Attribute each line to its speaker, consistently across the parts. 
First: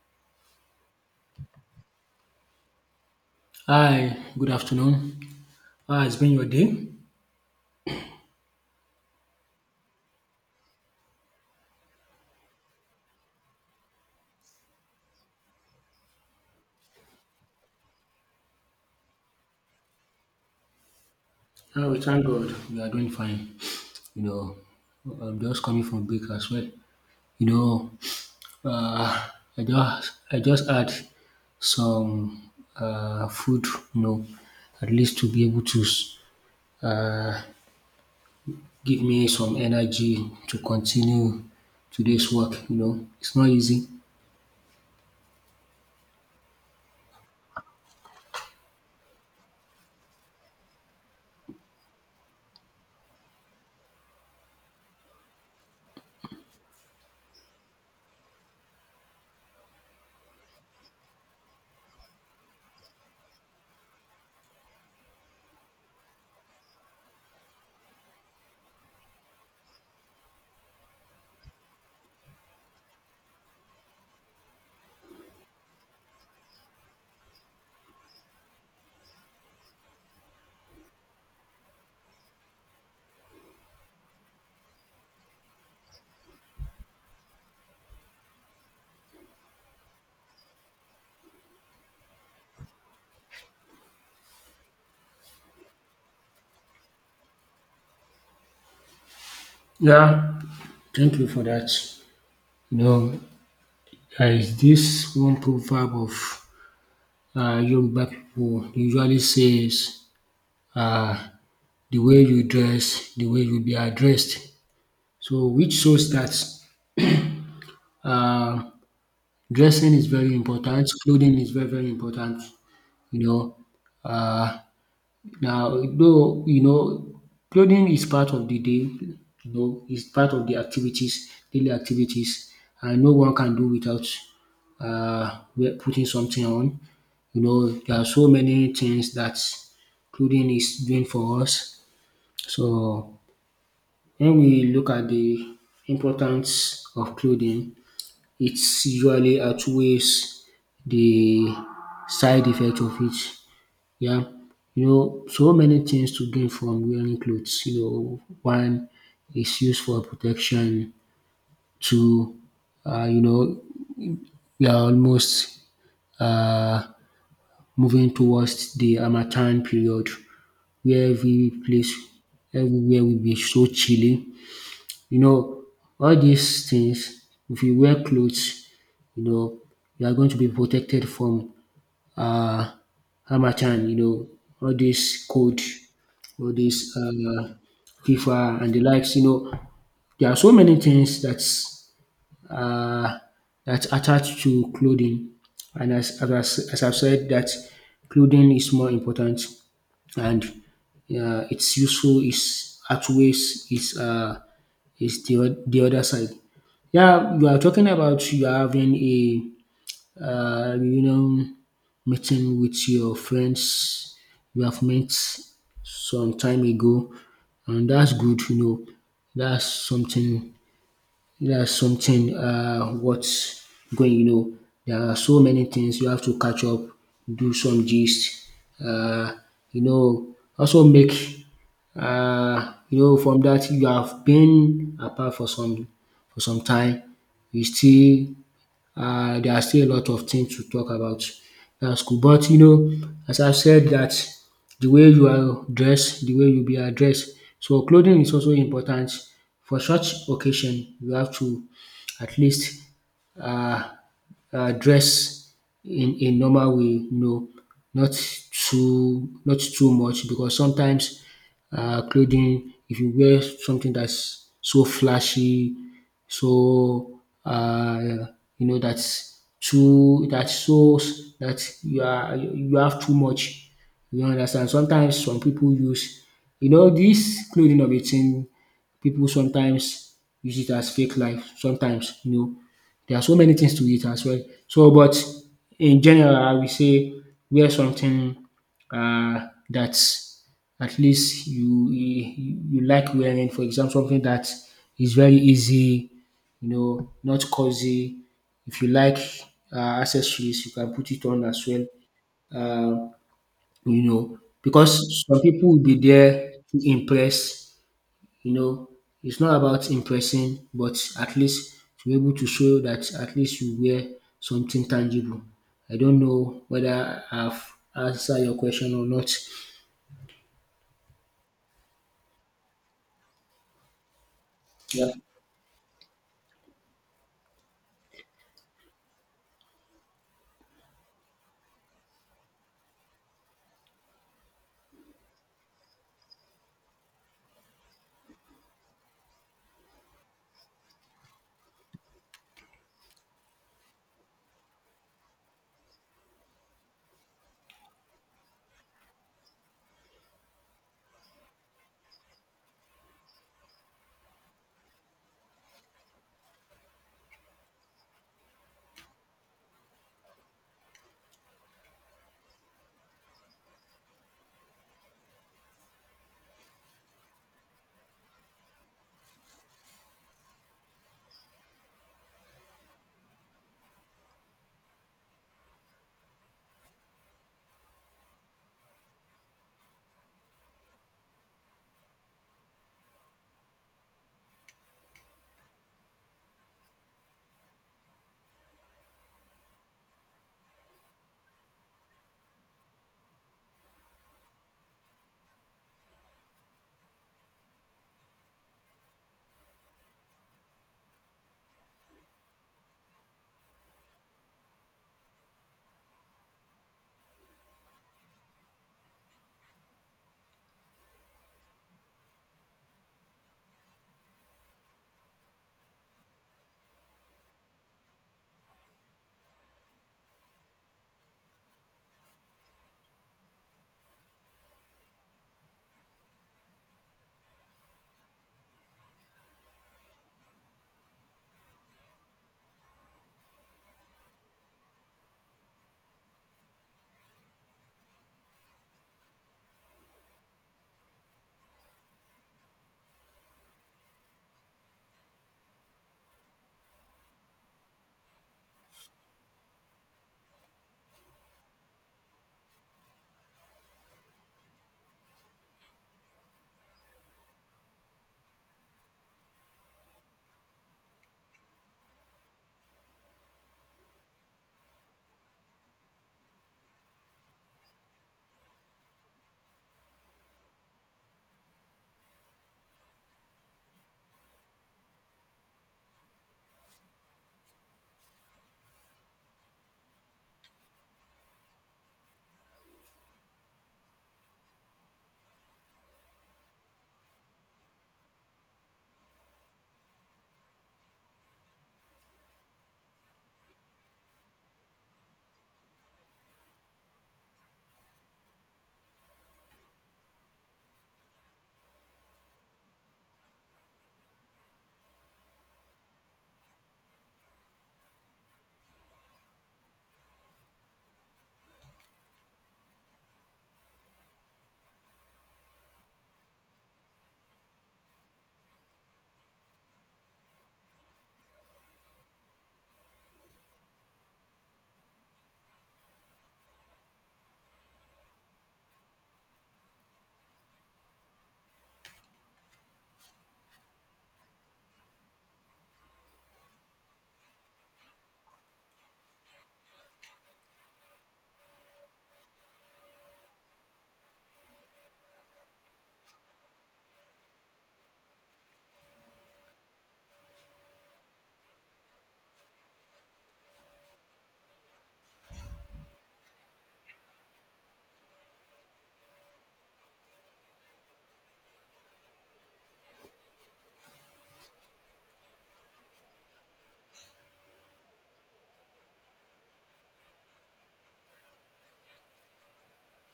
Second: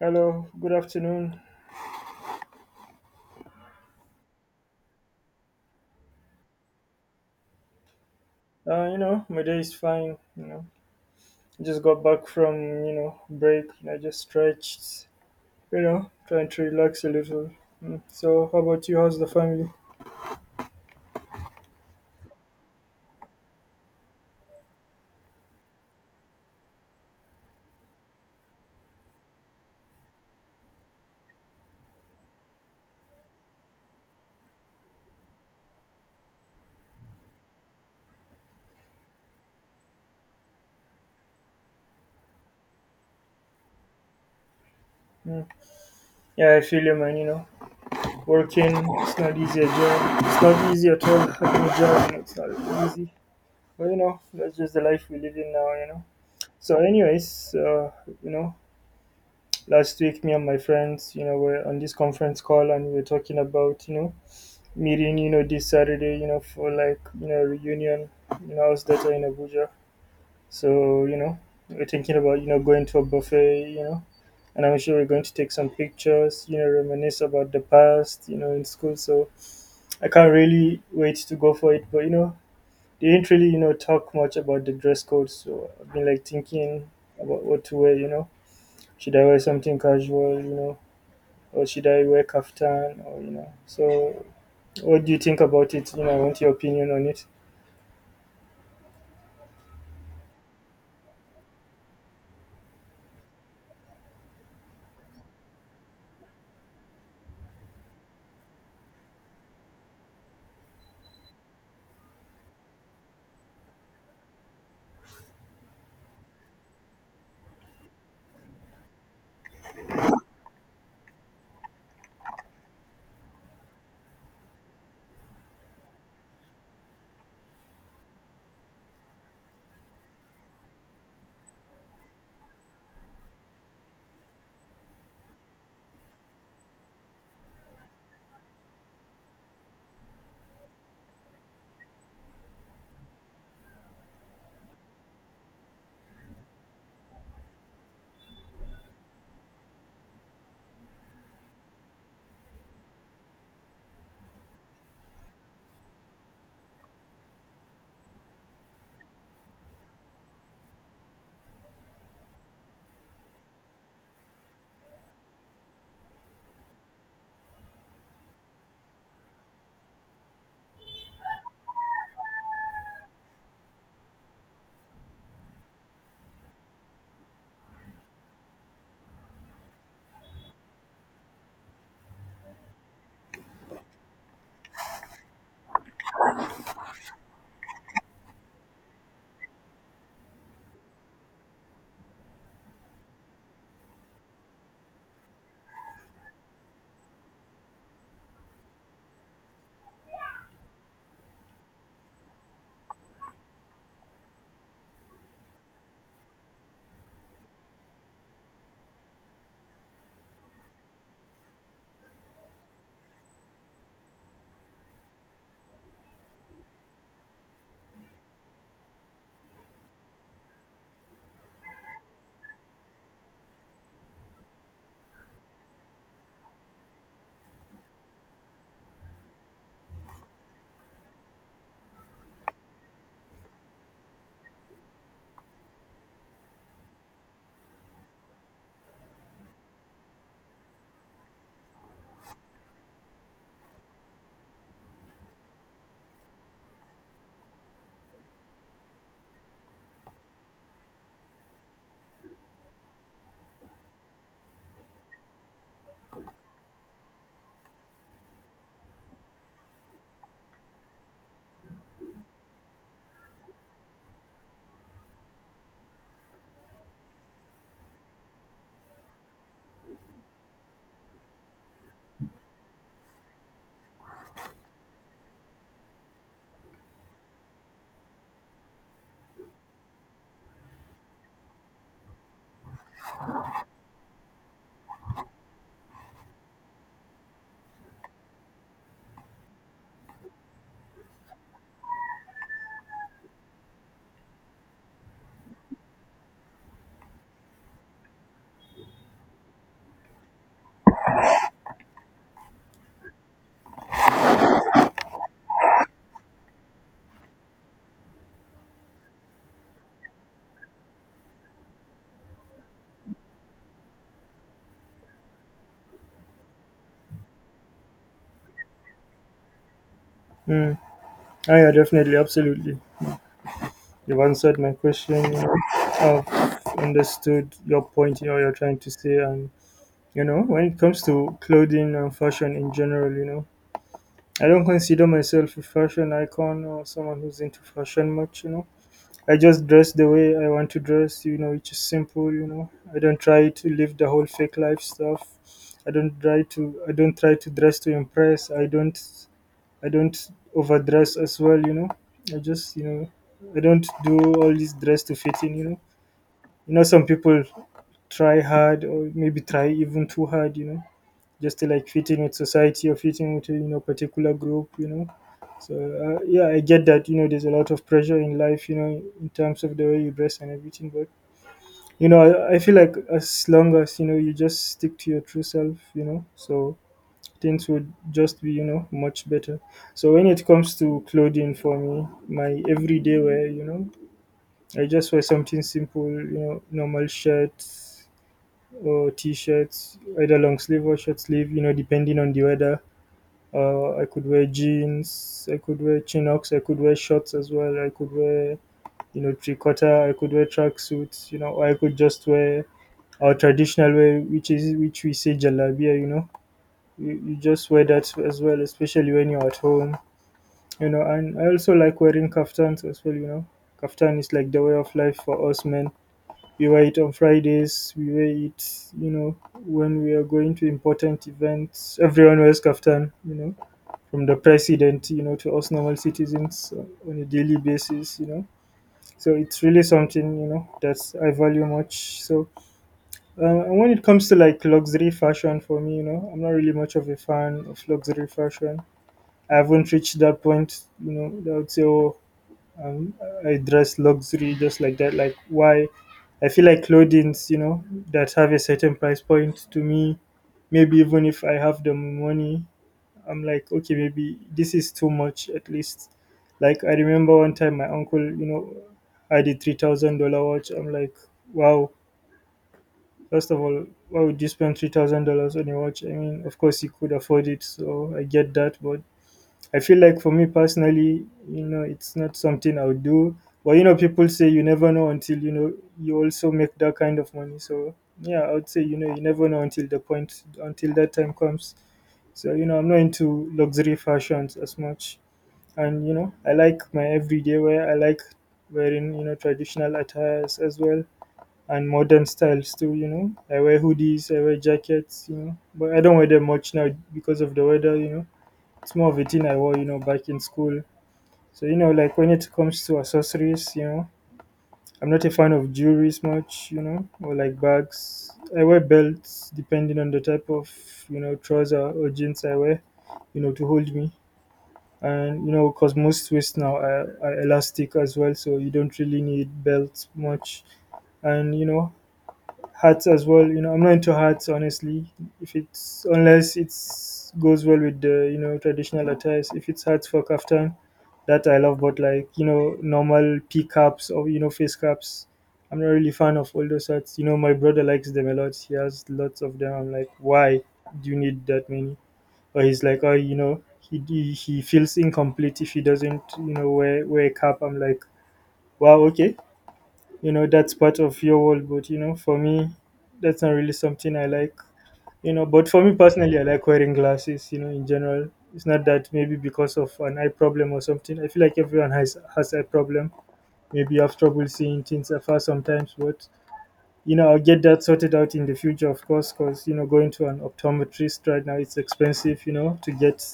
Speaker 1: Hello, good afternoon.
Speaker 2: Hi, good afternoon. How has been your day?
Speaker 1: You know, my day is fine. You know, I just got back from you know break and I just stretched. You know, trying to relax a little. Mm. So, how about you? How's the family?
Speaker 2: Oh, we thank God. We are doing fine. You know, I'm just coming from break as well. You know, uh, I just had some food, you know, at least to be able to uh, give me some energy to continue today's work. You know, it's not easy.
Speaker 1: Mm. Yeah, I feel you, man. You know, working it's not easy at job. It's not easy at all. Having a job, you know, it's not easy. But you know, that's just the life we live in now. You know. So, anyways, you know, last week me and my friends, you know, were on this conference call and we were talking about, you know meeting, you know, this Saturday, you know, for like, you know, reunion, you know, I was there in Abuja. So, you know, we're thinking about, you know, going to a buffet, you know, and I'm sure we're going to take some pictures, you know, reminisce about the past, you know, in school. So I can't really wait to go for it. But, you know, they didn't really, you know, talk much about the dress code. So I've been like thinking about what to wear, you know, should I wear something casual, you know, or should I wear kaftan or, you know, so what do you think about it? You know, I want your opinion on it.
Speaker 2: Yeah, thank you for that. You know, there is this one proverb of Yoruba pipu dey usually says uh, "the way you dress, the way you be addressed". So which shows that uh, dressing is very important, clothing is very very important you know uh. Now, though you know, clothing is part of the day, you know, it's part of the activities, daily activities, and no one can do without putting something on. You know, there are so many things that clothing is doing for us. So when we look at the importance of clothing, it usually outweighs the side effect of it. Yeah, you know, so many things to gain from wearing clothes. You know, one is used for protection. Two, you know, we are almost uh, moving towards the Amatan period where every place, everywhere will be so chilly. You know, all these things, if you wear clothes, you know, you are going to be protected from uh, Ramachan, you know, all this code, all this FIFA and the likes. You know, there are so many things that's uh, that's attached to clothing, and as I've said, that clothing is more important, and it's useful. Is outweighs is the the other side. Yeah, you are talking about you are having a you know, meeting with your friends you have met some time ago, and that's good. You know, that's something. That's something. What's going? You know, there are so many things you have to catch up, do some gist. Uh, you know, also make you know, from that you have been apart for some time, you still there are still a lot of things to talk about dat school. But you know as I said that the way you are dressed, the way you be addressed, so clothing is also important for such occasion. You have to at least uh dress in a normal way, you know, not not too much because sometimes clothing, if you wear something that's so flashy, so uh, you know that shows that you have too much. You understand? Sometimes some people use, you know, this clothing of a thing, people sometimes use it as fake life. Sometimes, you know, there are so many things to it as well. So, but in general, I will say wear something that at least you like wearing. For example, something that is very easy, you know, not cozy. If you like accessories, you can put it on as well, you know, because some people will be there to impress. You know, it's not about impressing, but at least to be able to show that at least you wear something tangible. I don't know whether I've answered your question or not.
Speaker 1: Mm. Oh, yeah, definitely, absolutely. You've answered my
Speaker 2: Yeah.
Speaker 1: question. You know, I've understood your point. You know, you're trying to say, and you know, when it comes to clothing and fashion in general, you know, I don't consider myself a fashion icon or someone who's into fashion much. You know, I just dress the way I want to dress. You know, which is simple. You know, I don't try to live the whole fake life stuff. I don't try to. I don't try to dress to impress. I don't. I don't overdress as well, you know. I just, you know, I don't do all this dress to fit in, you know. You know, some people try hard or maybe try even too hard, you know, just to like fit in with society or fit in with, you know, particular group, you know. So, yeah, I get that, you know, there's a lot of pressure in life, you know, in terms of the way you dress and everything. But, you know, I feel like as long as, you know, you just stick to your true self, you know, so things would just be, you know, much better. So when it comes to clothing for me, my everyday wear, you know, I just wear something simple, you know, normal shirts or t-shirts, either long sleeve or short sleeve, you know, depending on the weather. I could wear jeans, I could wear chinos. I could wear shorts as well, I could wear, you know, tricotta, I could wear tracksuits, you know, or I could just wear our traditional way, which is which we say jalabia, you know, you just wear that as well, especially when you're at home, you know. And I also like wearing kaftans as well, you know. Kaftan is like the way of life for us men. We wear it on Fridays, we wear it, you know, when we are going to important events. Everyone wears kaftan, you know, from the president, you know, to us normal citizens on a daily basis, you know. So it's really something, you know, that I value much. So and when it comes to like luxury fashion for me, you know, I'm not really much of a fan of luxury fashion. I haven't reached that point, you know, that I would say, oh, um, I dress luxury just like that. Like, why? I feel like clothings, you know, that have a certain price point to me, maybe even if I have the money, I'm like, okay, maybe this is too much at least. Like, I remember one time my uncle, you know, had a $3,000 watch. I'm like, wow, first of all, why would you spend $3,000 on a watch? I mean, of course, he could afford it, so I get that, but I feel like for me personally, you know, it's not something I would do. But you know, people say you never know until you know you also make that kind of money. So yeah, I would say you know you never know until the point until that time comes. So you know, I'm not into luxury fashions as much, and you know, I like my everyday wear. I like wearing you know traditional attires as well and modern styles too. You know, I wear hoodies, I wear jackets. You know, but I don't wear them much now because of the weather. You know it's more of a thing I wore, you know, back in school so, you know, like when it comes to accessories, you know, I'm not a fan of jewelries much, you know, or like bags. I wear belts depending on the type of, you know, trouser or jeans I wear, you know, to hold me. And, you know, because most waist now are elastic as well, so you don't really need belts much. And, you know, hats as well. You know, I'm not into hats, honestly. If it's unless it's goes well with the you know traditional attires. If it's hats for kaftan, that I love. But like you know normal pea caps or you know face caps, I'm not really fan of all those hats. You know, my brother likes them a lot. He has lots of them. I'm like, why do you need that many? Or he's like, oh, you know, he feels incomplete if he doesn't you know wear a cap. I'm like, wow, okay you know that's part of your world but you know for me that's not really something I like you know but for me personally I like wearing glasses you know in general it's not that maybe because of an eye problem or something I feel like everyone has eye problem maybe you have trouble seeing things afar sometimes but you know, I'll get that sorted out in the future, of course, because, you know, going to an optometrist right now, it's expensive, you know, to get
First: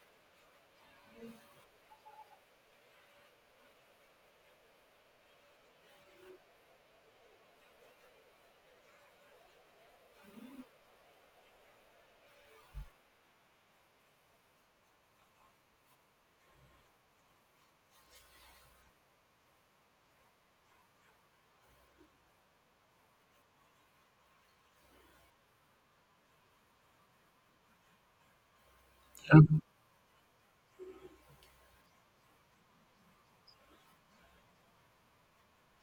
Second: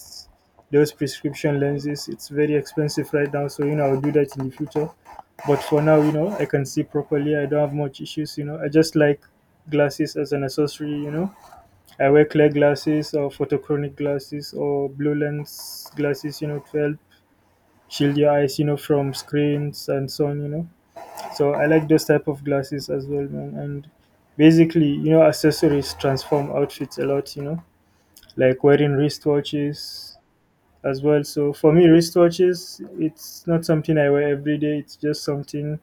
Speaker 1: those prescription lenses. It's very expensive right now. So, you know, I'll do that in the future. But for now, you know, I can see properly. I don't have much issues, you know. I just like glasses as an accessory, you know. I wear clear glasses or photochronic glasses or blue lens glasses, you know, to help shield your eyes, you know, from screens and so on, you know. So I like those type of glasses as well, man. And basically, you know, accessories transform outfits a lot. You know, like wearing wristwatches as well. So for me, wristwatches, it's not something I wear every day. It's just something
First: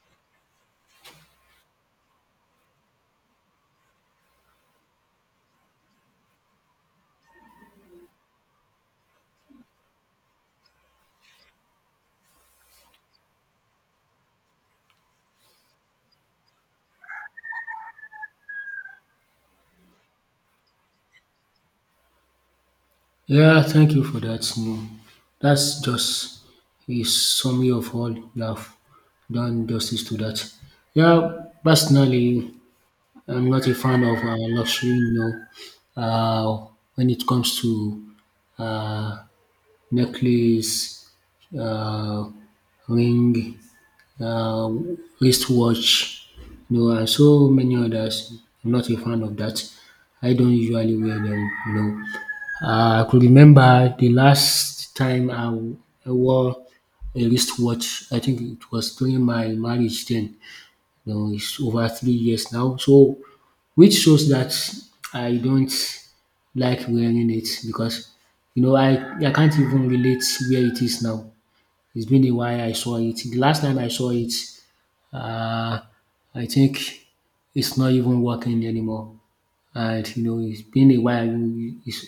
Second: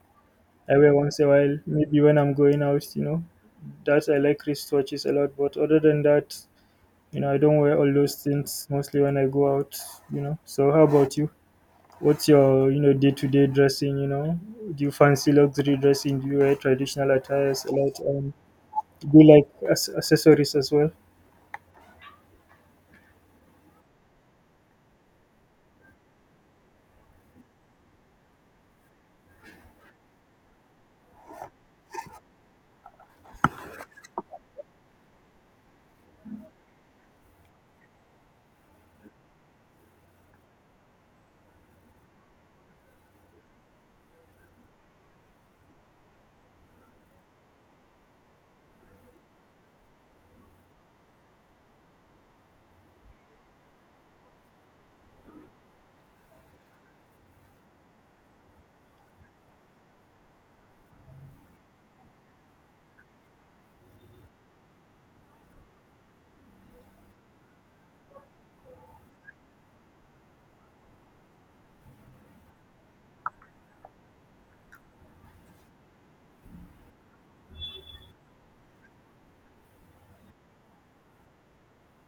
Speaker 1: I wear once a while, maybe when I'm going out. You know, that I like wristwatches a lot. But other than that, you know, I don't wear all those things mostly when I go out. You know. So how about you? What's your, you know, day-to-day dressing, you know? Do you fancy luxury dressing? Do you wear traditional attires a lot? Do you like accessories as well?
Speaker 2: Yeah, thank you for that. No, that's just a summary of all you have done justice to that. Yeah, personally, I'm not a fan of luxury, you know, when it comes to uh, necklace, uh, ring, uh, wristwatch, you know, and so many others. I'm not a fan of that. I don't usually wear them, you know. I could remember the last time I wore a wristwatch. I think it was during my marriage then. You know, it's over 3 years now. So, which shows that I don't like wearing it because you know I can't even relate where it is now. It's been a while I saw it. The last time I saw it, uh, I think it's not even working anymore. And you know, it's been a while. It's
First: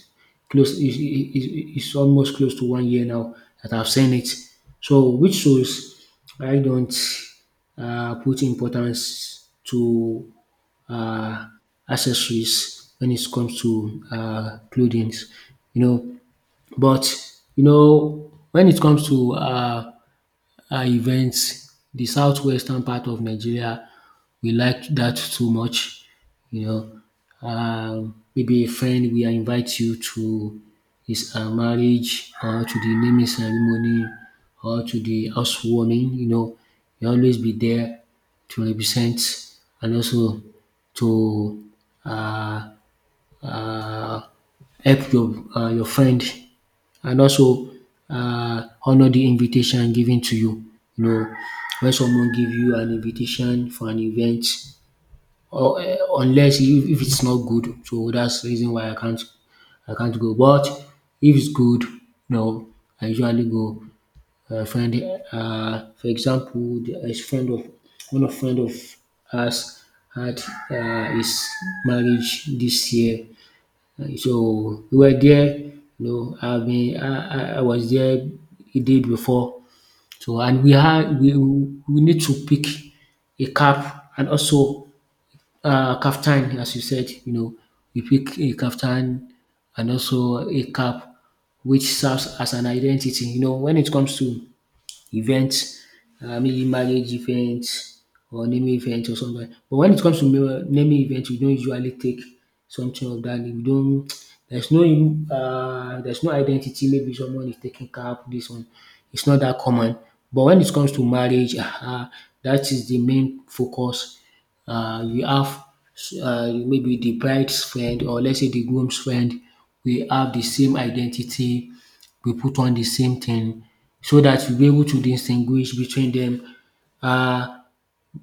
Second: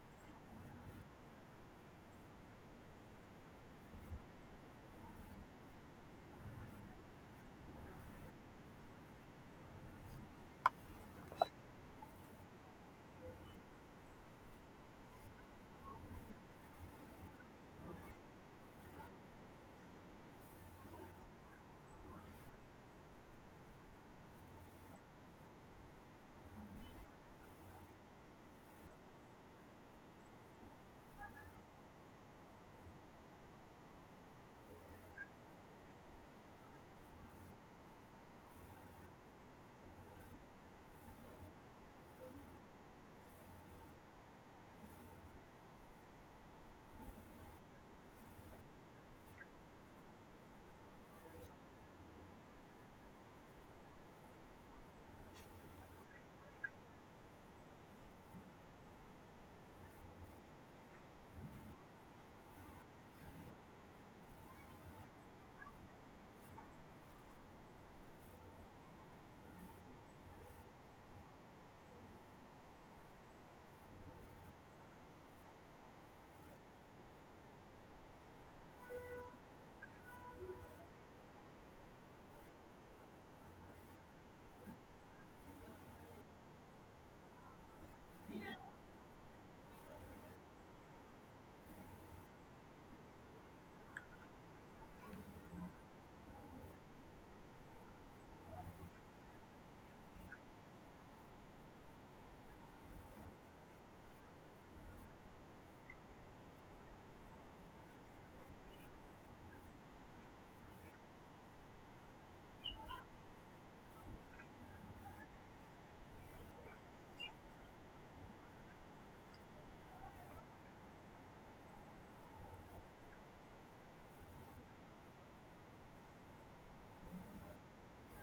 Speaker 2: close. It's almost close to 1 year now that I've seen it. So, which shows I don't put importance to uh, accessories when it comes to clothing, you know. But you know, when it comes to events. The southwestern part of Nigeria, we like that too much. You know, maybe a friend will invite you to his marriage or to the naming ceremony or to the housewarming. You know, you always be there to represent and also to uh, uh, help your friend and also honor the invitation given to you. You know, when someone give you an invitation for an event, or unless if, if it's not good, so that's the reason why I can't go. But if it's good, you know, I usually go. Friend, for example, a friend of one of friend of us had his marriage this year, so we were there, you know, I mean, I was there a day before. So and we had we need to pick a cap and also kaftan as you said, you know, we pick a kaftan and also a cap which serves as an identity. You know, when it comes to events, maybe marriage events or naming events or something like. But when it comes to naming events, we don't usually take something of that. We don't. There's no identity. Maybe someone is taking care of. This one, it's not that common. But when it comes to marriage, that is the main focus. We have maybe the bride's friend or let's say the groom's friend. We have the same identity, we put on the same thing so that we'll be able to distinguish between them uh,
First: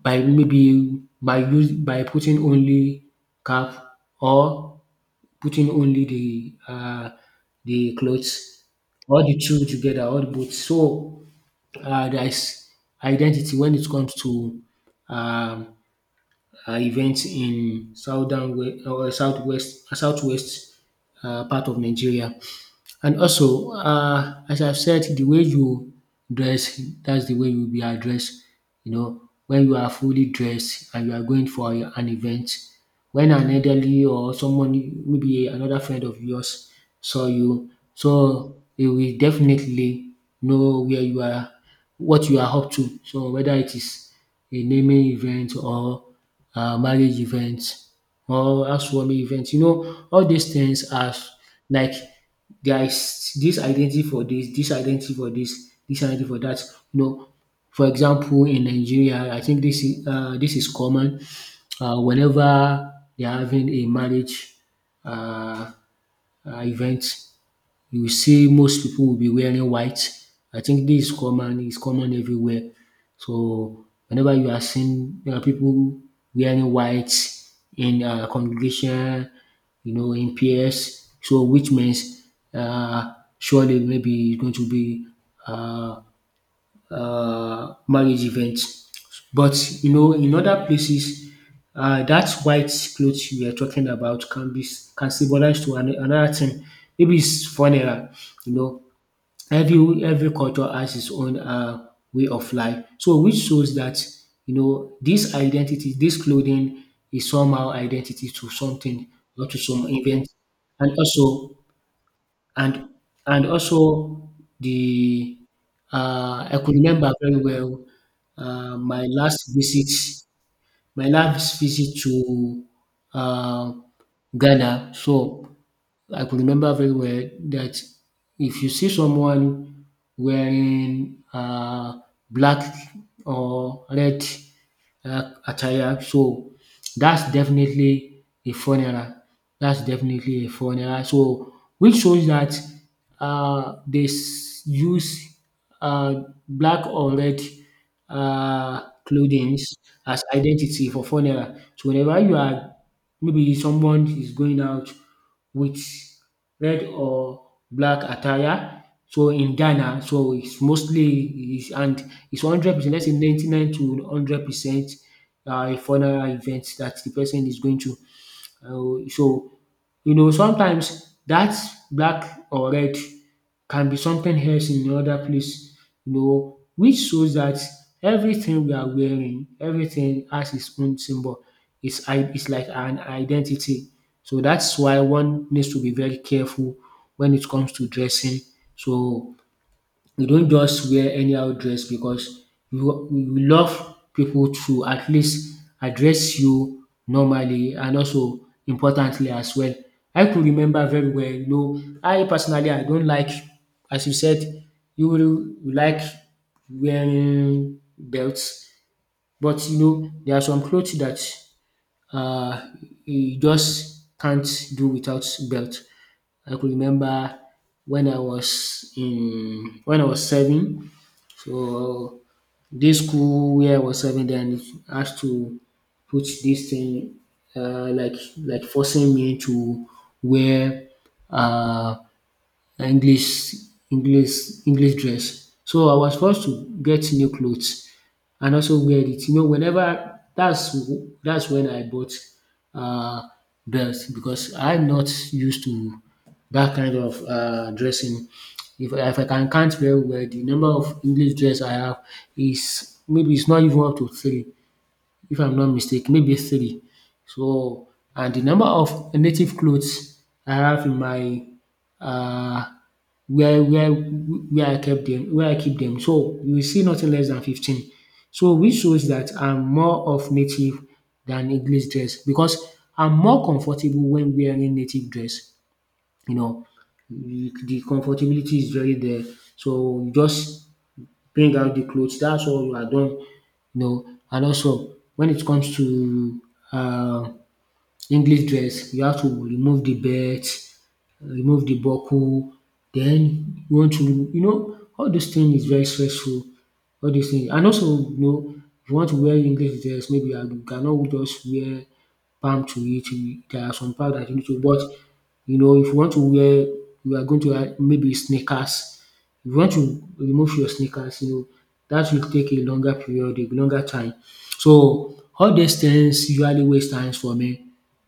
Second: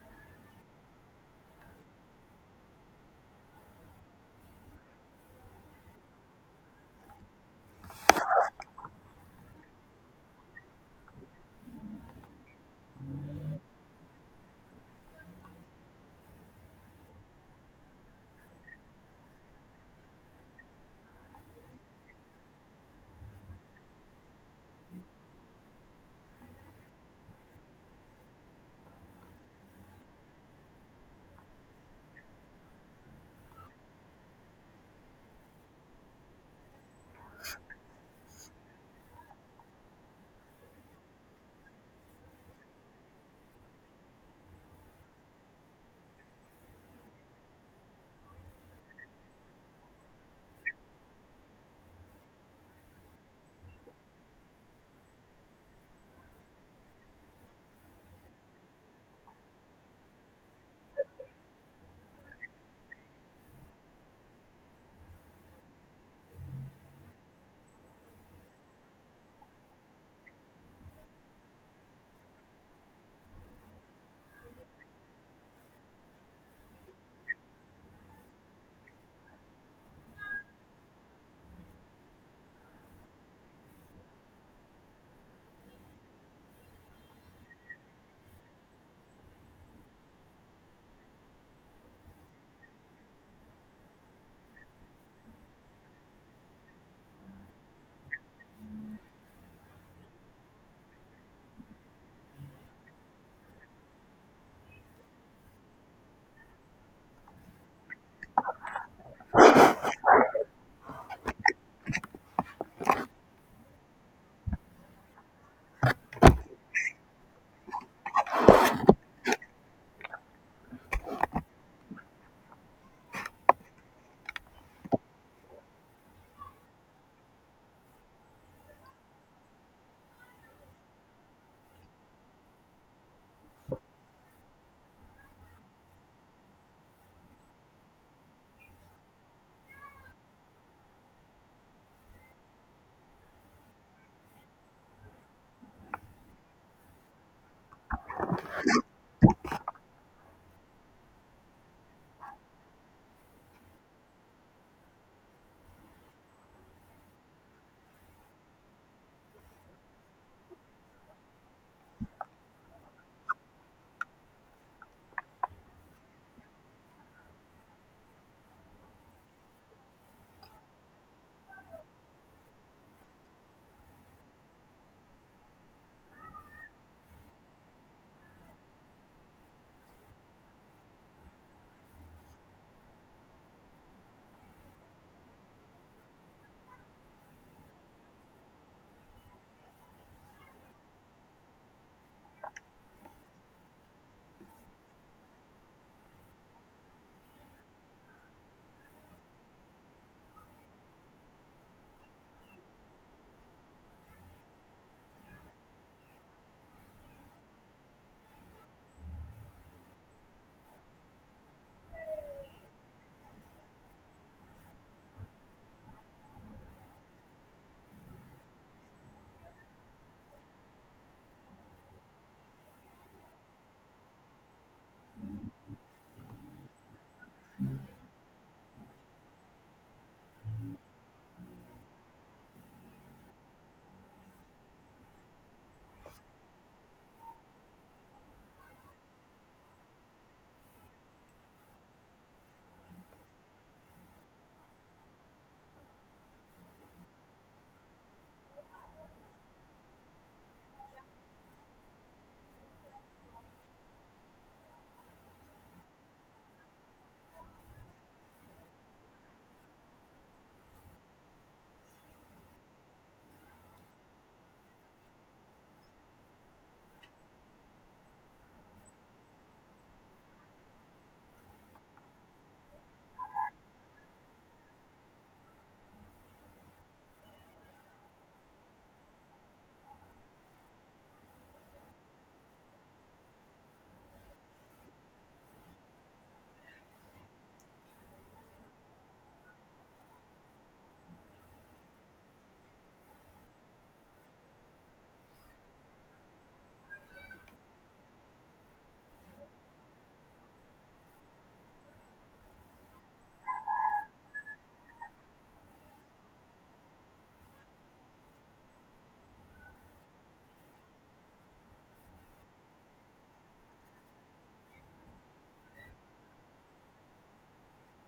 Speaker 2: by maybe by use by putting only cap or putting only the clothes, all the two together, all the both. So there is identity when it comes to um, events in southern we- or southwest southwest part of Nigeria. And also, as I've said, the way you dress, that's the way you'll be addressed. You know, when you are fully dressed and you are going for an event, when an elderly or someone, maybe another friend of yours, saw you, so they will definitely know where you are, what you are up to. So whether it is a naming event or marriage event or housewarming event, you know, all these things are like there is this identity for this, this identity for this, this identity for that. You know, for example, in Nigeria, I think this is common. Whenever they're having a marriage uh, event, you will see most people will be wearing white. I think this is common, it's common everywhere. So whenever you are seeing people wearing white in congregation, you know, in PS, so which means uh, surely maybe it's going to be uh, marriage event. But you know, in other places, that white clothes you are talking about can be, can symbolize to an, another thing. Maybe it's funeral. You know, every culture has its own way of life. So which shows that you know this identity, this clothing is somehow identity to something or to some event, and also and and also the I could remember very well uh, my last visit, my last visit to uh, Ghana. So I could remember very well that if you see someone wearing black or red attire. So that's definitely a funeral. That's definitely a funeral. So which shows that use uh, black or red clothing as identity for funeral. So whenever you are, maybe someone is going out with red or black attire. So in Ghana, so it's mostly is, and it's 100%, let's say 99 to 100% a funeral event that the person is going to. Um, so you know sometimes that black or red can be something else in another place. You know which shows that everything we are wearing, everything has its own symbol, its like an identity. So that's why one needs to be very careful when it comes to dressing. So you don't just wear anyhow dress because you love people to at least address you normally and also importantly as well. I could remember very well, you know I personally I don't like, as you said, you will you like wearing belts. But you know there are some clothes that uh you just can't do without belt. I could remember when I was serving, so this school where I was serving then has to put this thing, like forcing me to wear uh, English English English dress. So I was forced to get new clothes and also wear it. You know, whenever that's when I bought uh, belt, because I'm not used to that kind of dressing. If I can count very well, the number of English dress I have is maybe it's not even up to three. If I'm not mistaken, maybe three. So, and the number of native clothes I have in my uh, where I kept them, where I keep them. So you will see nothing less than 15. So which shows that I'm more of native than English dress, because I'm more comfortable when wearing native dress. You know, the comfortability is very there. So you just bring out the clothes, that's all, you are done, you know. And also when it comes to um English dress, you have to remove the belt, remove the buckle, then you want to, you know, all those things is very stressful. All these things, and also, you know, if you want to wear English dress, maybe you cannot just wear palm to it. You- There are some part that you need to, but you know, if you want to wear, you are going to wear maybe sneakers. If you want to remove your sneakers, you know that will take a longer period, a longer time. So all these things usually waste times for me.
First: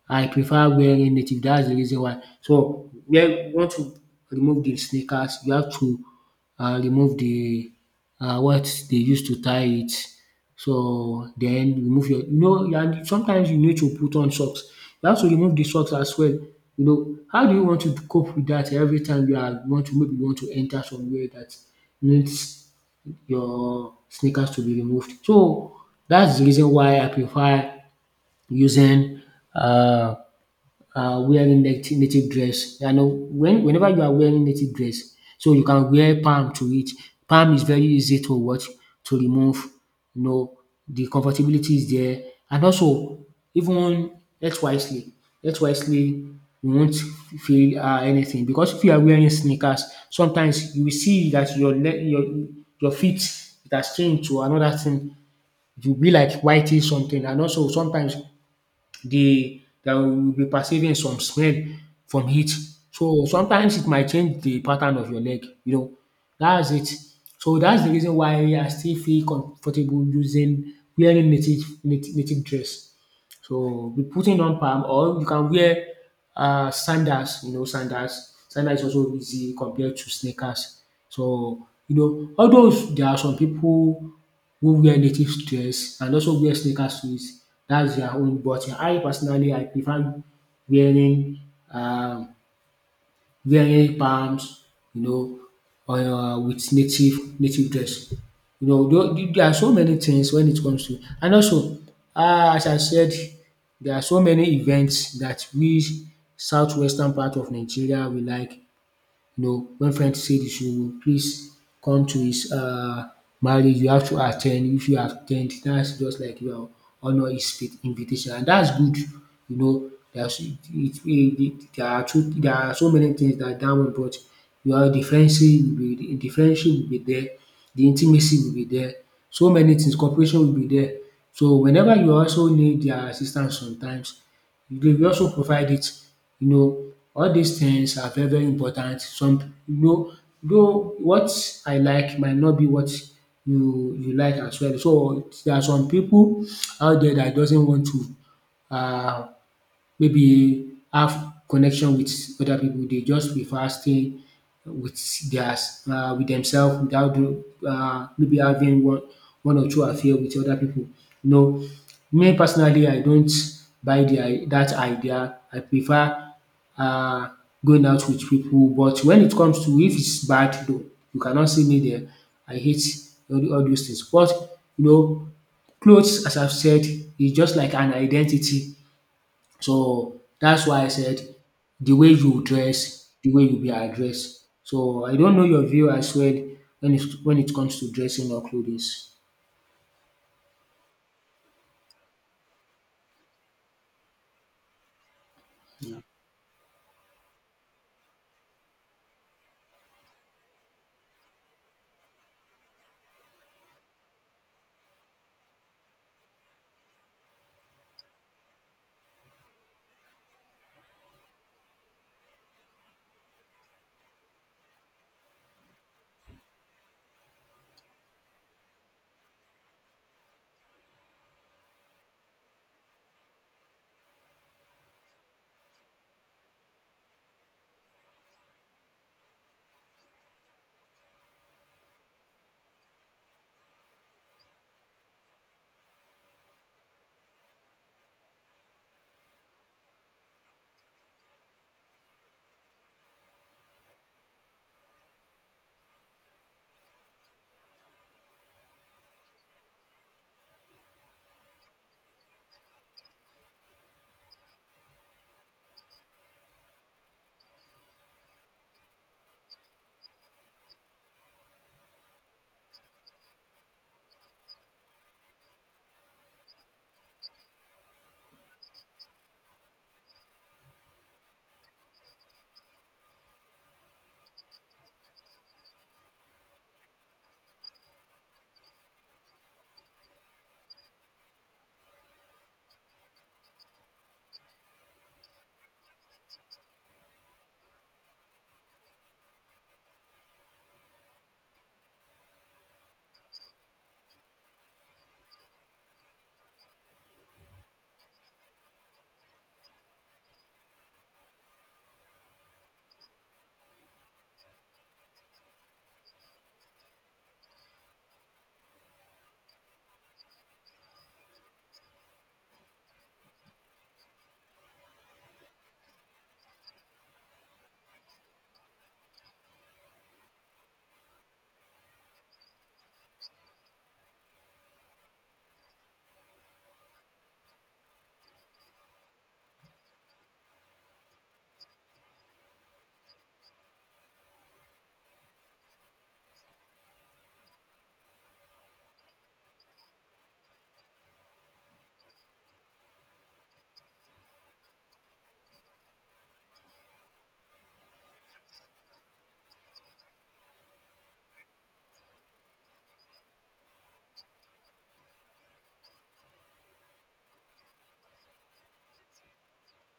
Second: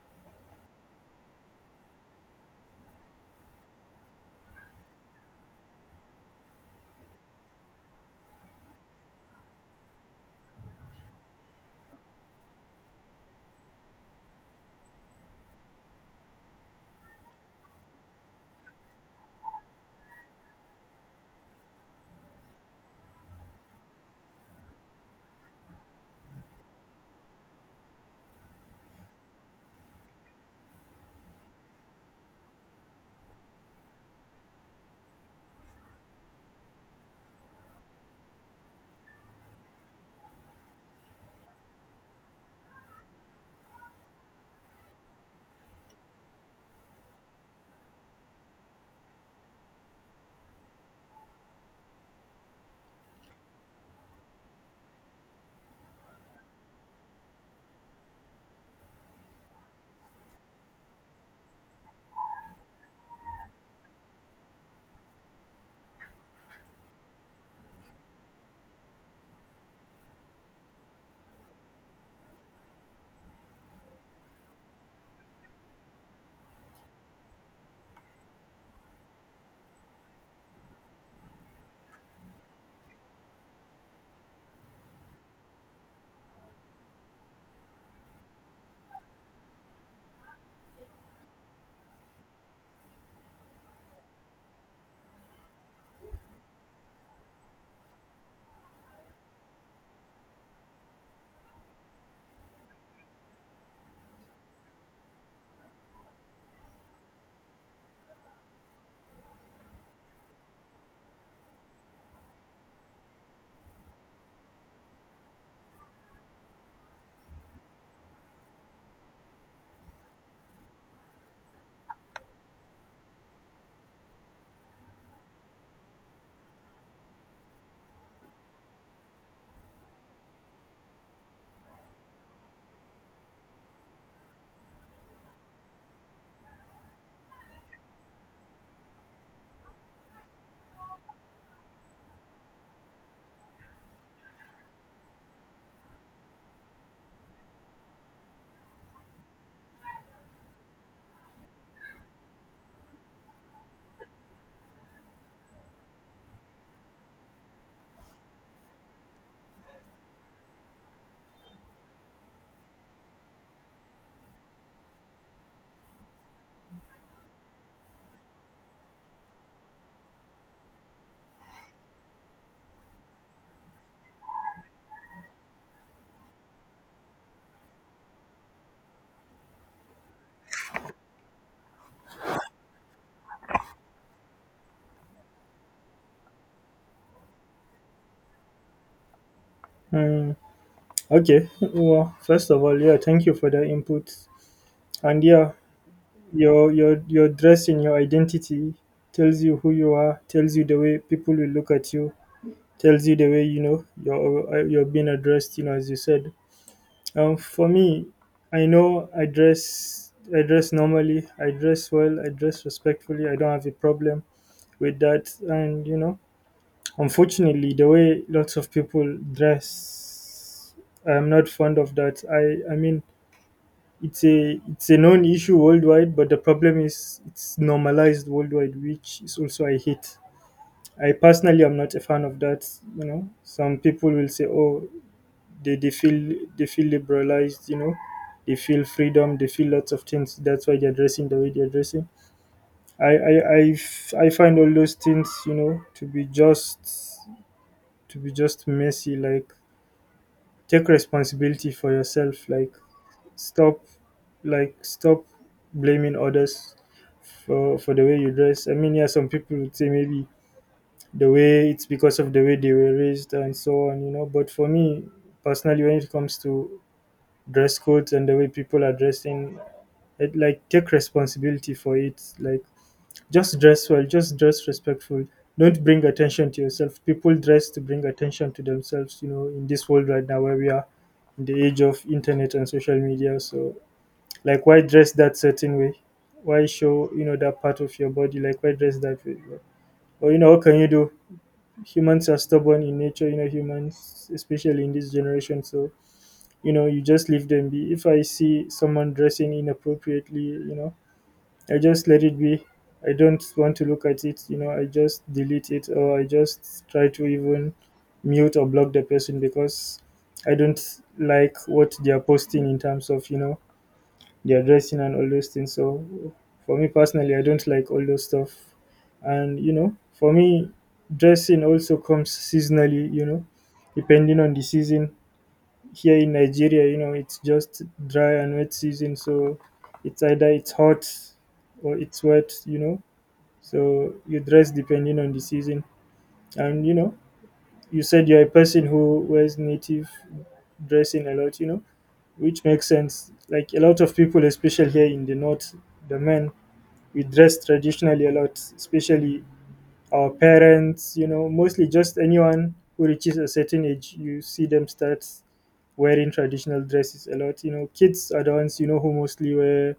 Speaker 2: I prefer wearing native. That's the reason why. So where you want to remove the sneakers, you have to remove the what they use to tie it, so then remove your, you know, and sometimes you need to put on socks. You have to remove the socks as well, you know. How do you want to cope with that? Every time you are want to, maybe you want to enter somewhere that needs your sneakers to be removed. So that's the reason why I prefer using uh wearing native dress. You know, when whenever you are wearing native dress, so you can wear palm to it. Palm is very easy to watch to remove. You know, the comfortability is there, and also even dress wisely. Dress wisely, you won't feel anything, because if you are wearing sneakers, sometimes you will see that your leg, your feet, it has changed to another thing. It will be like whitish something, and also sometimes the that we will be perceiving some smell from heat. So sometimes it might change the pattern of your leg, you know. That's it. So that's the reason why I still feel comfortable using wearing native dress. So we putting on palm, or you can wear sandals, you know, sandals. Sandals is also easy compared to sneakers. So, you know, although there are some people who wear native dress and also wear sneakers to it, that's their own. But I personally, I prefer wearing um, wearing palms, you know, with native dress. You know, though there are so many things when it comes to, and also as I said, there are so many events that we southwestern part of Nigeria we like, you know, when friends say you should please come to his marriage, you have to attend. If you at ten, that's just like you are honour his invitation, and that's good. You know, there's there are two, there are so many things that that one brought. Your the friendship will be, the friendship will be there, the intimacy will be there, so many things, cooperation will be there. So whenever you also need their assistance sometimes, they will also provide it. You know, all dis things are very, very important. Some, though what I like might not be what you like as well. So there are some pipu out there dat doesn't want to um maybe have connection with other people. They just prefer staying with their with themselves, without doing maybe having one or two affair with other people. You know, me personally, I don't buy the that idea. I prefer uh, going out with people. But when it comes to, if it's bad, though, you cannot see me there. I hate all those things. But you know, clothes, as I've said, is just like an identity. So that's why I said the way you dress, the way you be addressed. So I don't know your view as well when it comes to dressing or clothing.
Speaker 1: Mm, okay. Well, first of all, yeah, thank you for the input. And yeah, your dressing, your identity tells you who you are, tells you the way people will look at you, tells you the way you know you're being addressed. You know, as you said, for me, I dress normally. I dress well. I dress respectfully. I don't have a problem with that. And you know, unfortunately, the way lots of people dress, I'm not fond of that. I mean, it's a known issue worldwide, but the problem is it's normalized worldwide, which is also I hate. I personally am not a fan of that. You know, some people will say, "Oh, they feel they feel liberalized, you know, they feel freedom, they feel lots of things. That's why they're dressing the way they're dressing. I find all those things, you know, to be just messy. Like take responsibility for yourself. Stop like stop blaming others for the way you dress. I mean, yeah, some people would say maybe the way it's because of the way they were raised and so on, you know. But for me personally, when it comes to dress codes and the way people are dressing it, like take responsibility for it like just dress well, just dress respectful, don't bring attention to yourself. People dress to bring attention to themselves, you know, in this world right now where we are in the age of internet and social media. So like why dress that certain way? Why show, you know, that part of your body? Like why dress that way? Or you know, what can you do? Humans are stubborn in nature, you know, humans, especially in this generation. So you know, you just leave them be. If I see someone dressing inappropriately, you know, I just let it be. I don't want to look at it, you know. I just delete it or I just try to even mute or block the person, because I don't like what they are posting in terms of, you know, their dressing and all those things. So for me personally, I don't like all those stuff. And you know, for me, dressing also comes seasonally, you know, depending on the season. Here in Nigeria, you know, it's just dry and wet season, so it's either it's hot or it's wet, you know. So you dress depending on the season. And you know, you said you're a person who wears native dressing a lot, you know, which makes sense. Like a lot of people, especially here in the north, the men, we dress traditionally a lot, especially our parents, you know, mostly just anyone who reaches a certain age, you see them start wearing traditional dresses a lot. You know, kids are the ones you know who mostly wear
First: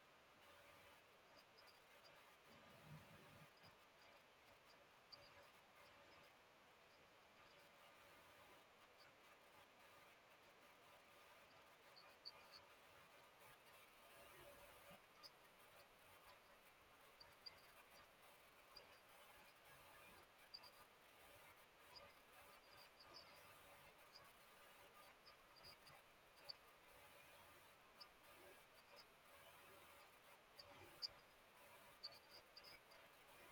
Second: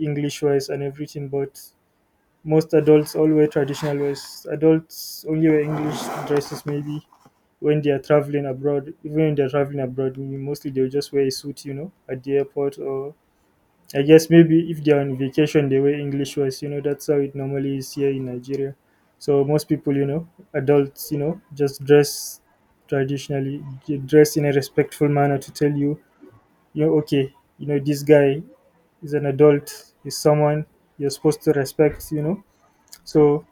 Speaker 1: English wears and everything, but most adults all wear traditional wears. Adults only wear English dresses maybe when they are traveling abroad. Even when they are traveling abroad, mostly they'll just wear a suit. You know, at the airport, or I guess maybe if they are on vacation, they wear English wears. You know, that's how it normally is here in Nigeria. So most people, you know, adults, you know, just dress traditionally. They dress in a respectful manner to tell you, you know, okay, you know, this guy is an adult, is someone you're supposed to respect, you know. So,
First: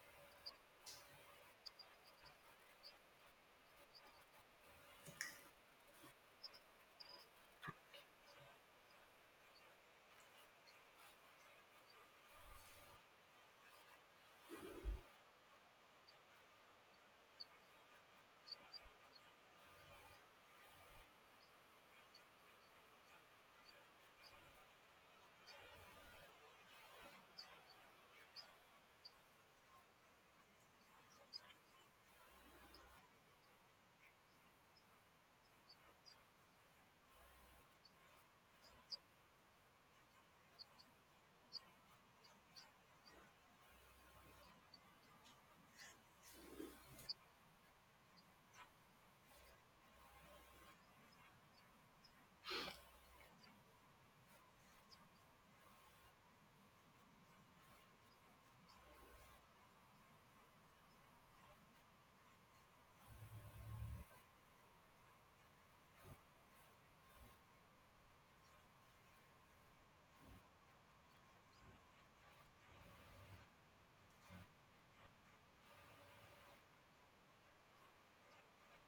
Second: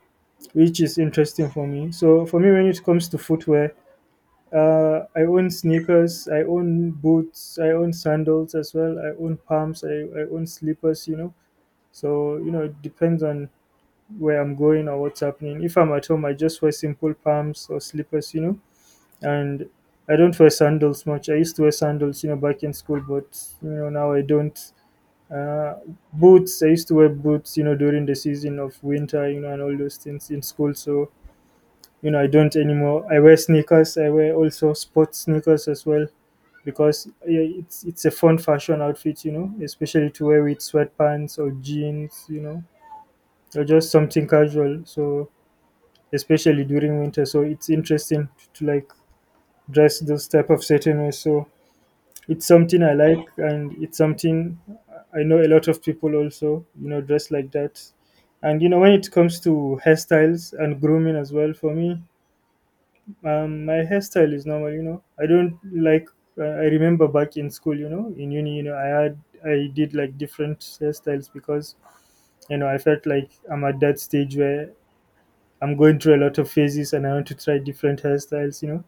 Speaker 1: which is interesting for me. So, for me, when it comes to footwear, I own sneakers, I own boots, I own sandals as well, I own pumps, I own slippers, you know. So, you know, it depends on where I'm going or what's happening. If I'm at home, I just wear simple pumps or slippers, you know, and I don't wear sandals much. I used to wear sandals, you know, back in school, but you know now I don't. Uh, Boots. I used to wear boots, you know, during the season of winter, you know, and all those things in school. So, you know, I don't anymore. I wear sneakers. I wear also sports sneakers as well, because yeah, it's a fun fashion outfit, you know, especially to wear with sweatpants or jeans, you know, or just something casual. So, especially during winter, so it's interesting to, like dress those type of certain ways. So, it's something I like, and it's something I know a lot of people also, you know, dress like that. And you know, when it comes to hairstyles and grooming as well, for me, my hairstyle is normal. You know, I don't like. I remember back in school, you know, in uni, you know, I had I did like different hairstyles, because you know I felt like I'm at that stage where I'm going through a lot of phases and I want to try different hairstyles. You know,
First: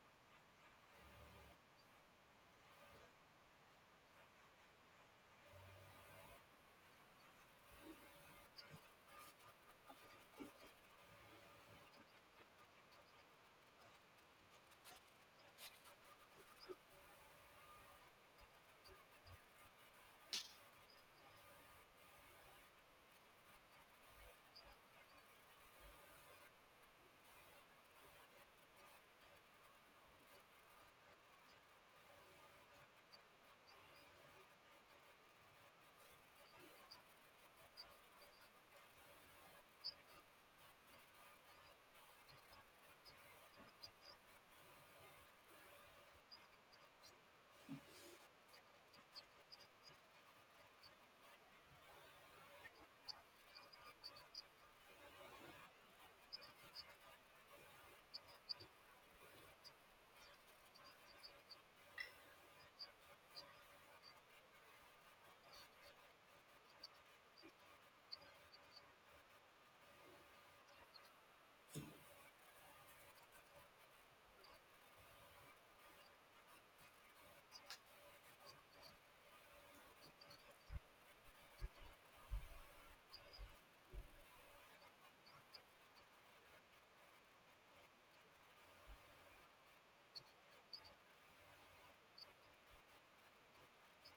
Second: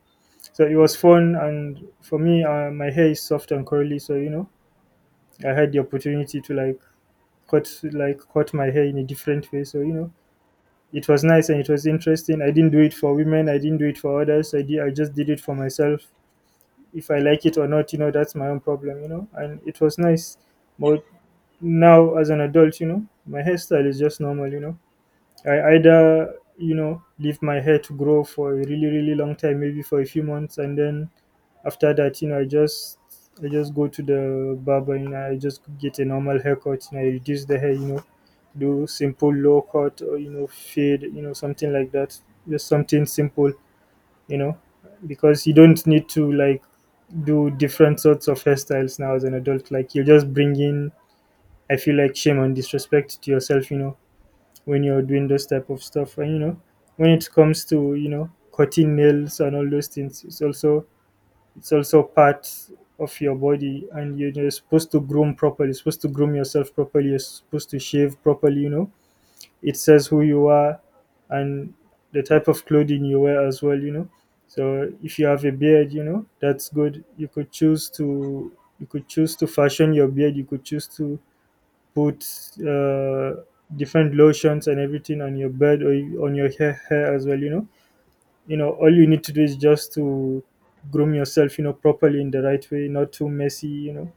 Speaker 1: so it was fun, and for me, my hair is soft and curly, so you know, I had the opportunity to like cut my hair in a different way. So you know, it was nice and it was interesting. I didn't do it for women. I didn't do it for others. I just did it for myself. If I like it or not, you know, that's my own problem. You know, and it was nice. But now, as an adult, you know, my hairstyle is just normal. You know, I either you know leave my hair to grow for a really really long time, maybe for a few months, and then after that, you know, I just go to the barber, you know, I just get a normal haircut, and I reduce the hair, you know, do simple low cut or you know fade, you know, something like that. Just something simple, you know, because you don't need to like do different sorts of hairstyles now as an adult. Like you're just bringing, I feel like shame and disrespect to yourself, you know, when you're doing those type of stuff. And you know, when it comes to you know cutting nails and all those things, it's also part of your body, and you're supposed to groom properly. You're supposed to groom yourself properly. You're supposed to shave properly. You know, it says who you are, and the type of clothing you wear as well. You know, so if you have a beard, you know that's good. You could choose to fashion your beard. You could choose to put uh, different lotions and everything on your beard or on your hair, as well. You know all you need to do is just to groom yourself, you know, properly in the right way, not too messy, you know,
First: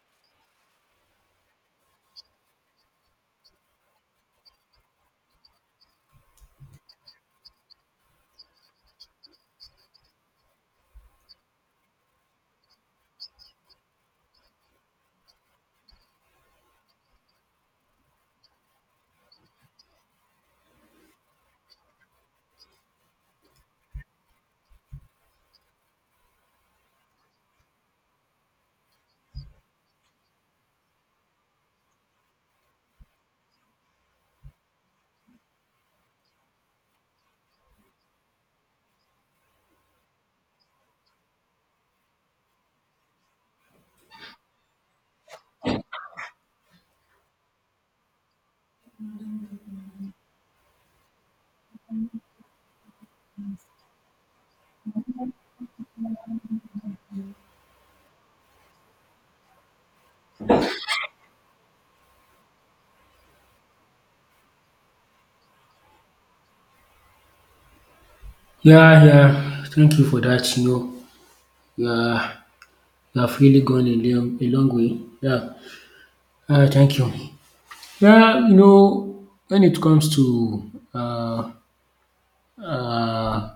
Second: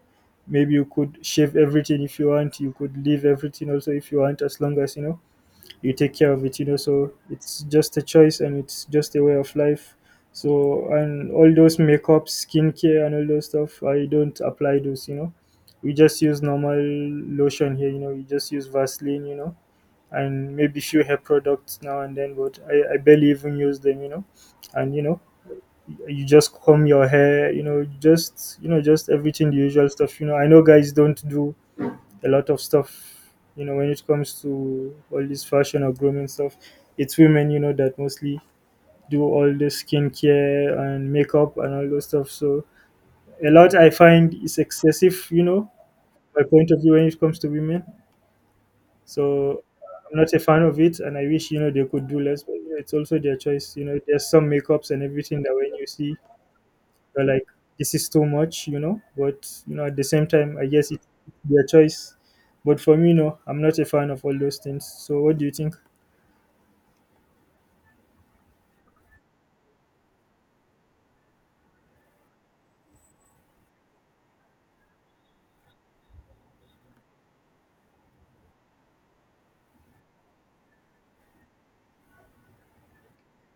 Speaker 1: maybe you could shave everything if you want, you could leave everything also if you want, as long as you know you take care of it, you know. So it's just a choice and it's just a way of life. So and all those makeup, skincare and all those stuff, I don't apply those, you know. We just use normal lotion here, you know, we just use Vaseline, you know, and maybe few hair products now and then, but I barely even use them, you know. And you know, you just comb your hair, you know, just everything the usual stuff. You know, I know guys don't do a lot of stuff, you know, when it comes to all this fashion or grooming stuff. It's women, you know, that mostly do all the skincare and makeup and all those stuff. So a lot I find is excessive, you know, my point of view when it comes to women. So I'm not a fan of it, and I wish you know they could do less. But you know, it's also their choice. You know, there's some makeups and everything that when you see, you're like, this is too much. You know, but you know at the same time, I guess it's their choice. But for me, no, I'm not a fan of all those things. So what do you think?
Speaker 2: Yeah, yeah. Thank you for that. You know, yeah, you have really gone a long way. Yeah. Thank you. Yeah, you know, when it comes to uh,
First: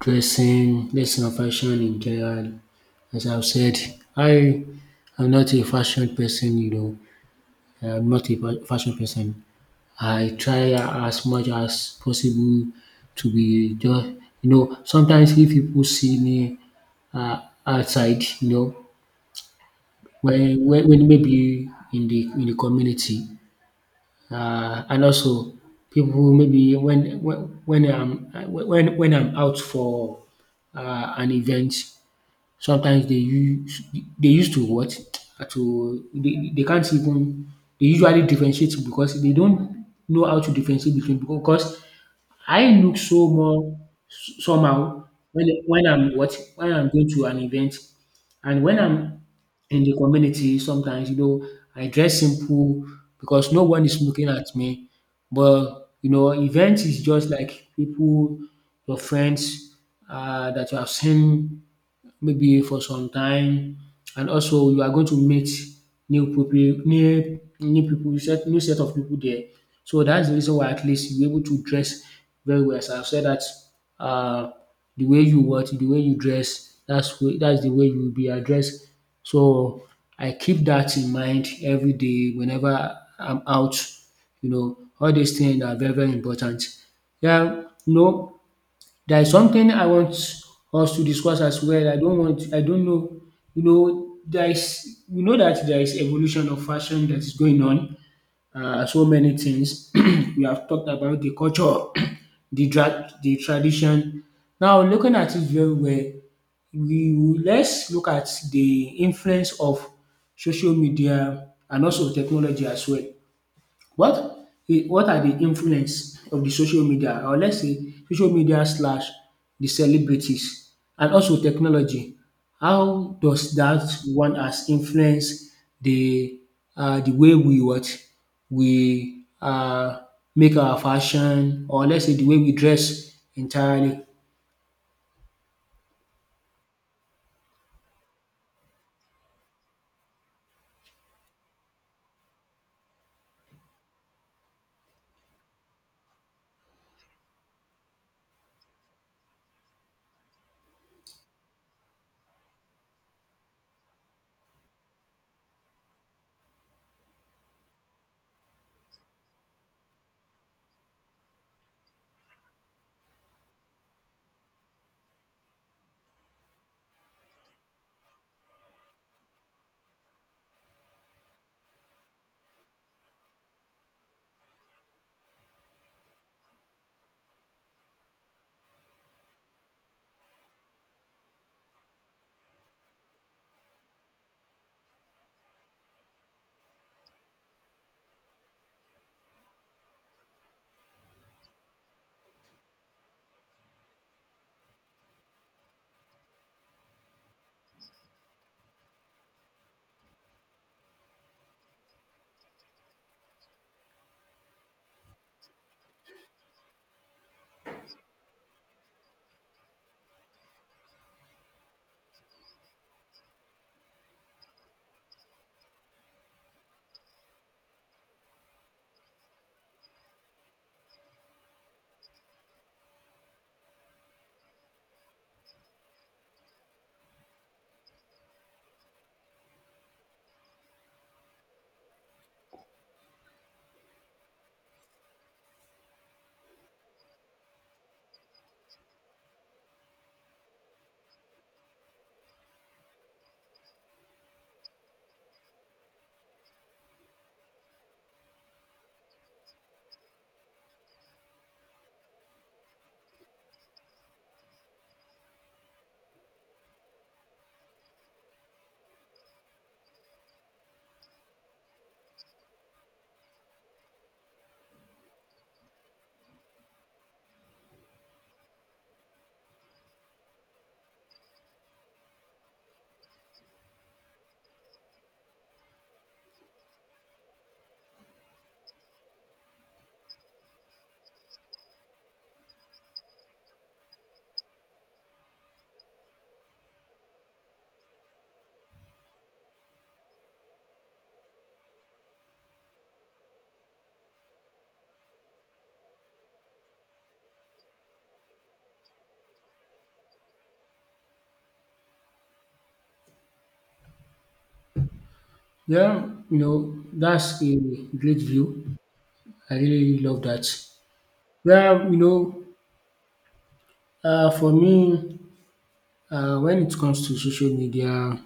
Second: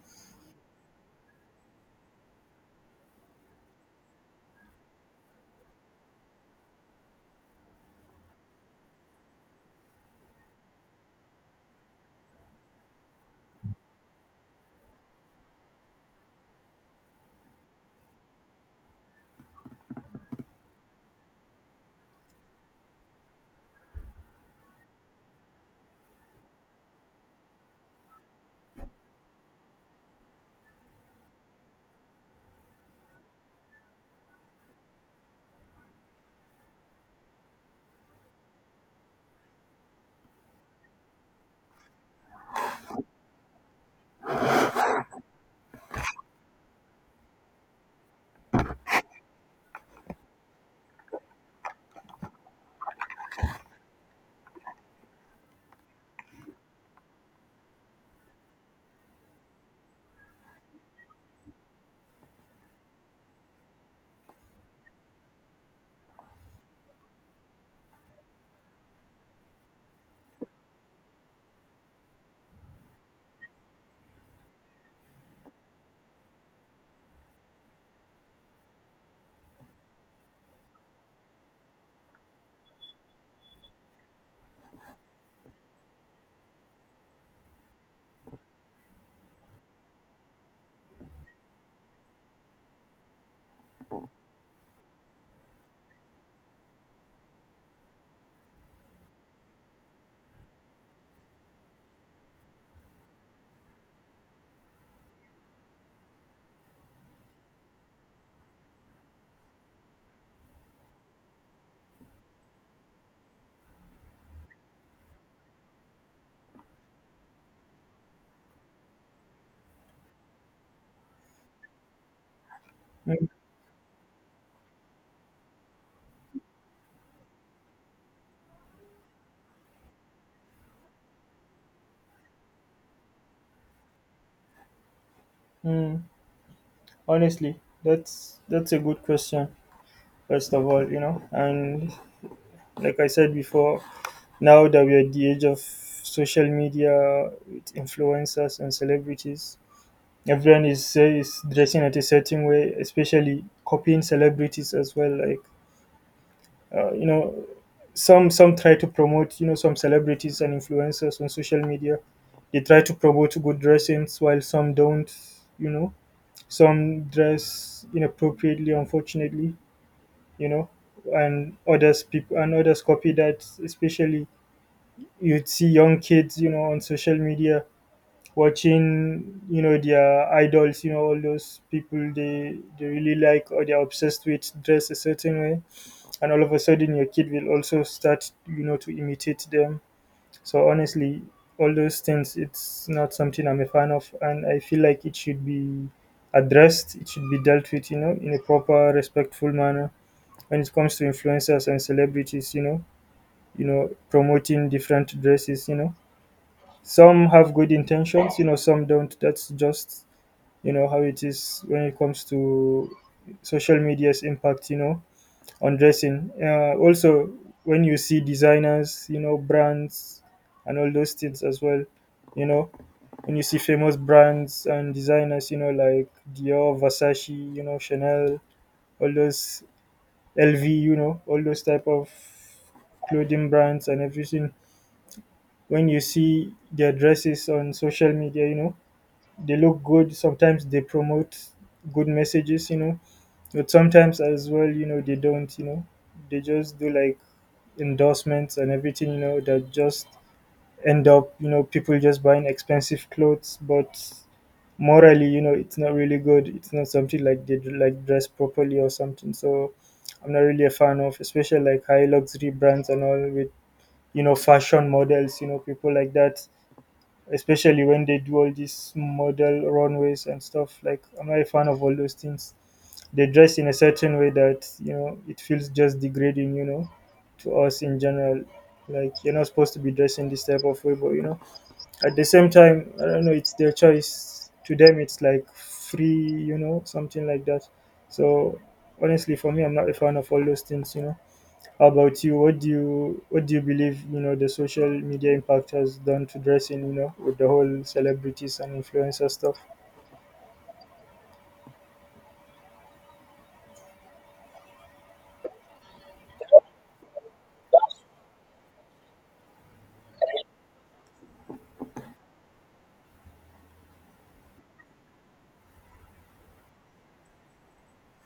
Speaker 2: dressing and fashion in general, as I've said, I am not a fashion person, you know. I'm multi fashion person. I try as much as possible to be just, you know, sometimes if people see me outside, you know, when maybe in the community, and also people maybe when I'm out for an event. Sometimes they use, they used to what? To, they can't even, they usually differentiate because they don't know how to differentiate between, because I look so more somehow when I'm what, when I'm going to an event, and when I'm in the community, sometimes, you know, I dress simple, because no one is looking at me. But you know, event is just like people, your friends that you have seen maybe for some time, and also you are going to meet new new people, set new set of people there. So that's the reason why at least you're able to dress very well. As I've said that uh the way you what, the way you dress, that's way that's the way you will be addressed. So I keep that in mind every day whenever I'm out. You know, all these things are very, very important. Yeah, no. There is something I want us to discuss as well. I don't know, you know, there is, we know that there is evolution of fashion that is going on. So many things. We have talked about the culture, the drag, the tradition. Now looking at it very well, let's look at the influence of social media and also technology as well. What what are the influence of the social media, or let's say social media slash the celebrities, and also technology? How
Speaker 1: Mm,
Speaker 2: does that one has influence the the way we what we make our fashion, or let's say the way we dress entirely?
Speaker 1: mm, honestly, that's a good question. First of all, you know, and like I said before, now that we're at the age of social media with influencers and celebrities, everyone is dressing at a certain way, especially copying celebrities as well. Like you know, some try to promote you know some celebrities and influencers on social media. They try to promote good dressings while some don't. You know, some dress inappropriately, unfortunately. You know, and others people and others copy that. Especially you'd see young kids, you know, on social media watching you know their idols, you know, all those people they really like or they're obsessed with, dress a certain way, and all of a sudden your kid will also start you know to imitate them. So honestly, all those things, it's not something I'm a fan of, and I feel like it should be addressed, it should be dealt with, you know, in a proper respectful manner. When it comes to influencers and celebrities, you know, you know promoting different dresses, you know, some have good intentions, you know, some don't. That's just you know how it is when it comes to social media's impact, you know, on dressing. Also when you see designers, you know, brands and all those things as well, you know, when you see famous brands and designers, you know, like Dior, Versace, you know, Chanel, all those, LV, you know, all those type of clothing brands and everything, when you see their dresses on social media, you know, they look good. Sometimes they promote good messages, you know. But sometimes as well, you know, they don't, you know, they just do like endorsements and everything, you know, that just end up, you know, people just buying expensive clothes, but morally, you know, it's not really good. It's not something like they do, like dress properly or something. So I'm not really a fan of, especially like high luxury brands and all with, you know, fashion models, you know, people like that. Especially when they do all these model runways and stuff. Like I'm not a fan of all those things. They dress in a certain way that, you know, it feels just degrading, to us in general. Like you're not supposed to be dressing this type of way, but, you know, at the same time, I don't know, it's their choice. To them it's like free, you know something like that so honestly, for me, I'm not a fan of all those things. How about you? What do you believe, you know, the social media impact has done to dressing, you know, with the whole celebrities and influencer stuff?
Speaker 2: Yeah, you know, that's a great view. I really love that. Well, you know, for me, when it comes to social media,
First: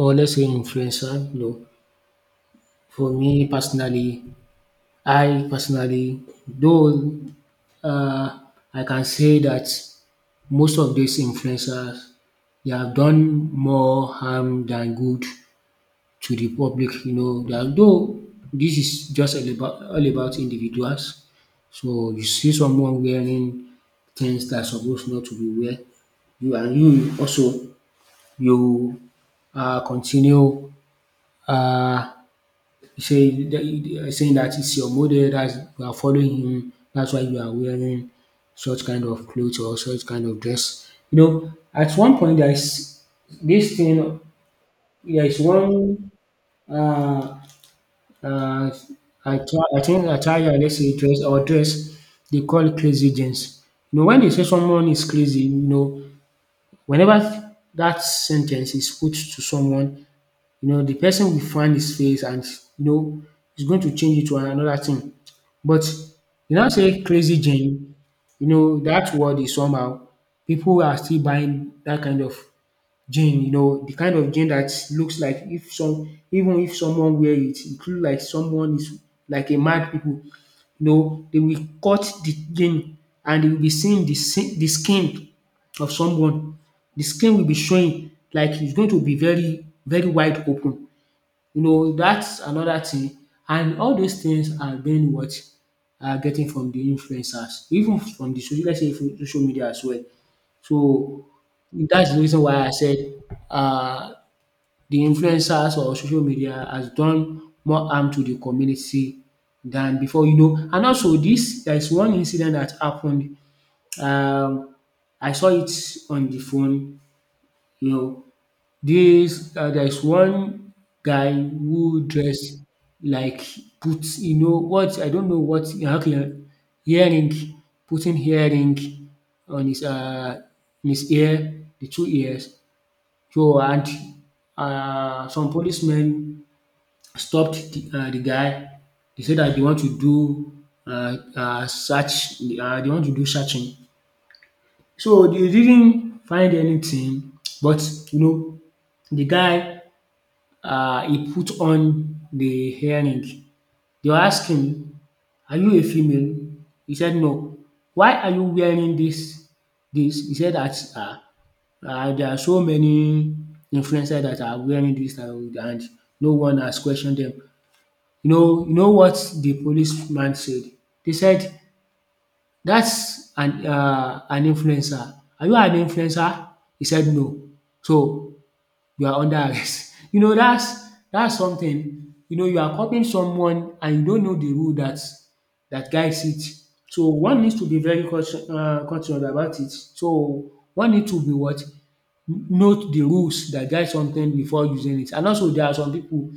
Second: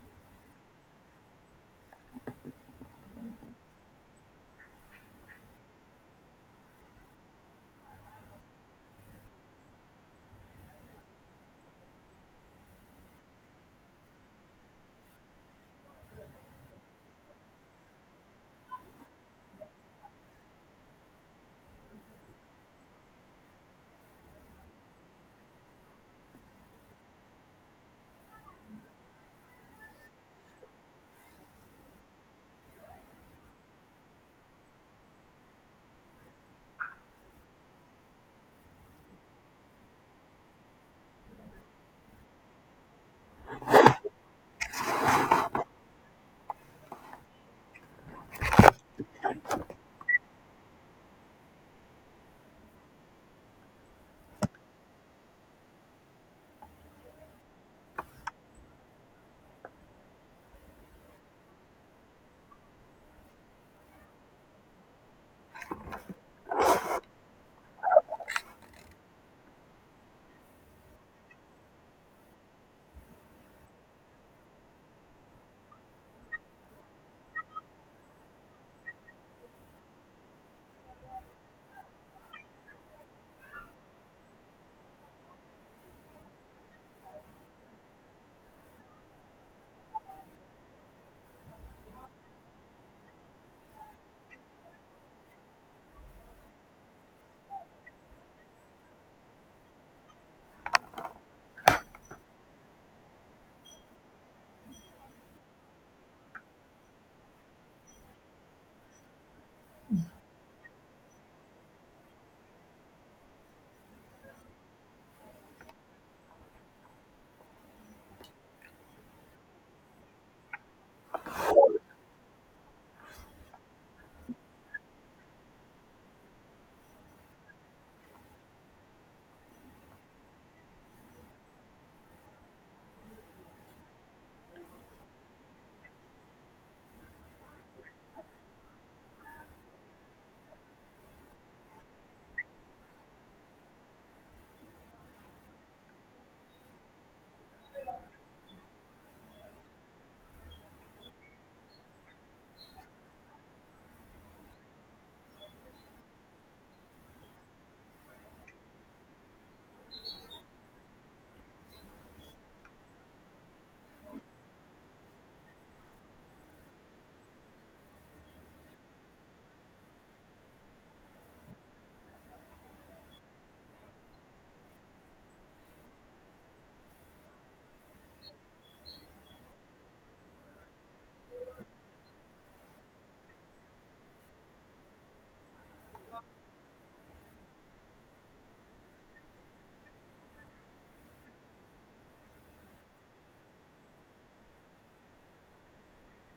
Speaker 2: honestly, influential. No, for me personally, I personally, though, uh, I can say that most of these influencers, they have done more harm than good to the public. You know, that though, this is just all about individuals. So you see someone wearing things that are supposed not to be wear, you, and you also you continue. Uh, saying that it's your model that's you are following him, that's why you are wearing such kind of clothes or such kind of dress. You know, at one point there is this thing, there is one uh, uh, attire, I think attire, let's say dress or dress, they call crazy jeans. You know, when they say someone is crazy, you know, whenever that sentence is put to someone, you know, the person will find his face, and you know, he's going to change it to another thing. But you now say crazy gin, you know, that word is somehow, people are still buying that kind of gin, you know, the kind of gin that looks like, if some, even if someone wear it, it look like someone is like a mad people, you know. They will cut the gin, and they will be seeing the the skin of someone. The skin will be showing, like it's going to be very, very wide open. You know, that's another thing. And all those things are being what, are getting from the influencers, even from the social, let's say from social media as well. So that's the reason why I said uh, the influencers or social media has done more harm to the community than before. You know, and also this, there is one incident that happened. Um, I saw it on the phone. You know, this there is one guy who dress like put you know what I don't know what how can earring putting earring on his in his ear, the two ears. So and some policemen stopped the guy. They said that they want to do search, they want to do searching. So they didn't find anything, but you know, the guy, he put on the hearing. They were asking him, "Are you a female?" He said, "No. Why are you wearing this?" This he said that there are so many influencers that are wearing this, and no one has questioned them. You know what the policeman said? They said, "That's an influencer. Are you an influencer?" He said no. "So you are under arrest." You know, that's something, you know, you are copying someone and you don't know the rule that guides it. So one needs to be very caution, cautious about it. So one need to be what? Note the rules that guide something before using it. And also there are some people,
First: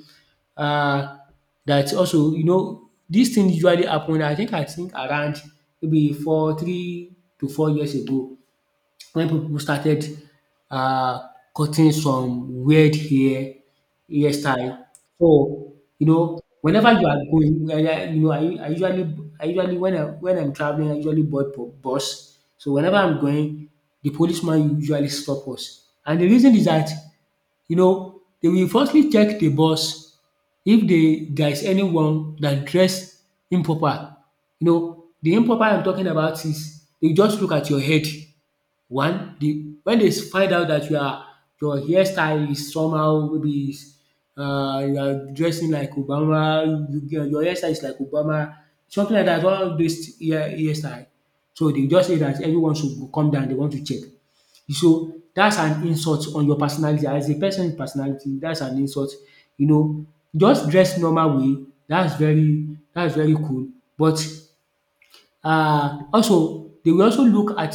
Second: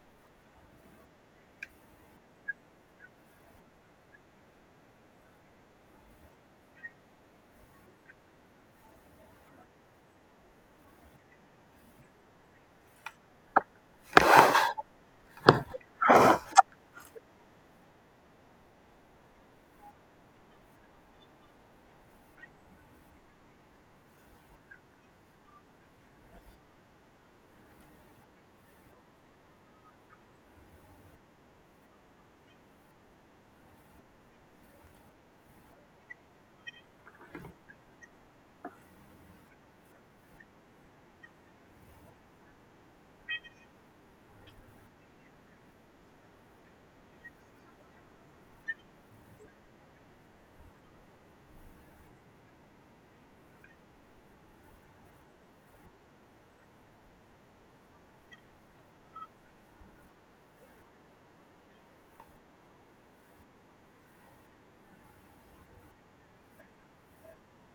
Speaker 2: um dat also, you know, these things usually happen. I think around maybe four three to 4 years ago, when people started uh, cutting some weird hairstyle. So you know, whenever you are going, you know, I usually when I'm traveling, I usually board bus. So whenever I'm going, the policeman usually stop us, and the reason is that, you know, they will firstly check the bus if they there is anyone that dress improper. You know, the improper I'm talking about is they just look at your head. One, the When they find out that your hairstyle is somehow, maybe is, you are dressing like Obama, you get your hairstyle is like Obama, something like that. All dis hair hairstyle. So they just say that everyone should go come down. They want to check. So that's an insult on your personality, as a person's personality, that's an insult. You know, just dress normal way, that's very, that's very cool. But also they will also look at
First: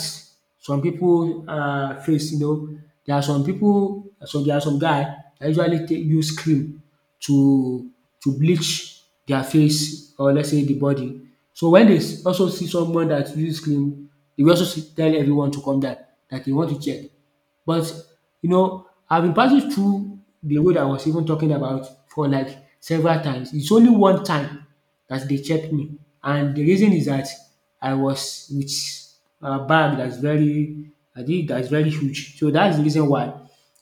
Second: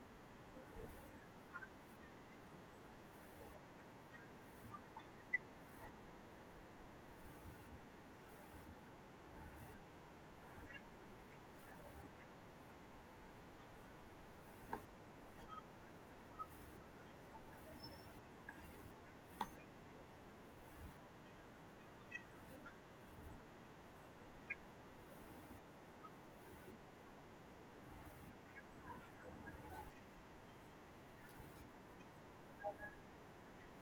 Speaker 2: some people' face. You know, there are some people, pipu there are some guy dat usually take use cream to bleach their face, or let's say the body. So wen dey also see someone that use cream, they will also see, tell everyone to come down that they want to check. But you know, I've been passing through the road I was even talking about for like several times. It's only one time that they checked me, and the reason is that I was with a bag that's very, I think that's very huge. So that's the reason why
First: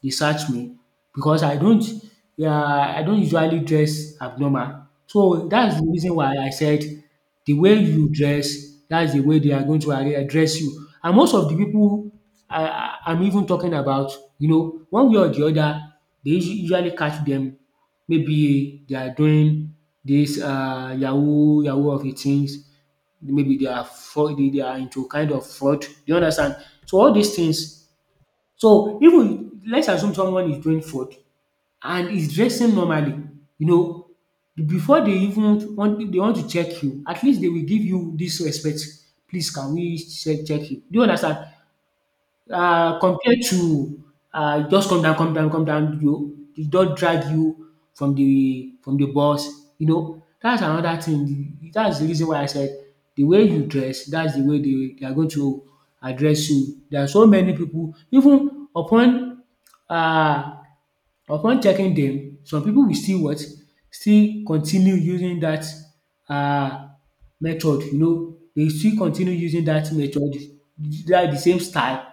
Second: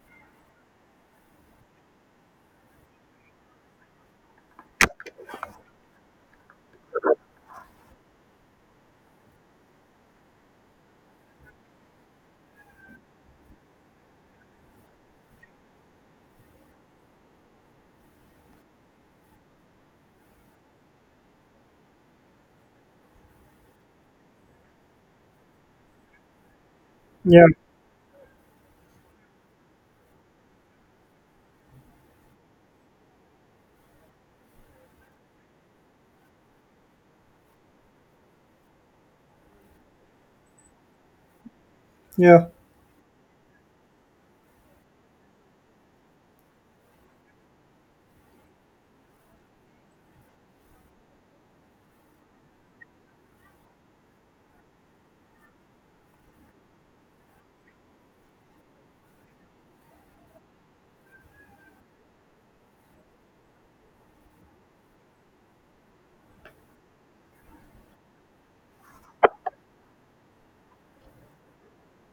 Speaker 2: they searched me, because I don't, yeah, I don't usually dress abnormal. So that's the reason why I said the way you dress, that's the way they are going to address you. And most of the people I'm even talking about, you know, one way or the other, they usually catch them. Maybe they are doing this yahoo yahoo of a things, maybe they are fraud, they are into kind of fraud, you understand? So all these
Speaker 1: Yeah,
Speaker 2: things, so even let's assume someone is doing fraud and is dressing normally, you know, before they even want, they want to check you, at least they will give you this respect, "Please can we check you?" Do you understand?
Speaker 1: yeah.
Speaker 2: Compared to just come down, come down, come down, you they not drag you from the bus. You know, that's another thing. That's the reason why I said the way you dress, that's the way they are going to address you. There are so many people, even upon uh, upon checking them, some people will still what? Still continue using that um method, you know, they still continue using that method, that the same style,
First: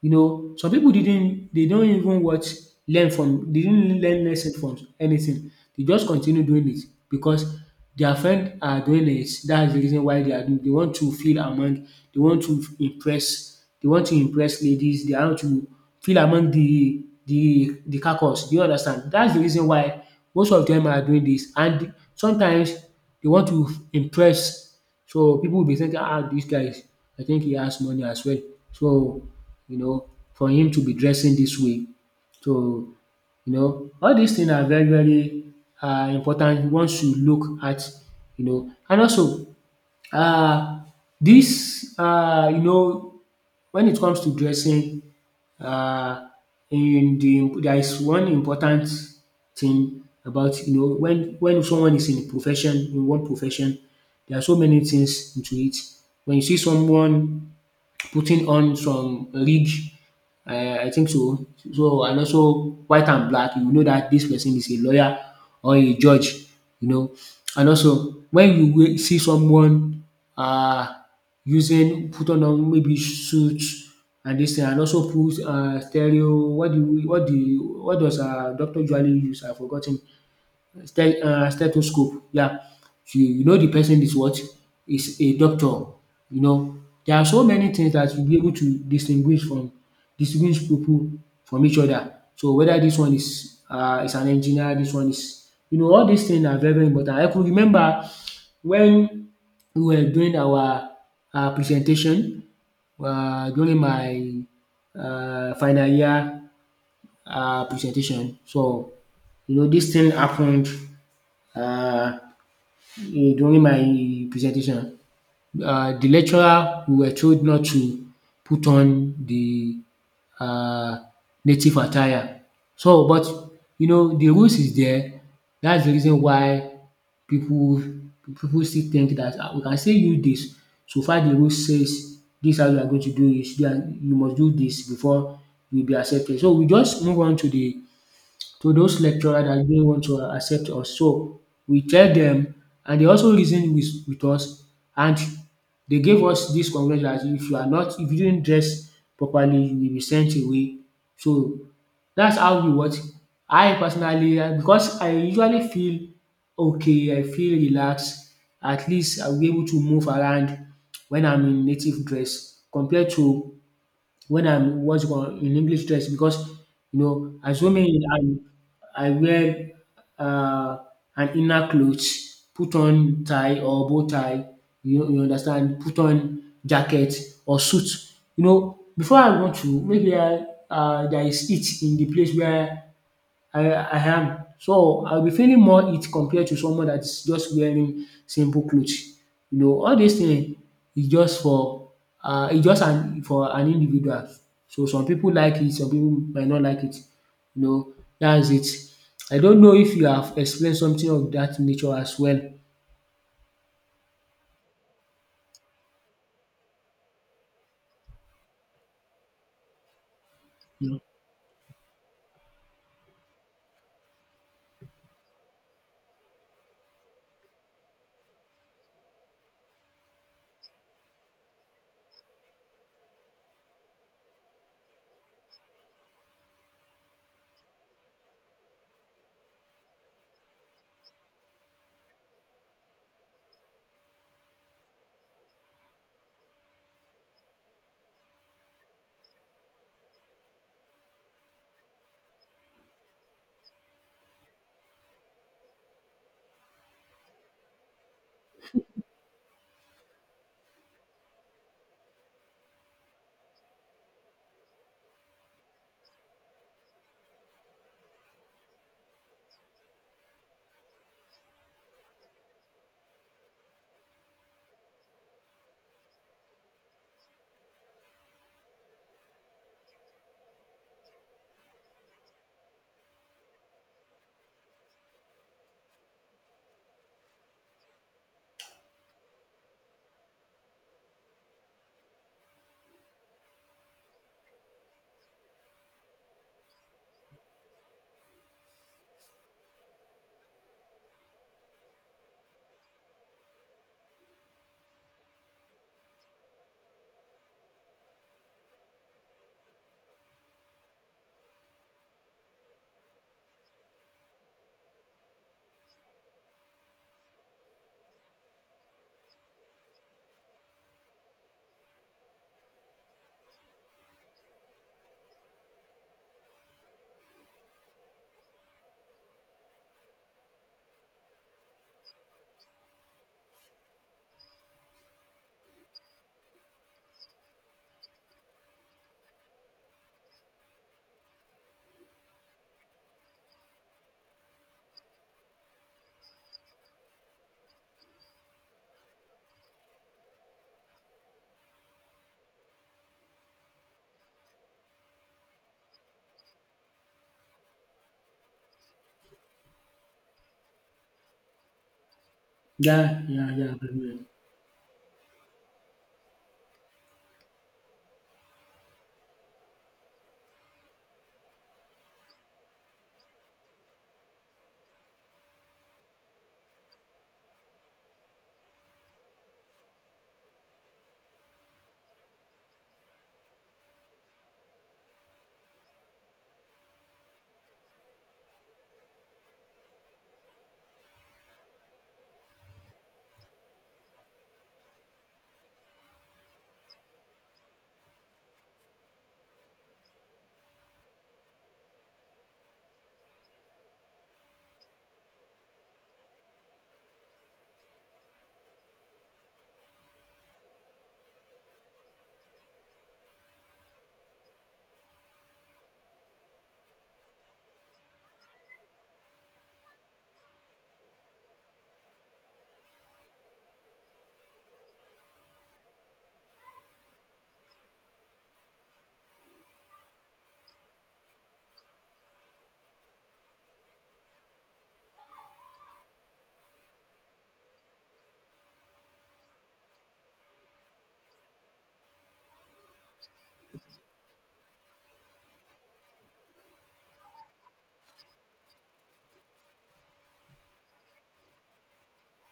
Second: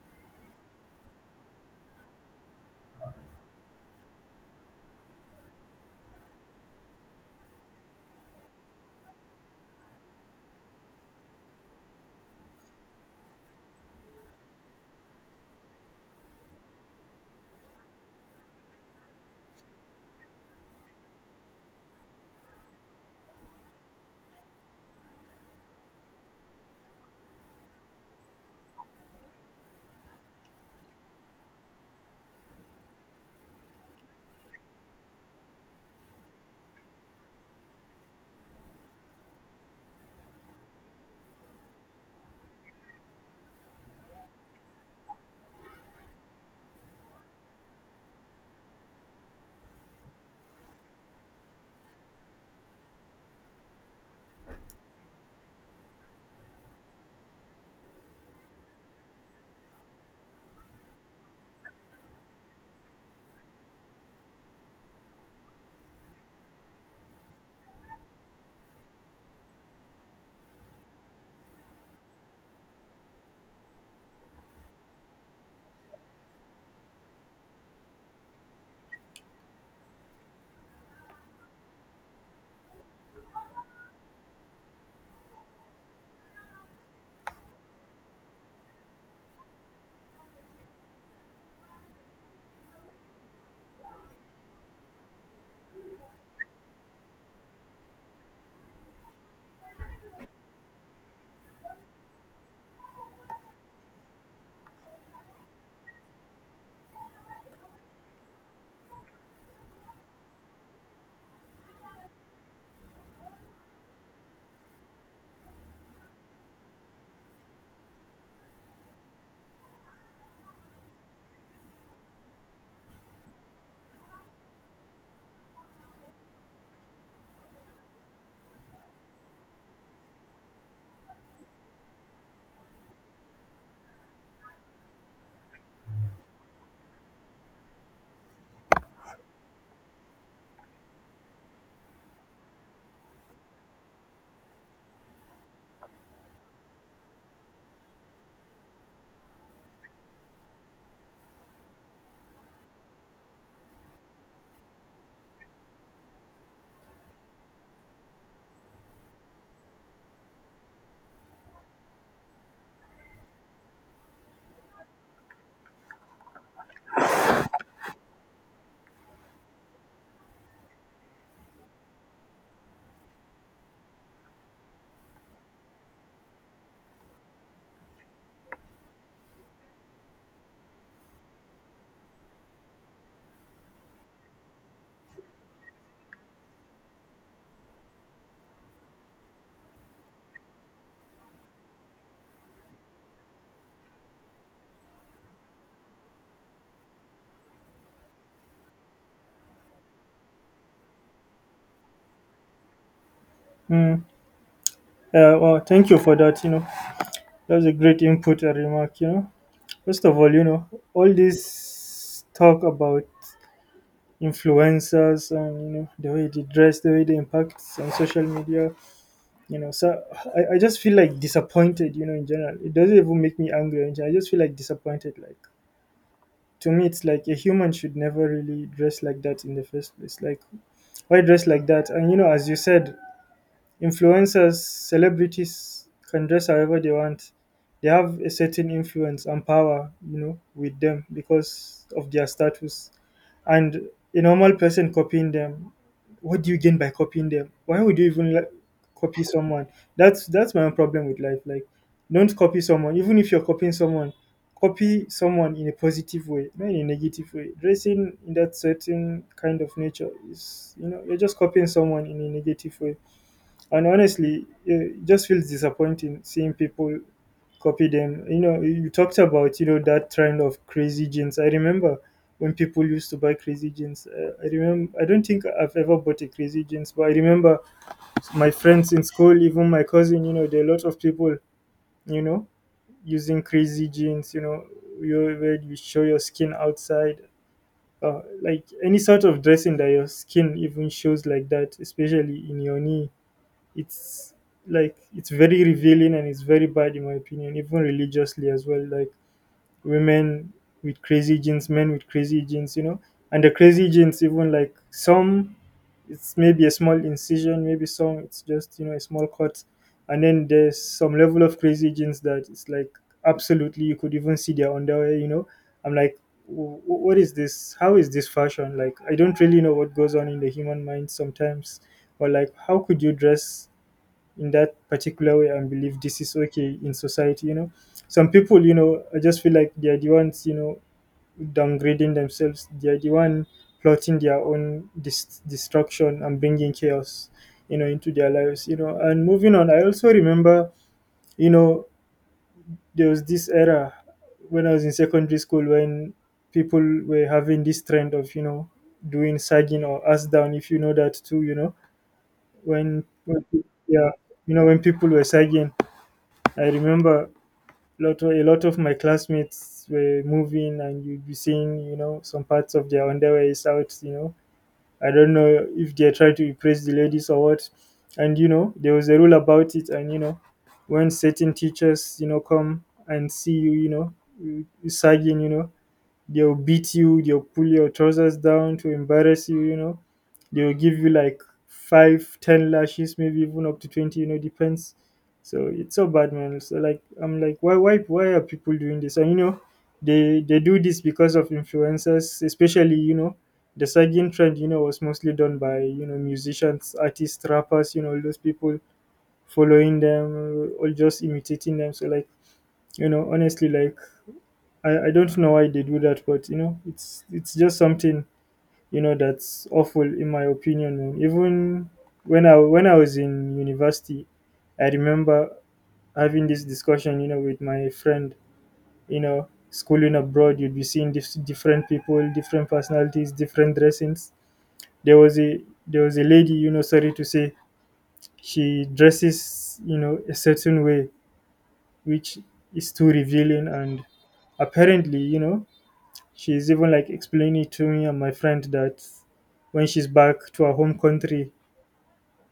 Speaker 2: you know. Some people didn't, they don't even what? Learn from, they didn't learn lesson from anything. They just continue doing it because their friend are doing it. That's the reason why they are doing, they want to feel among, they want to impress, they want to impress ladies. They want to feel among the carcass. Do you understand? That's the reason why most of them are doing this. And sometimes they want to impress. So people will be thinking, ah, this guy, I think he has money as well. So, you know, for him to be dressing this way. So, you know, all these things are very, very important once you look at, you know. And also uh, this, you know, when it comes to dressing, uh, in the there is one important thing about, you know, when someone is in profession, in one profession, there are so many things into it. When you see someone putting on some rig, I think so. So and also white and black, you know that this person is a lawyer or a judge, you know. And also when you wai see someone, um using put on maybe suit, and this thing, and also put stereo, what do you, what do you, what does doctor usually use? I forgot ten stethoscope. Yeah. So, you know the person is what? Is a doctor. You know, there are so many things that you'll be able to distinguish from, distinguish people from each other. So whether this one is an engineer, this one is, you know, all these things are very very important. I could remember when we were doing our presentation, during my final year presentation. So you know, this thing happened, uh, during my presentation, the lecturer, we were told not to put on the um native attire. So but you know, the rules is there, that's the reason why pipu still think dat we can still use dis. So far the rule says dis, how you are going to do it, you must do dis before you will be accepted. So we just move on to the to those lecturers that didn't want to accept us. So we tell them, and they also reason with us, and they gave us this congratulation. If you are not, if you didn't dress properly, you will be sent away. So that's how we watch. I personally because I usually feel okay, I feel relaxed. At least I'll be able to move around when I'm in native dress compared to when I'm what's called in English dress. Because you know as women, I wear uh, an inner clothes, put on tie or bow tie, you understand, put on jacket or suit. You know, before I want to, maybe I, there is heat in the place where I am. So I'll be feeling more heat compared to someone that is just wearing simple clothes. You know, all these thing is just for e just an for an individual. So some people like it, some people might not like it. You know, that's it. I don't know if you have explained something of that nature as well.
Speaker 1: mm. uh, well, thank you for that. That's a great input and remark. First of all, you know,
Speaker 2: You know,
Speaker 1: all this talk about influencers and, you know, the way they dress, the way they impact on social media, you know, so I just feel like disappointed, you know, in general. It doesn't even make me angry. In general, I just feel like disappointed. Like, to me, it's like a human should never really dress like that in the first place. Like, why dress like that? And, you know, as you said, influencers, celebrities can dress however they want. They have a certain influence and power, you know, with them because of their status. And a normal person copying them, what do you gain by copying them? Why would you even like copy someone? That's my own problem with life. Like, don't copy someone. Even if you're copying someone, copy someone in a positive way, not in a negative way. Dressing in that certain kind of nature is, you know, you're just copying someone in a negative way. And honestly, it just feels disappointing seeing people copy them. You know, you talked about that trend of crazy jeans. I remember when people used to buy crazy jeans. I remember. I don't think I've ever bought a crazy jeans, but I remember my friends in school, even my cousin. You know, there are a lot of people, you know, using crazy jeans. You know, you where you show your skin outside. Like any sort of dressing that your skin even shows like that, especially in your knee, it's like it's very revealing and it's very bad in my opinion, even religiously as well, like women with crazy genes, men with crazy genes, you know. And the crazy genes, even like some, it's maybe a small incision, maybe some, it's just, you know, a small cut, and then there's some level of crazy genes that it's like absolutely you could even see their underwear, you know. I'm like, "What is this? How is this fashion?" Like, I don't really know what goes on in the human mind sometimes, or like how could you dress in that particular way and believe this is okay in society? You know, some people, you know, I just feel like they're the ones, you know, downgrading themselves, they're the one plotting their own destruction and bringing chaos, you know, into their lives. You know, and moving on, I also remember, you know, there was this era when I was in secondary school when people were having this trend of, you know, doing sagging or ass down, if you know that too, you know, when,
Speaker 2: yeah
Speaker 1: when
Speaker 2: yeah yeah.
Speaker 1: yeah, you know, when people were sagging, I remember a lot of my classmates were moving, and you'd be seeing, you know, some parts of their underwear is out. You know, I don't know if they're trying to impress the ladies or what. And you know, there was a rule about it, and you know, when certain teachers, you know, come and see you, you know, you sagging, you know, they'll beat you, they'll pull your trousers down to embarrass you, you know. They'll give you like 5, 10 lashes, maybe even up to 20, you know, depends. So it's so bad, man. So like I'm like, why are people doing this? And you know, they do this because of influencers, especially, you know, the sagging trend, you know, was mostly done by, you know, musicians, artists, rappers, you know, all those people following them or just imitating them. So like, you know, honestly, like I don't know why they do that, but you know, it's just something, you know, that's awful in my opinion. Man. Even when I was in university, I remember having this discussion, you know, with my friend. You know, schooling abroad, you'd be seeing different people, different personalities, different dressings. There was a lady, you know, sorry to say, she dresses, you know, a certain way, which is too revealing, and apparently, you know, she's even like explaining to me and my friend that when she's back to her home country,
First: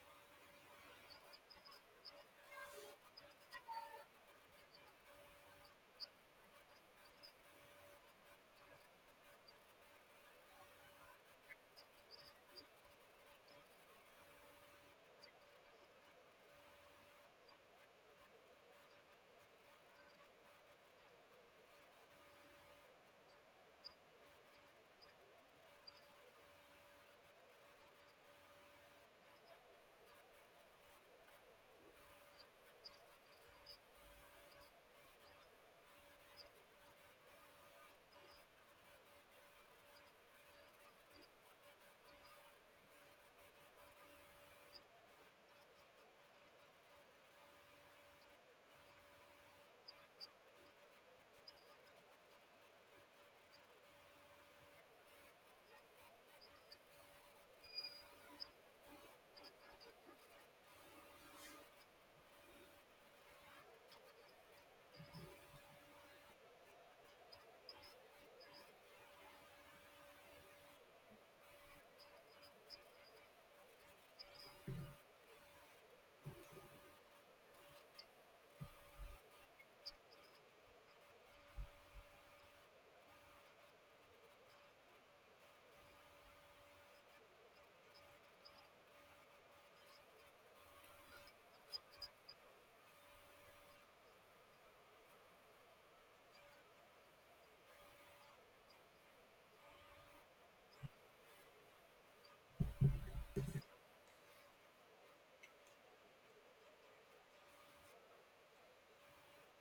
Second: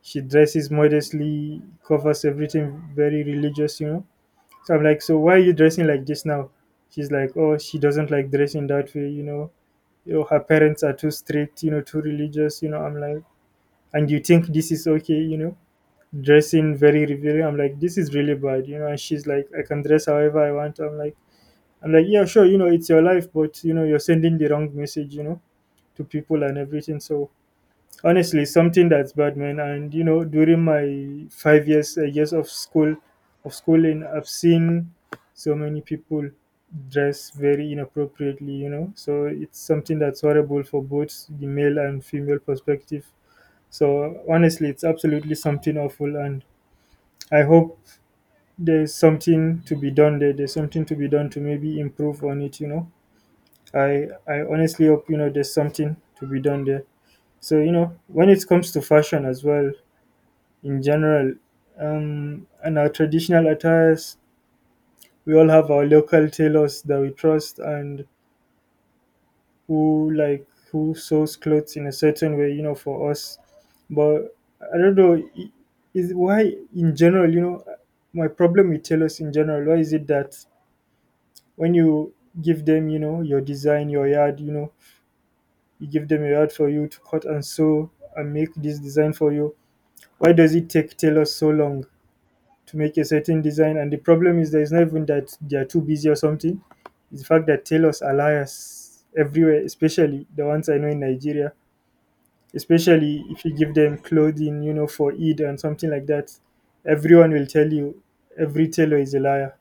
Speaker 1: she dresses modestly, covers everything, very religious, you know. So I'm like, so why are you dressing like this now? She's like, oh, she doesn't like dressing that way, you know. You know, her parents are too strict, you know, too religious, you know. I'm like, and you think this is okay, you know, dressing very revealing? I'm like, this is really bad, you know. And she's like, I can dress however I want. I'm like, yeah, sure, you know, it's your life, but you know, you're sending the wrong message, you know, to people and everything. So honestly, it's something that's bad, man. And you know, during my 5 years, of schooling, I've seen so many people dress very inappropriately. You know, so it's something that's horrible for both the male and female perspective. So honestly, it's absolutely something awful, and I hope there's something to be done there. There's something to be done to maybe improve on it. You know, I honestly hope, you know, there's something to be done there. So, you know, when it comes to fashion as well, in general, and our traditional attires, we all have our local tailors that we trust and who sews clothes in a certain way, you know, for us. But I don't know, is why in general, you know, my problem with tailors in general, why is it that when you give them, you know, your design, your yard, you know, you give them a yard for you to cut and sew and make this design for you, why does it take tailors so long to make a certain design? And the problem is that it's not even that they are too busy or something. It's the fact that tailors are liars everywhere, especially the ones I know in Nigeria. Especially if you give them clothing, you know, for Eid and something like that, everyone will tell you every tailor is a liar.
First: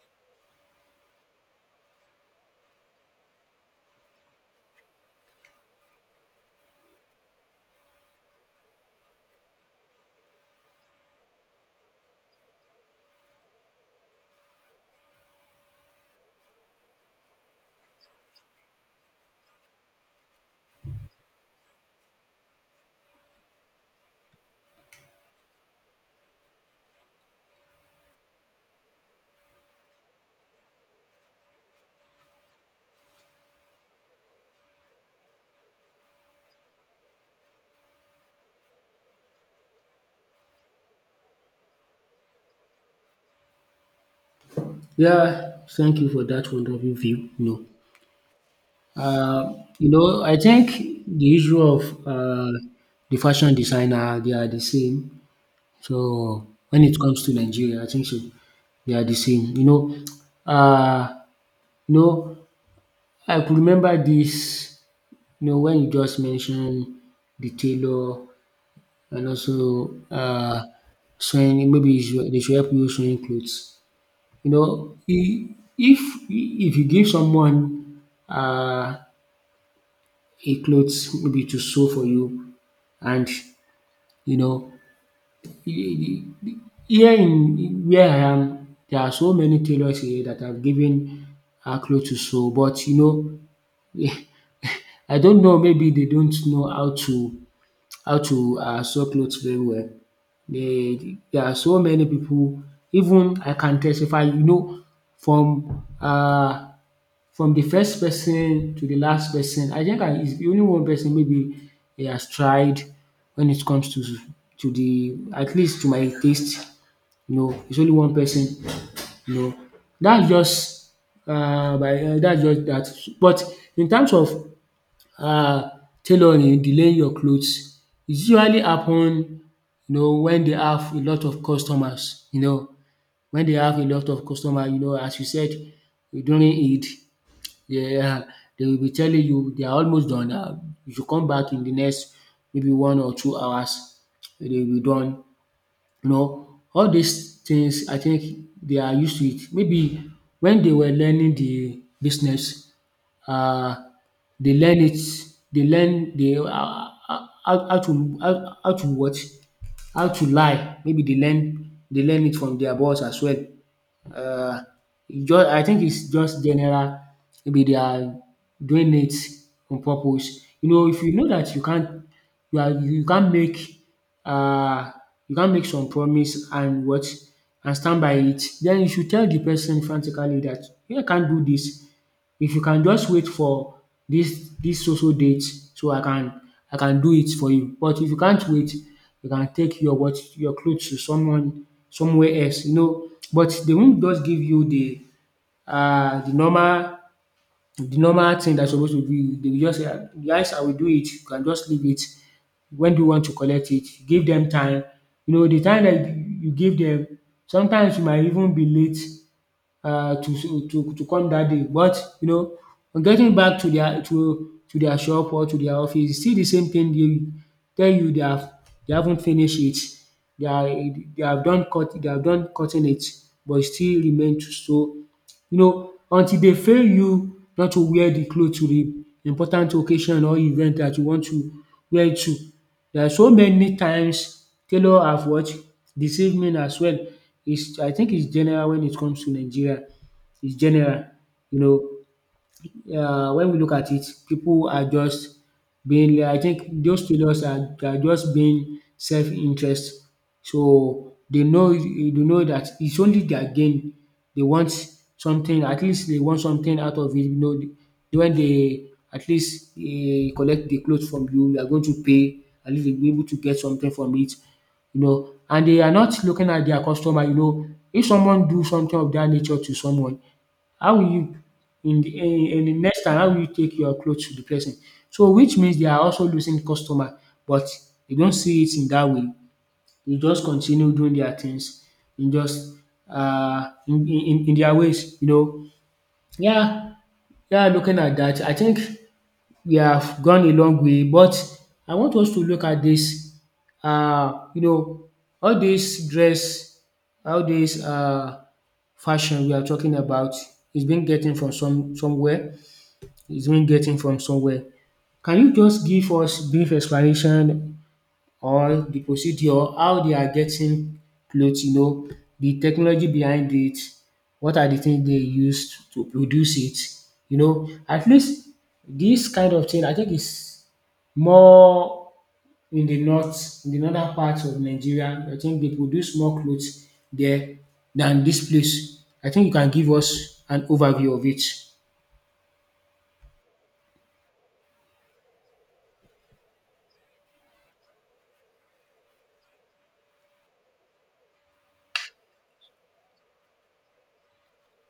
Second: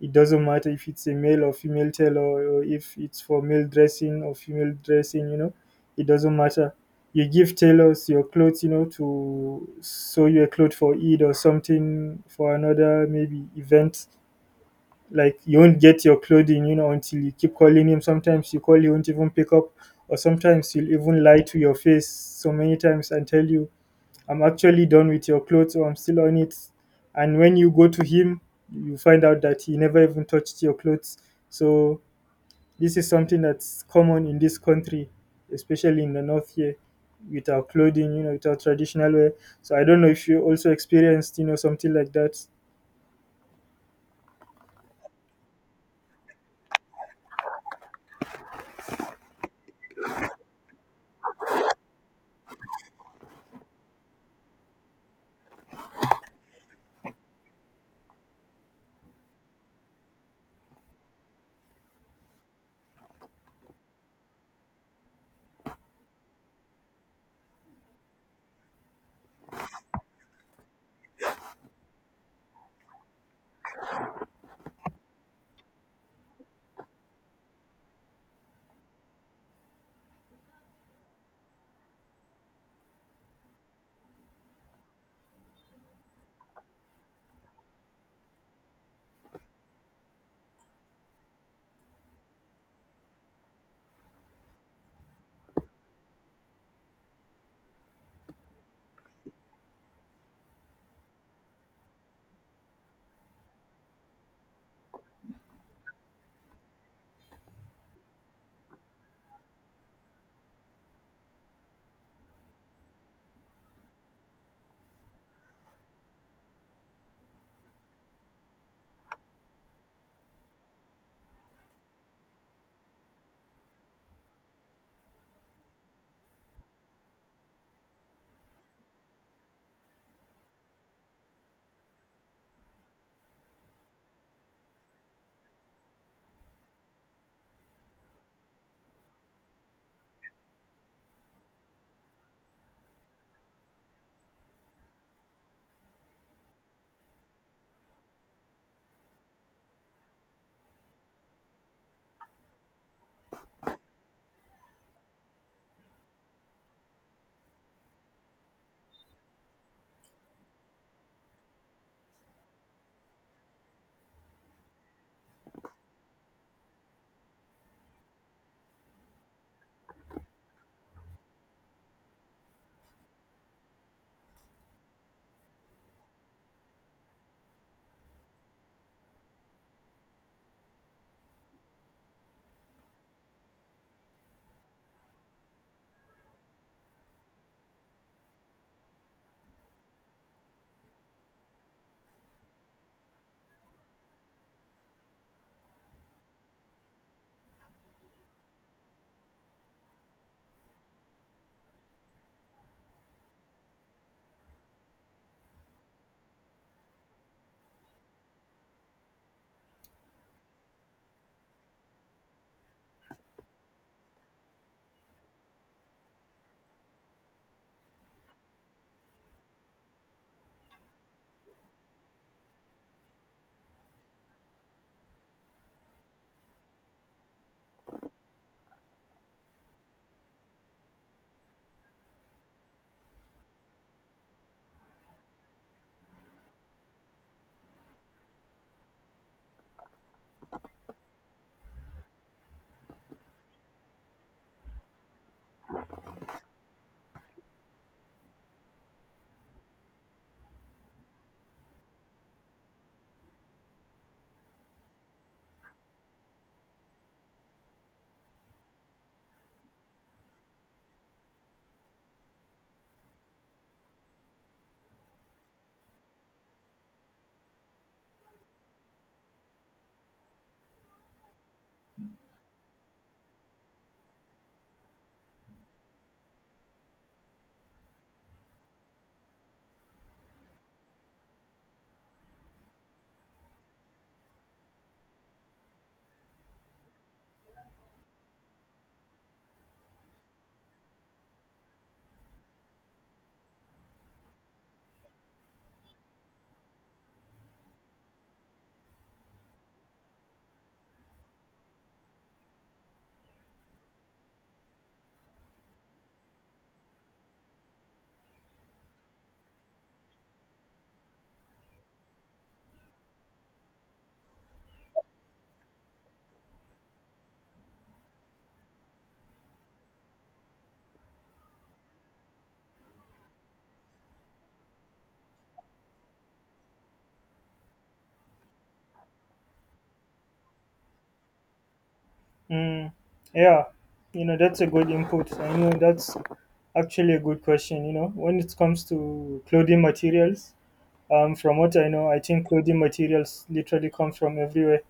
Speaker 1: It doesn't matter if it's a male or female tailor or if it's for male dressing or female dressing, you know, it doesn't matter. You give tailors your clothes, you know, to sew you a cloth for Eid or something for another maybe event. Like you won't get your clothing, you know, until you keep calling him. Sometimes you call, he won't even pick up, or sometimes he'll even lie to your face so many times and tell you I'm actually done with your clothes or I'm still on it. And when you go to him, you find out that he never even touched your clothes. So this is something that's common in this country, especially in the north here, with our clothing, you know, with our traditional wear. So I don't know if you also experienced, you know, something like that.
Speaker 2: Yeah, thank you for that wonderful view. No. Uh, you know, I think the issue of uh, the fashion designer, they are the same. So when it comes to Nigeria, I think so, they are the same. Uh, you know, I could remember this. You know, when you just mentioned the tailor and also sewing, maybe they should help you sewing clothes. You know, if you give someone uh, a clothes maybe to sew for you. And you know, here in where I am, there are so many tailors here that have given out clothes to sew, but you know, I don't know, maybe they don't know how to sew clothes very well. Dey there are so many people. Even I can testify, you know, from um from the first person to the last person. I think I is only one person, maybe he has tried when it comes to the, at least to my taste. You know, it's only one person. You know, that's just by that's just that. But in terms of uh, tailoring, delaying your clothes, it usually happen. You know, when they have a lot of customers. You know, when they have a lot of customers. You know, as you said during Eid, yeah, they will be telling you they are almost done now, you should come back in the next maybe 1 or 2 hours, they will be done. You know, all these things I think they are used to it. Maybe when they were learning the business, uh, they learn it. They learn they how to, what, how to lie. Maybe they learn it from their boss as well. Uh, e just, I think it's just general. Maybe they are doing it on purpose. You know, if you know that you are you can't make uh you can't make some promise and stand by it, then you should tell the person frantically that you can't do this. If you can just wait for this so date, so I can do it for you. But if you can't wait, you can take your clothes to someone somewhere else. But they won't just give you the normal thing dat supposed to be. They will just say, "Ah, guys, I will do it, you can just leave it. When do you want to collect it?’ Give them time. You know, the time that you give them. Sometimes you might even be late to come that day, but on getting back to their to their shop or to their office, it's still the same thing. They tell you they haven't finished it. They have done cutting it, but e still remain to so until they fail you, not to wear the cloth to the important occasion or event that you want to wear it to. There are so many times tailor have what? Deceived men as well. Is I think it's general when it comes to Nigeria. It's general. You know, when we look at it, people are just being I think those traders are just being self-interest. So they know that it's only their gain. They want something, at least they want something out of it. You know, when they at least collect the clothes from you, you are going to pay, at least they will be able to get something from it. You know, and they are not looking at their customer. You know, if someone do something of that nature to someone, how will you in the eh, in the next time, how will you take your clothes to the person? So which means they are also losing customer, but they don't see it in that way. They just continue doing their things in just in their ways, you know. Yeah, yeah, looking at that, I think we have gone a long way, but I want us to look at this. Uh, you know all this dress, all this fashion we are talking about is been getting from somewhere is being getting from somewhere. Can you just give us brief explanation on the procedure, how they are getting clothes, the technology behind it, what are the things they used to produce it, at least this kind of thing I think is more in the north, in the northern part of Nigeria. I think they produce more clothes there than this place. I think you can give us an overview of it.
Speaker 1: Mm, yeah, you know, that's a good input. I know that's actually a good question, you know, when it comes to clothing materials. From what I know, I think clothing materials literally come from everywhere.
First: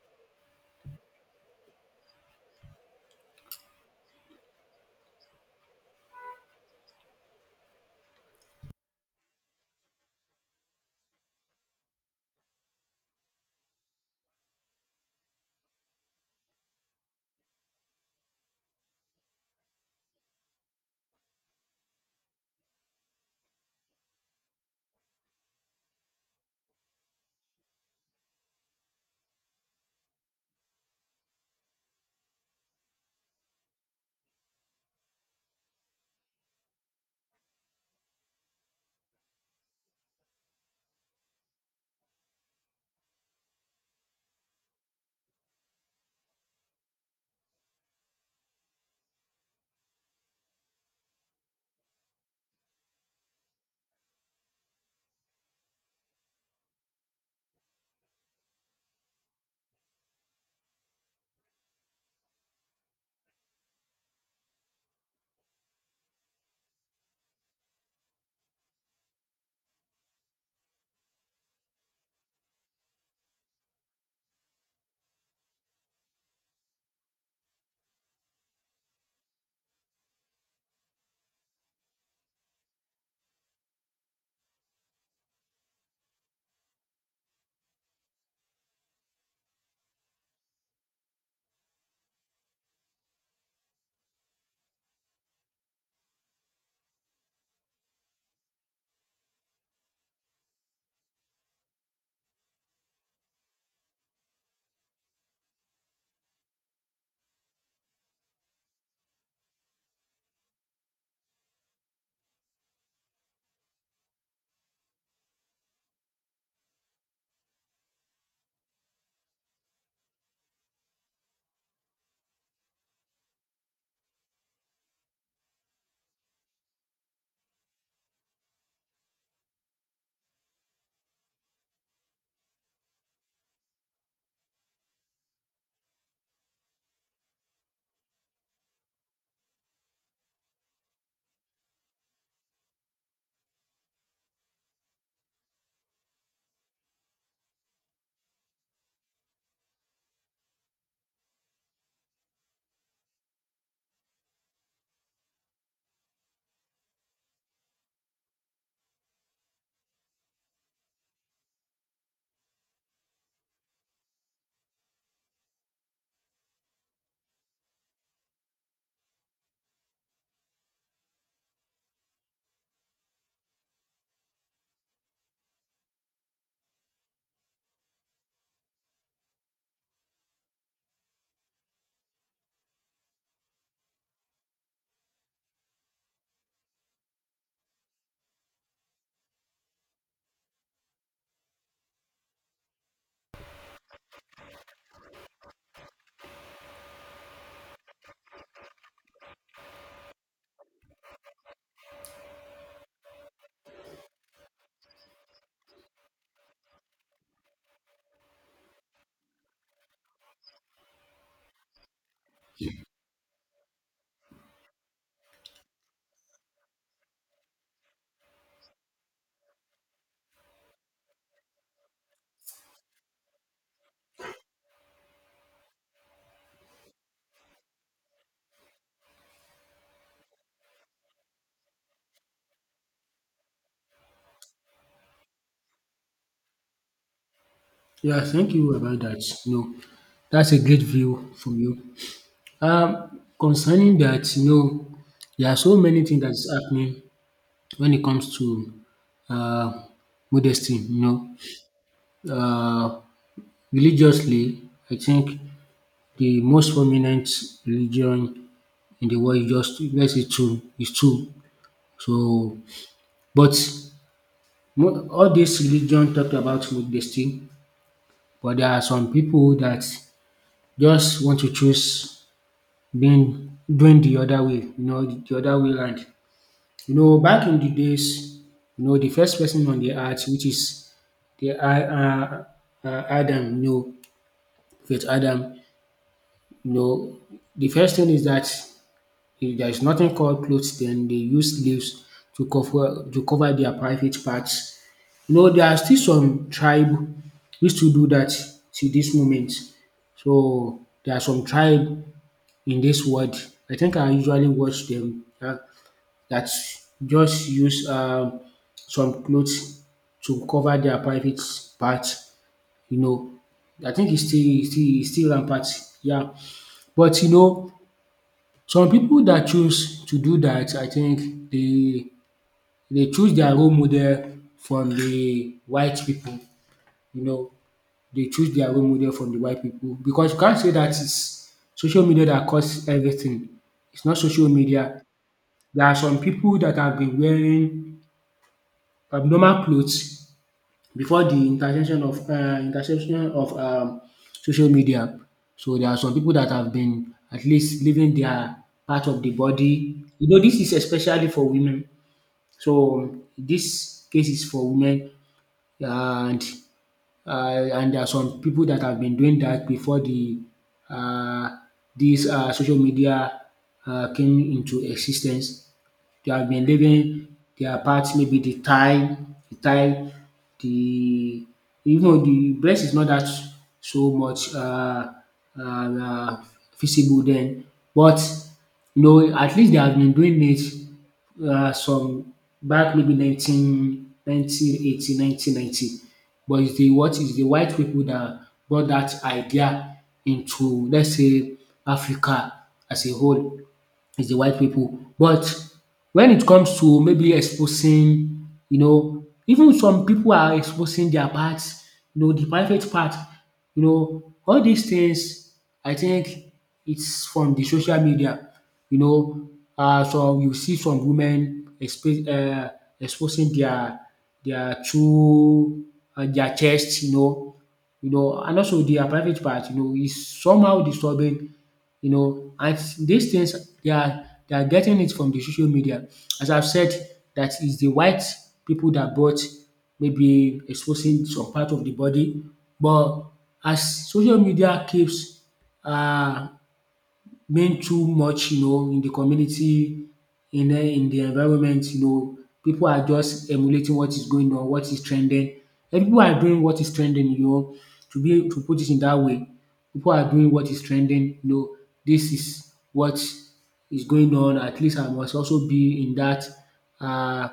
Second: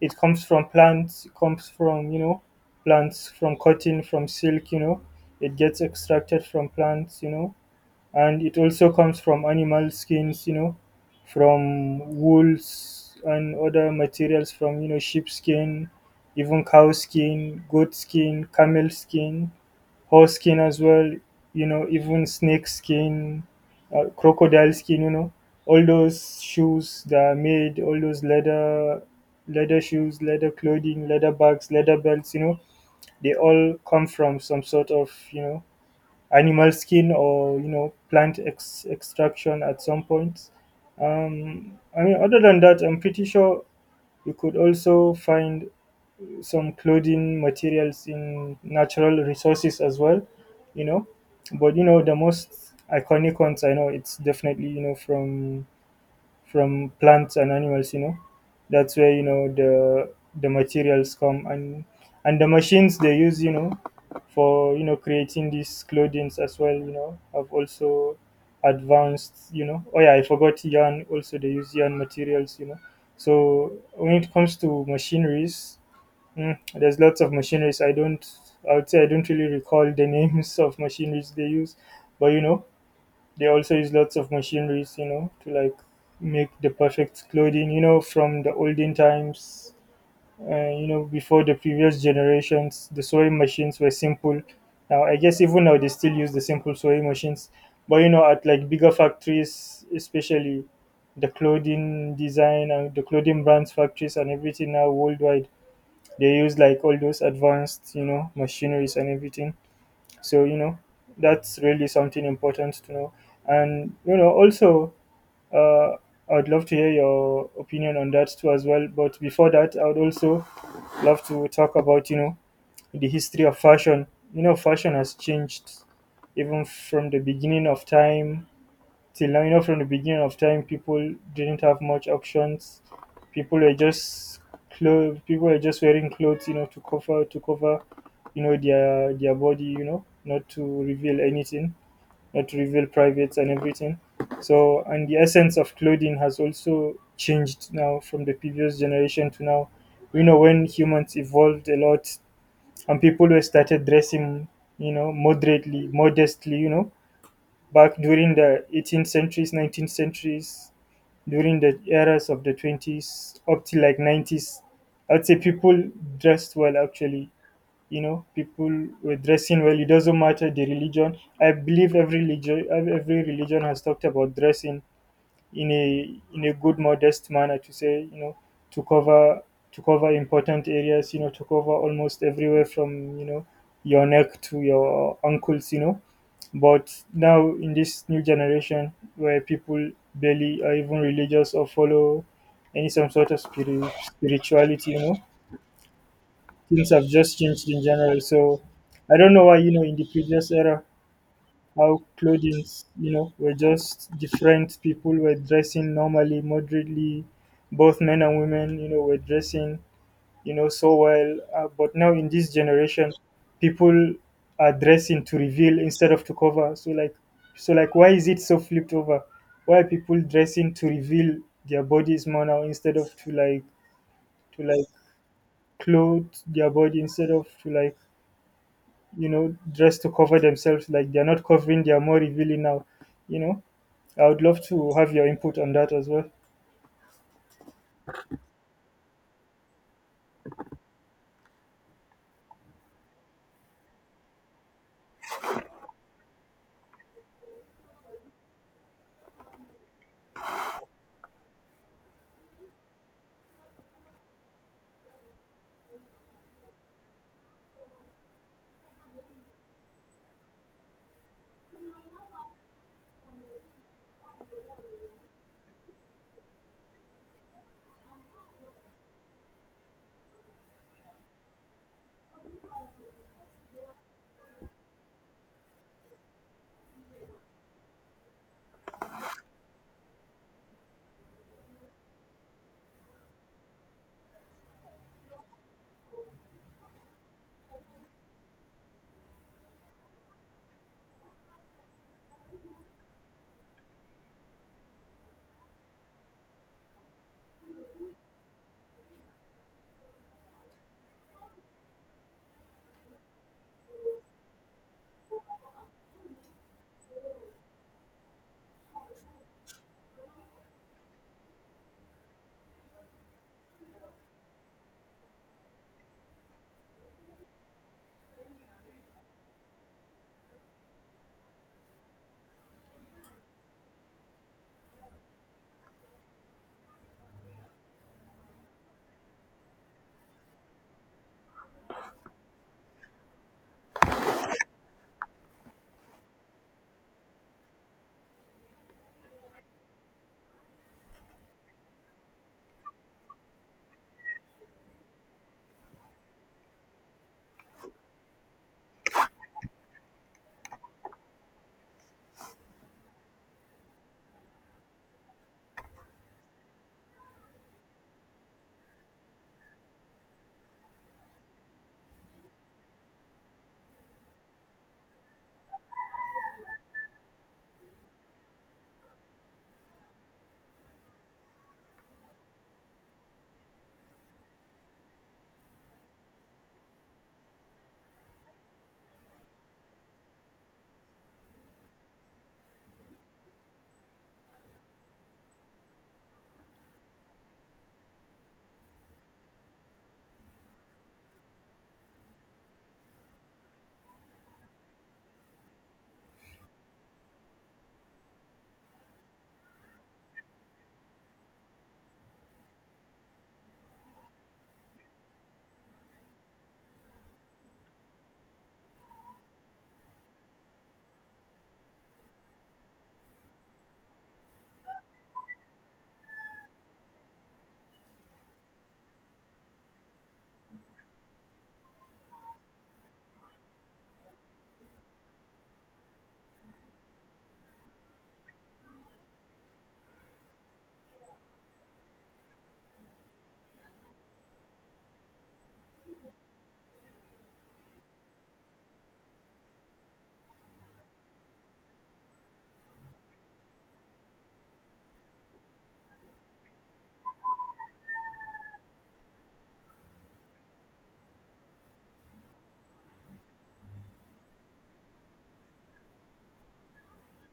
Speaker 1: It comes from plants, it comes from, you know, from cotton, from silk, you know, it gets extracted from plants, you know, and it also comes from animal skins, you know, from wools and other materials from, you know, sheep skin, even cow skin, goat skin, camel skin, horse skin as well, you know, even snake skin, crocodile skin, you know, all those shoes that are made, all those leather, leather shoes, leather clothing, leather bags, leather belts, you know, they all come from some sort of, you know, animal skin or, you know, plant extraction at some point. I mean, other than that, I'm pretty sure you could also find some clothing materials in natural resources as well, you know. But you know, the most iconic ones I know, it's definitely, you know, from plants and animals, you know. That's where, you know, the materials come, and the machines they use, you know, for, you know, creating these clothings as well, you know, have also advanced. You know, oh yeah, I forgot, yarn also, they use yarn materials, you know. So when it comes to machineries, there's lots of machineries. I would say I don't really recall the names of machineries they use, but you know, they also use lots of machineries, you know, to like make the perfect clothing, you know. From the olden times, you know, before the previous generations, the sewing machines were simple. Now, I guess even now they still use the simple sewing machines, but you know, at like bigger factories, especially the clothing design and the clothing brands factories and everything now worldwide, they use like all those advanced, you know, machineries and everything. So, you know, that's really something important to know. And, you know, also, uh, I'd love to hear your opinion on that too as well. But before that, I would also love to talk about, you know, the history of fashion. You know, fashion has changed even from the beginning of time till now. You know, from the beginning of time, people didn't have much options. People were just clothes. People were just wearing clothes, you know, to cover, you know, their body, you know, not to reveal anything, not to reveal privates and everything. So, and the essence of clothing has also changed now from the previous generation to now. You know, when humans evolved a lot and people were started dressing, you know, moderately, modestly, you know, back during the 18th centuries, 19th centuries, during the eras of the 20s up to like 90s. I'd say people dressed well actually. You know, people were dressing well. It doesn't matter the religion. I believe every religion has talked about dressing in a good modest manner, to say you know, to cover important areas, you know, to cover almost everywhere, from you know, your neck to your ankles, you know. But now in this new generation, where people barely are even religious or follow any some sort of spirituality, you know, things have just changed in general. So I don't know why, you know, in the previous era, how clothings, you know, were just different. People were dressing normally, moderately. Both men and women, you know, were dressing, you know, so well. But now in this generation, people are dressing to reveal instead of to cover. So like, why is it so flipped over? Why are people dressing to reveal their bodies more now, instead of to like clothe their body, instead of to like, you know, dress to cover themselves? Like they're not covering, they are more revealing now. You know, I would love to have your input on that as well.
Speaker 2: Yeah, thank you about that. No, that's a great view from you. Concerning that, there are so many things that's happening when it comes to uh, modesty. You know, religiously, I think the most prominent religion in the world is, just let's say two, is two. So, but all this religion talked about modesty, but there are some people that just want to choose been doing the other way, you know, the other way round. You know, back in the days, the first person on the earth, which is the Adam, you know, with Adam, you know, the first thing is that if there is nothing called clothes, then they use leaves to cover their private parts. You know, there are still some tribe which to do that to this moment. So there are some tribe in this world. I think I usually watch them, that just use some clothes to cover their private parts. You know, I think it's still rampant. Yeah, but you know, some people that choose to do that, I think they choose their role model from the white people. You know, they choose their role model from the white people, because you can't say that it's social media that caused everything. It's not social media. There are some people that have been wearing abnormal clothes before the intervention of, interception of, social media. So there are some people that have been at least leaving their part of the body. You know, this is especially for women. So this case is for women, and and there are some people that have been doing that before the um dis social media came into existence. They have been living their part, maybe the thigh, the thigh, the even though the breast is not that so much um visible then, but you know, at least they have been doing it, some back, maybe nineteen eighty, 1990, but it's the what is the white people that brought that idea into, let's say, Africa as a whole. Is the white people. But when it comes to maybe exposing, you know, even some people are exposing their parts, you know, the private part, you know, all these things, I think it's from the social media. You know, some, you see some women exposing their true their chest, you know, you know, and also their private part, you know, is somehow disturbing, you know. And these things, they are getting it from the social media. As I've said, that is the white people that bought maybe exposing some part of the body, but as social media keeps um being too much, you know, in the community, in the environment, you know, people are just emulating what is going on, what is trending. And people are doing what is trending, you know, to put it in that way. People are doing what is trending, you know, this is what is going on. At least I must also be in that, uh,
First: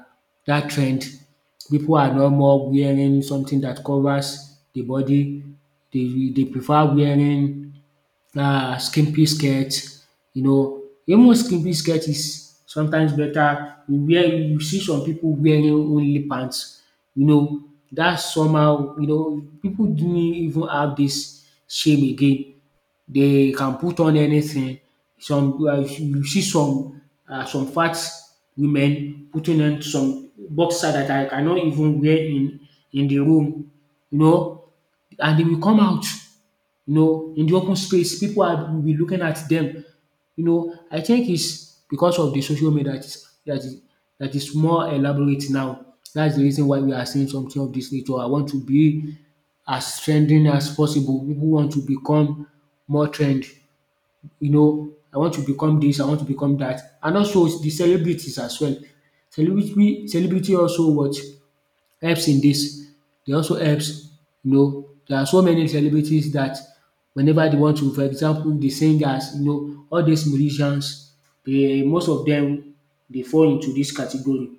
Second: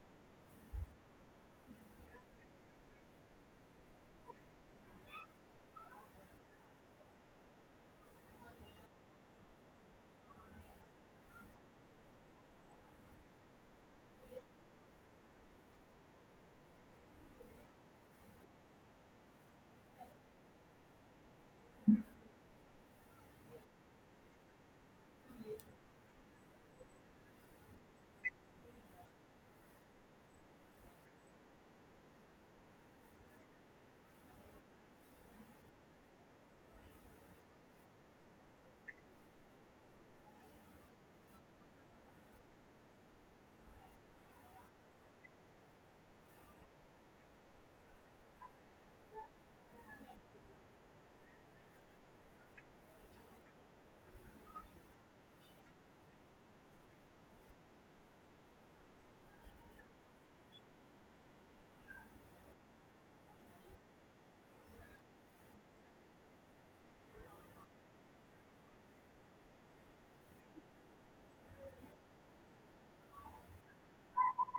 Speaker 2: that trend. People are no more wearing something that covers the body. They prefer wearing, skimpy skirt, you know, even skimpy skirt is sometimes better. You see some people wearing only pants, you know, that's somehow, people didn't even have this shame again. They can put on anything. Some You see some some fat women putting on some boxer that I cannot even wear in the room, you know, and they will come out, you know, in the open space, people are will be looking at them. You know, I think it's because of the social media that is more elaborate now. That's the reason why we are seeing something of this nature. I want to be as trending as possible. People want to become more trend. You know, I want to become this, I want to become that. And also the celebrities as well. Celebrity also what helps in this. They also helps. You know, there are so many celebrities that, whenever they want to, for example, the singers, you know, all these musicians, they, most of them, they fall into this category.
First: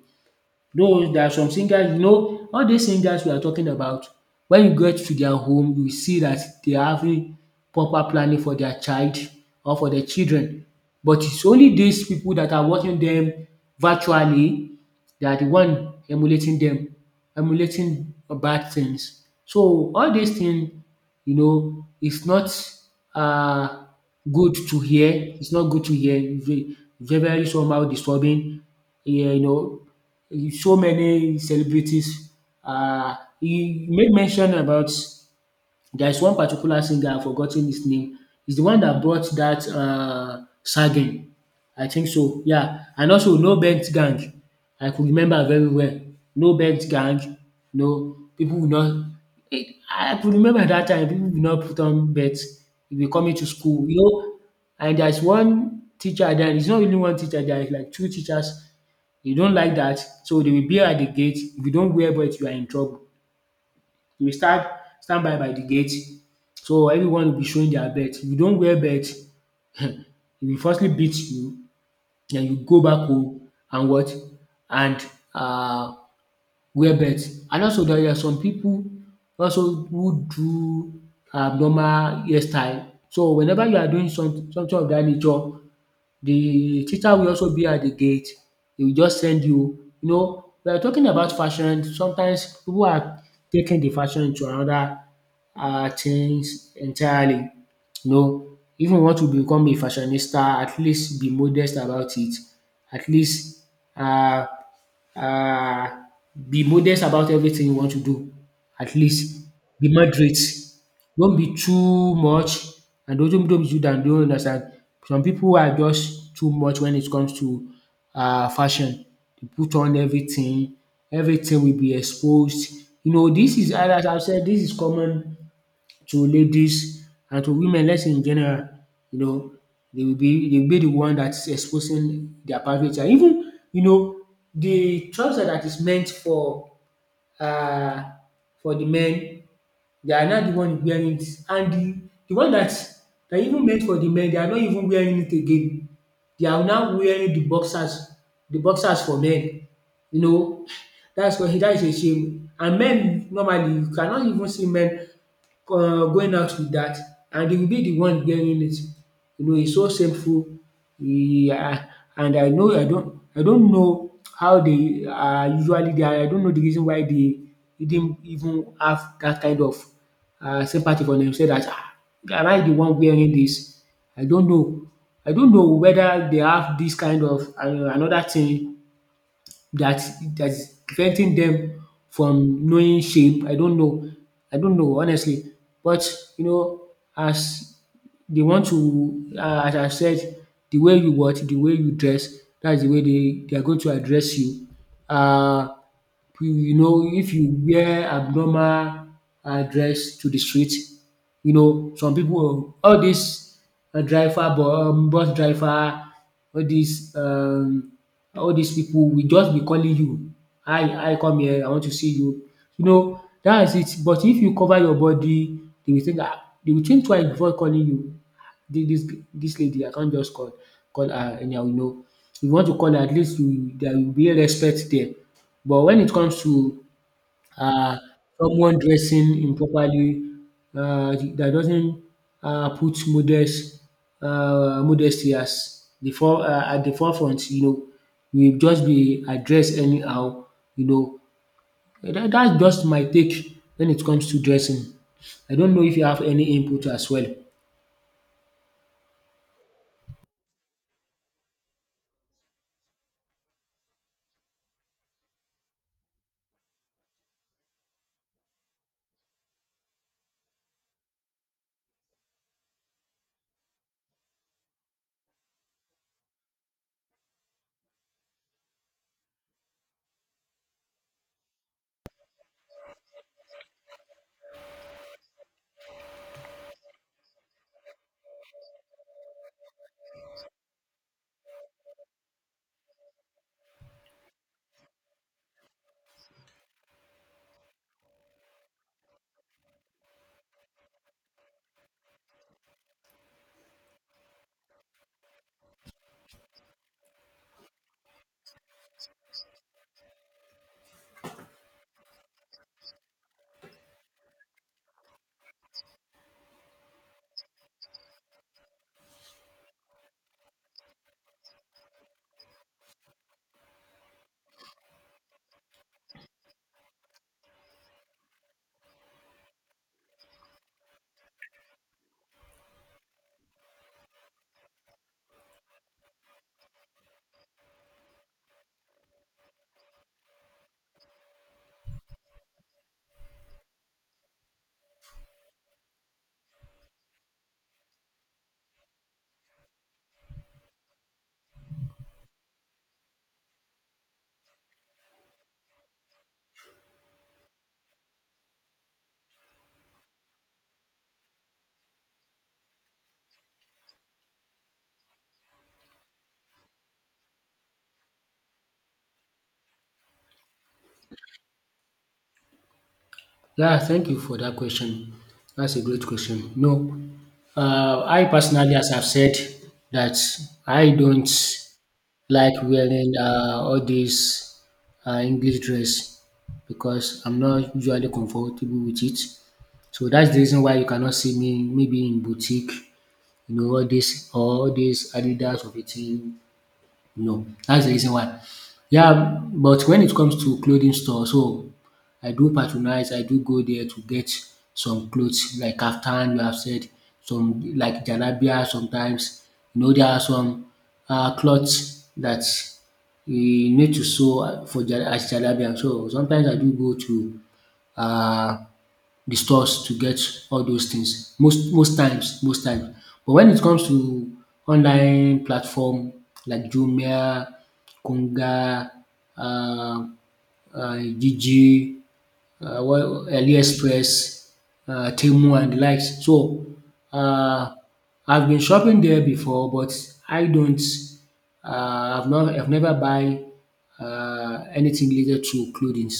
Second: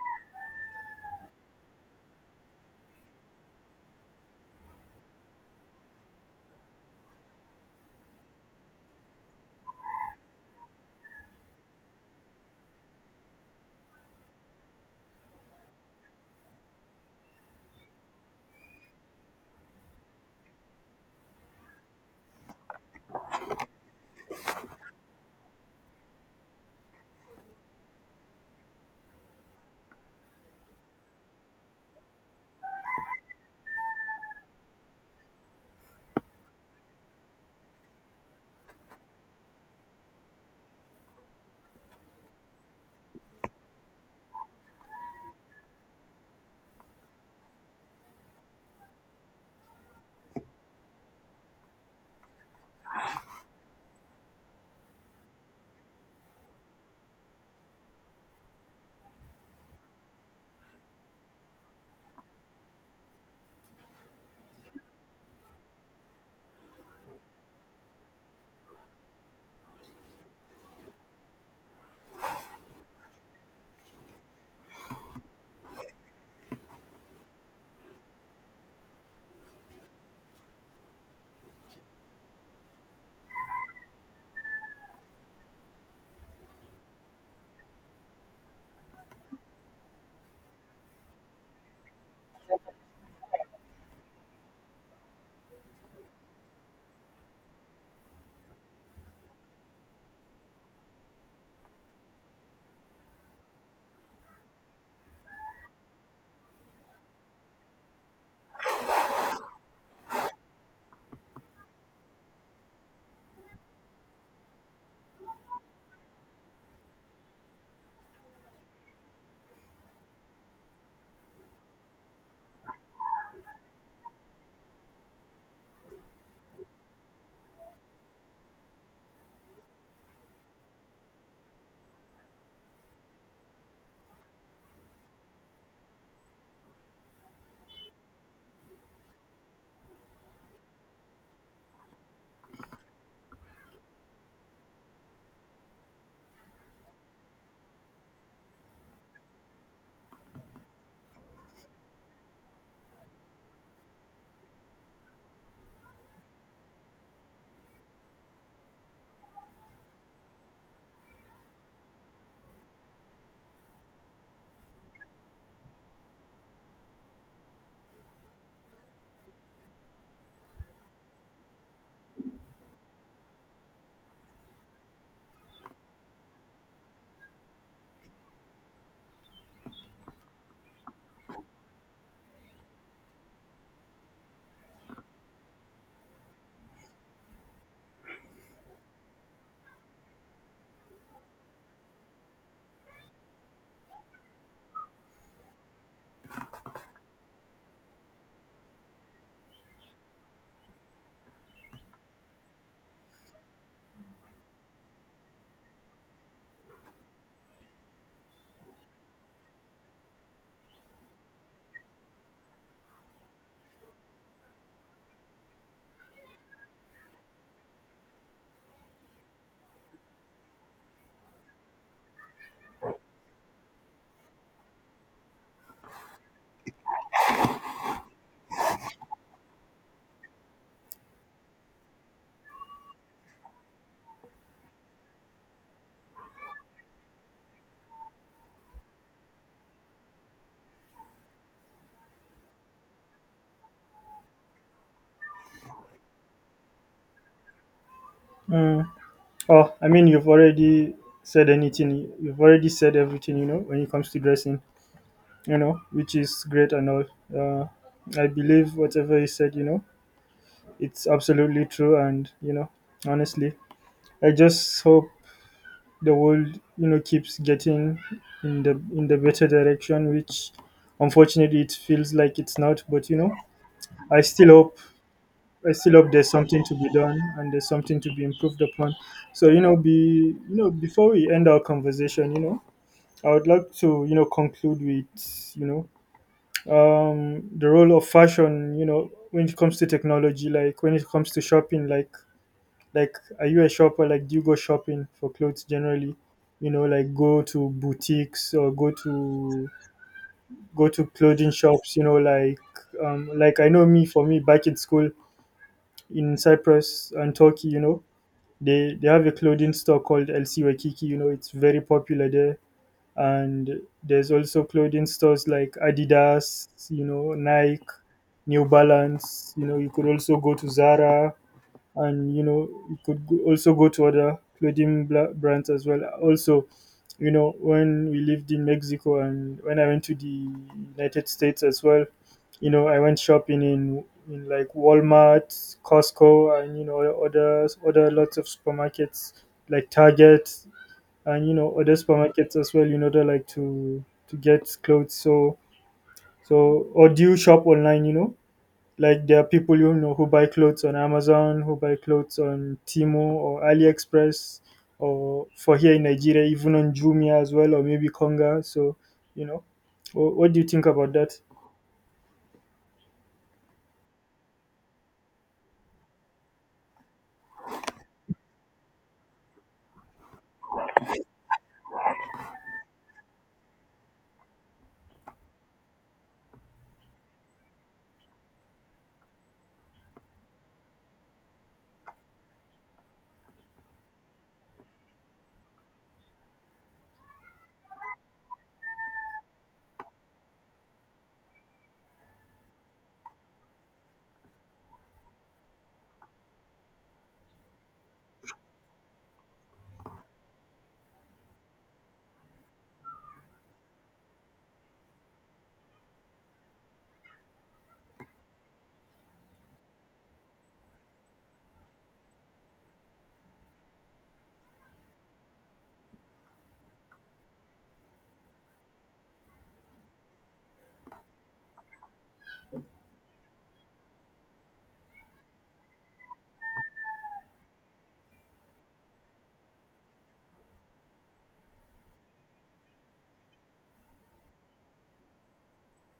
Speaker 2: Though there are some singers, you know, all these singers we are talking about, when you get to their home, you will see that they are having proper planning for their child or for their children. But it's only these people that are watching them virtually, they are the one emulating them, emulating bad things. So all these things, you know, it's not uh, good to hear. It's not good to hear. It's very somehow disturbing. Yeah, you know, so many celebrities. Uh, he made mention about, there is one particular singer, I've forgotten his name. He's the one that brought that, Sagen, I think so. Yeah. And also No Bent Gang. I could remember very well. No Bent Gang. No, people will not. I could remember that time, people will not put on bets. You'll coming to school, you know. And there's one teacher there. It's not really one teacher there. It's like two teachers. You don't like that, so they will be at the gate. If you don't wear belt, you are in trouble. You will stand by the gate. So everyone will be showing their belt. If you don't wear belt, um will firstly beat you, then you go back home and what? And um wear belt. And also there are some people also who do abnormal hairstyle. So whenever you are doing something of that nature, the teacher will also be at the gate, he will just send you. You know, we are talking about fashion, sometimes pipu are taking the fashion to another things entirely. You know, if you want to become a fashionista, at least be modest about it. At least uh. Uh, be modest about everything you want to do. At least be moderate. Don't be too much, and don't be too down. Don't understand. Some people are just too much when it comes to fashion. They put on everything. Everything will be exposed. You know, this is as I've said. This is common to ladies and to women, let's say, in general, you know, they will be the one that is exposing their private life. Even, you know, the trouser that is meant uh for the men, they are not the one wearing it, and the one that that even meant for the men, they are not even wearing it again. They are now wearing the boxers for men, you know, that's why that is a shame. And men normally, you cannot even see men going out with that, and they will be the one wearing it. You know, it's so shameful. Yeah, and I know I don't know how they are usually, they, I don't know the reason why they didn't even have that kind of sympathy for them. Say that, "Ah, am I the one wearing this? I don't know. I don't know whether they have this kind of another thing that that's preventing them from knowing shape." I don't know. I don't know, honestly. But, you know, as they want to, as I said, the way you dress, that's the way they are going to address you. Uh, you, you know, if you wear abnormal dress to the street, you know some people, all dis driver bu- bus driver, all these um all these people will just be calling you, I "Come here? I want to see you." You know, that is it. But if you cover your body, they will think, "Ah," they will think twice before calling you. "This this lady, I can't just call her anyhow," you know. If you want to call her, at least you, there will be respect there. But when it comes to, uh, someone dressing improperly, that doesn't, put modesty as the fore at the forefront, you know, will just be addressed anyhow, you know. That's just my take when it comes to dressing. I don't know if you have any input as well.
Speaker 1: Mm. Oh, I mean, you've already said anything. You've already said everything, you know, when it comes to dressing, you know, which is great and all. I believe whatever you said, you know, it's absolutely true. And, you know, honestly, I just hope the world, you know, keeps getting in the better direction, which unfortunately it feels like it's not. But, you know, I still hope I still hope there's something to be done and there's something to be improved upon. So you know, be you know, before we end our conversation, you know, I would like to, you know, conclude with, you know, the role of fashion. You know, when it comes to technology, like when it comes to shopping, like are you a shopper? Like, do you go shopping for clothes generally? You know, like go to boutiques or go to clothing shops. You know, like I know me, back in school in Cyprus and Turkey, you know, they have a clothing store called LC Waikiki. You know, it's very popular there. And there's also clothing stores like Adidas, you know, Nike, New Balance. You know, you could also go to Zara, and you know, it could go- also go to other clothing brands as well. Also, you know, when we lived in Mexico, and when I went to the United States as well, you know, I went shopping in like Walmart, Costco, and you know, other lots of supermarkets like Target, and you know, other supermarkets as well, in order like to get clothes. So so, or do you shop online? You know, like there are people, you know, who buy clothes on Amazon, who buy clothes on Timo or AliExpress, or for here in Nigeria, even on Jumia as well, or maybe Konga. So you know, what do you think about that?
Speaker 2: Yeah, thank you for that question. That's a great question. No, I personally, as I've said, that I don't like wearing all these English dress because I'm not usually comfortable with it. So that's the reason why you cannot see me maybe in boutique, you know, all this Adidas of a thing, no, that's the reason why. Yeah, but when it comes to clothing store, so I do patronize, I do go there to get some clothes like kaftan, you have said, some like jalabia sometimes. You know, there are some clothes that you need to sew for as jalabia. So sometimes I do go to uh, the stores to get all those things, most times most times. But when it comes to online platform like Jumia, Konga, um Jiji, what AliExpress, Temu and the likes. So uh, I've been shopping there before, but I don't, I've never buy anything related to clothing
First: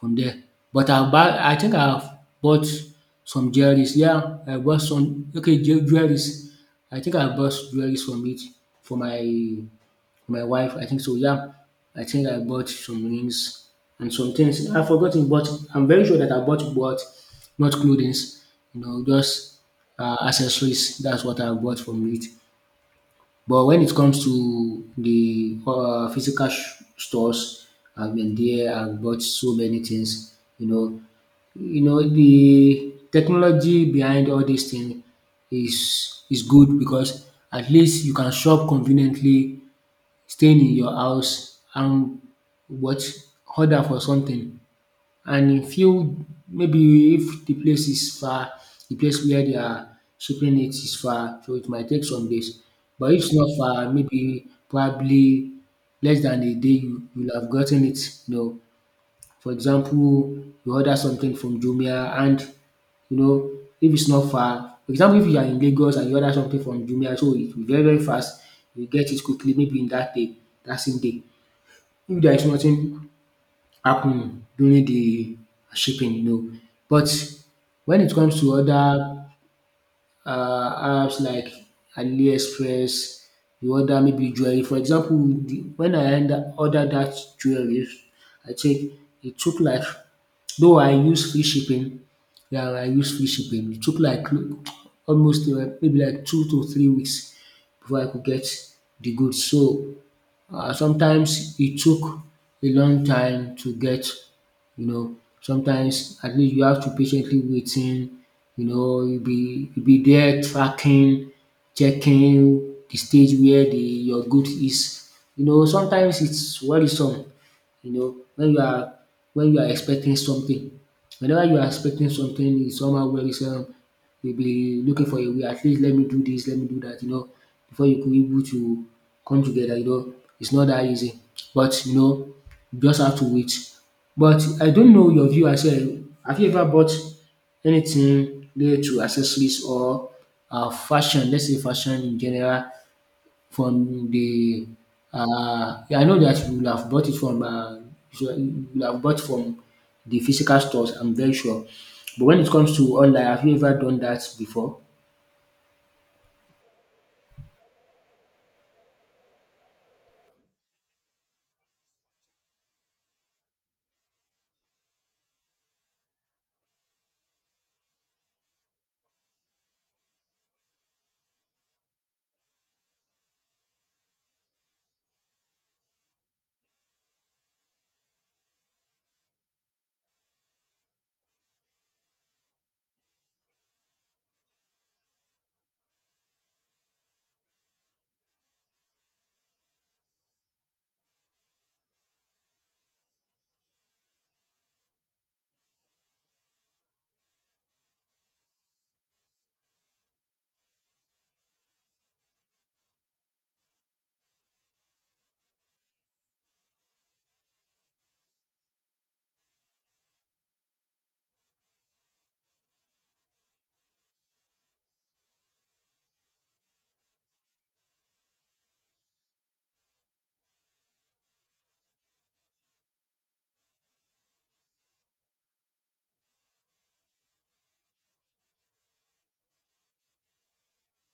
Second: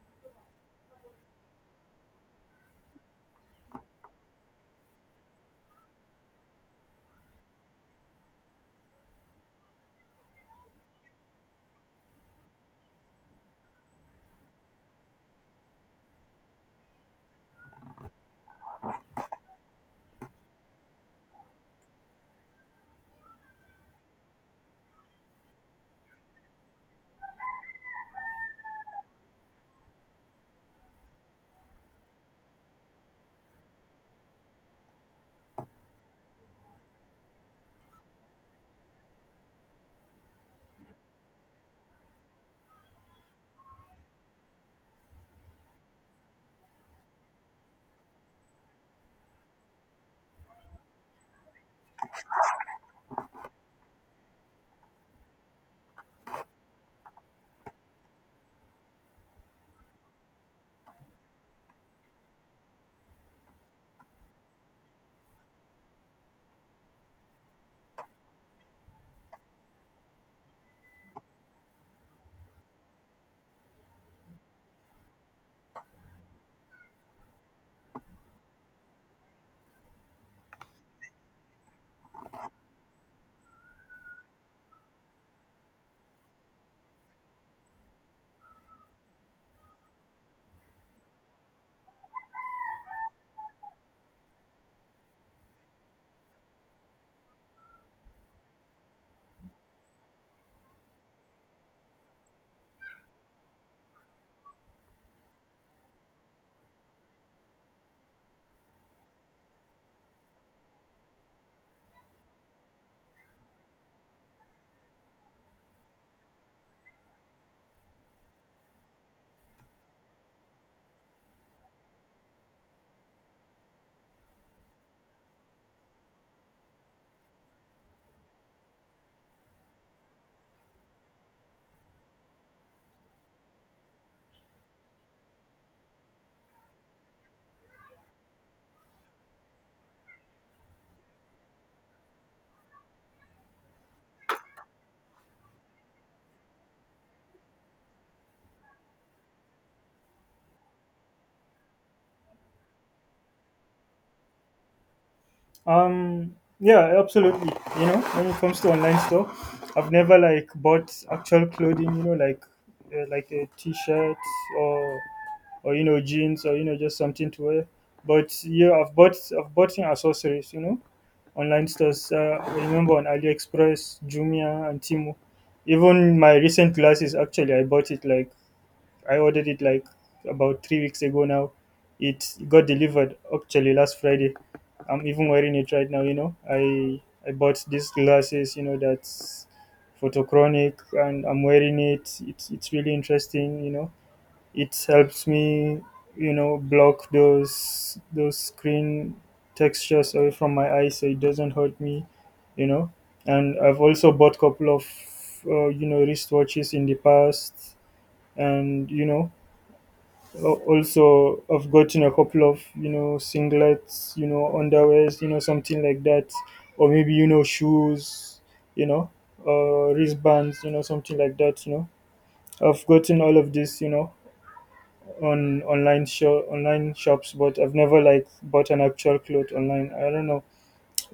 Speaker 2: from there. But I think I've bought some jewelries. Yeah, I bought some, okay, jewelries. I think I bought jewelries from it for my for my wife. I think so. Yeah, I think I bought some rings and some things. I've forgotten, but I'm very sure that I bought not clothing. You know, just accessories. That's what I bought from it. But when it comes to the uh, physical stores, I've been there. I've bought so many things. You know the technology behind all these things is good because at least you can shop conveniently, staying in your house and what, order for something, and e fit, maybe if the place is far, the place where they are shipping it is far, so it might take some days. But if it's not far, maybe probably less than a day you will have gotten it, you know. For example, you order something from Jumia, and you know, if it's not far, for example, if you are in Lagos and you order something from Jumia, so it will be very very fast, you get it quickly, maybe in that day, that same day. If there is nothing happen during the shipping, you know. But when it comes to other apps like AliExpress, you order maybe jewelry. For example, the, when I ordered that jewelry, I think it took like, though I use free shipping, yeah, I use free shipping. It took like almost maybe like 2 to 3 weeks before I could get the goods. So sometimes it took a long time to get, you know, sometimes at least you have to patiently waiting, you know, you be there tracking, checking the stage where the your good is. You know, sometimes it's worrisome. You know, when you are, when you are expecting something, whenever you are expecting something, it's somehow worrisome. You'll be looking for a way, at least let me do this, let me do that, you know, before you could be able to come together, you know. It's not that easy. But you know, you just have to wait. But I don't know your view as well. Have you ever bought anything related to accessories or fashion, let's say fashion in general, from the yeah, I know that you will have bought it from, you you will have bought from the physical stores. I'm very sure. But when it comes to online, have you ever done that before?
Speaker 1: Yeah, absolutely. You know, when it comes to online store, I've never like bought actual clothing. You know, like a t-shirt or you know jeans, or you know, just something to wear. But yeah, I've bought in accessories. You know, online stores. I remember on AliExpress, Jumia, and Temu. Even my recent glasses, actually, I ordered it like about 3 weeks ago now. It got delivered actually last Friday. I'm even wearing it right now. You know, I bought these glasses. You know, that's photochronic, and I'm wearing it. It's really interesting. You know, it helps me, you know, block those screen textures away from my eyes so it doesn't hurt me, you know. And I've also bought couple of, you know, wristwatches in the past, and you know, also I've gotten a couple of, you know, singlets, you know, underwears, you know, something like that, or maybe, you know, shoes, you know, wristbands, you know, something like that, you know. I've gotten all of this, you know, on online shops. But I've never like bought an actual cloth online, I don't know.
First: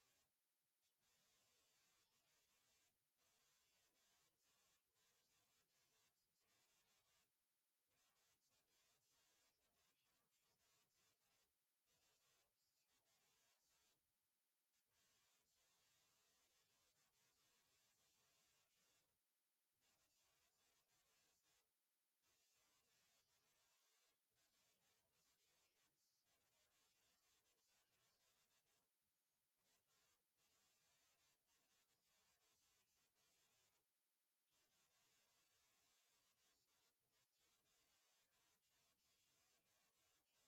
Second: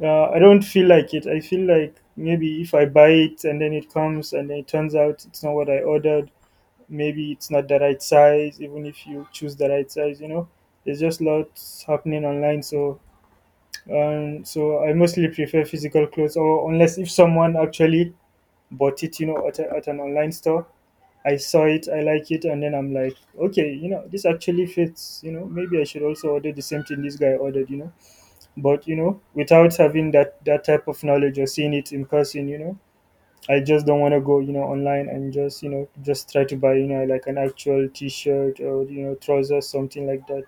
Speaker 1: I don't feel like it, I feel like maybe if I buy it and then it comes and then it turns out it's not what I ordered, maybe it's not the right size. Even if you choose the right size, you know, there's just lots happening online. So so I mostly prefer physical clothes, or unless if someone actually bought it, you know, at an online store, I saw it, I like it, and then I'm like, okay, you know, this actually fits. You know, maybe I should also order the same thing this guy ordered. You know, but you know, without having that type of knowledge, or seeing it in person, you know, I just don't want to go, you know, online and just, you know, just try to buy, you know, like an actual T-shirt, or you know, trousers, something like that.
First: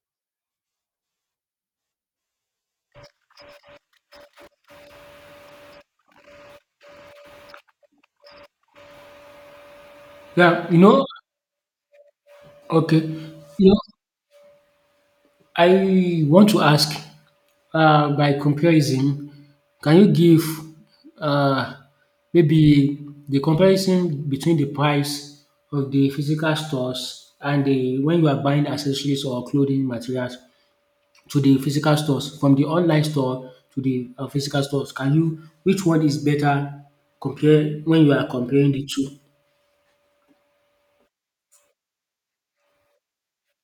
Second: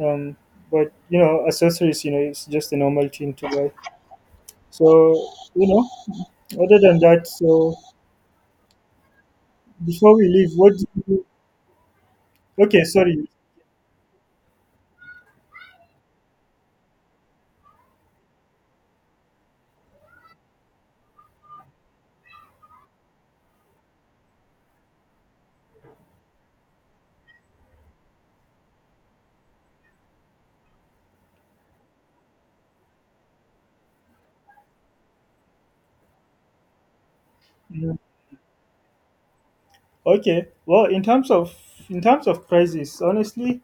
Speaker 1: Um, but you know, accessories, you know, it's just a normal thing to buy. So you know, other than that, so before we leave,
Speaker 2: Yeah,
Speaker 1: what
Speaker 2: you
Speaker 1: do
Speaker 2: know,
Speaker 1: you? Okay,
Speaker 2: okay. You
Speaker 1: sorry.
Speaker 2: know, I want to ask, by comparison, can you give uh, maybe the comparison between the price of the physical stores and the, when you are buying accessories or clothing materials, to the physical stores, from the online store to the physical stores. Can you, which one is better, compare when you are comparing the two?
Speaker 1: Okay. Well, in terms of prices, honestly,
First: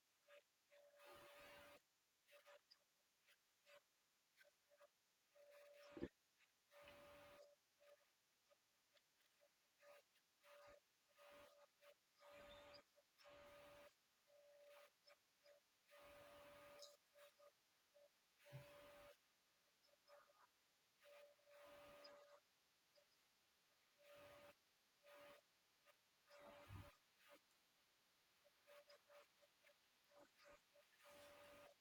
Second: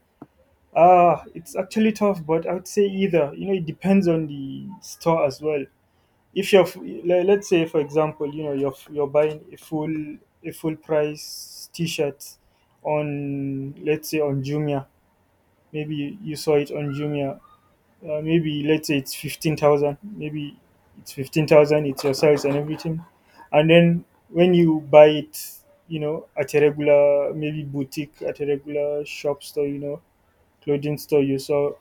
Speaker 1: it's actually tough, but I would say either. You know, it depends on the store as well. If you're let's say, for example, you know, you're buying a full price t-shirt on, let's say, on Jumia. Maybe you saw it on Jumia, maybe let's say it's 15,000, maybe it's 15,000, it's your size and everything. And then when you buy it, you know, at a regular, maybe boutique, at a regular shop store, you know, clothing store, you saw,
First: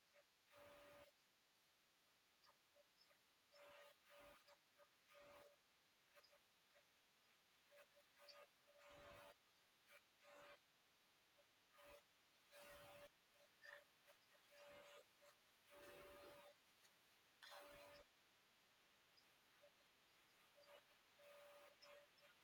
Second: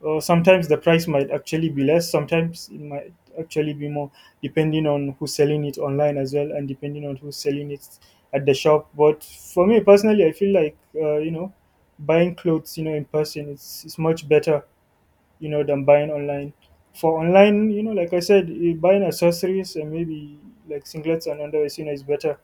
Speaker 1: or sometimes the price might actually be less, sometimes it might actually be more, depending on who's selling it online as well, and depending on who's selling it at the shop. But for me personally, I feel like, you know, buying clothes, you know, in person, it's much better, you know, than buying online. For online, you know, like I said, buying accessories and maybe like singlets and underwear, you know, is better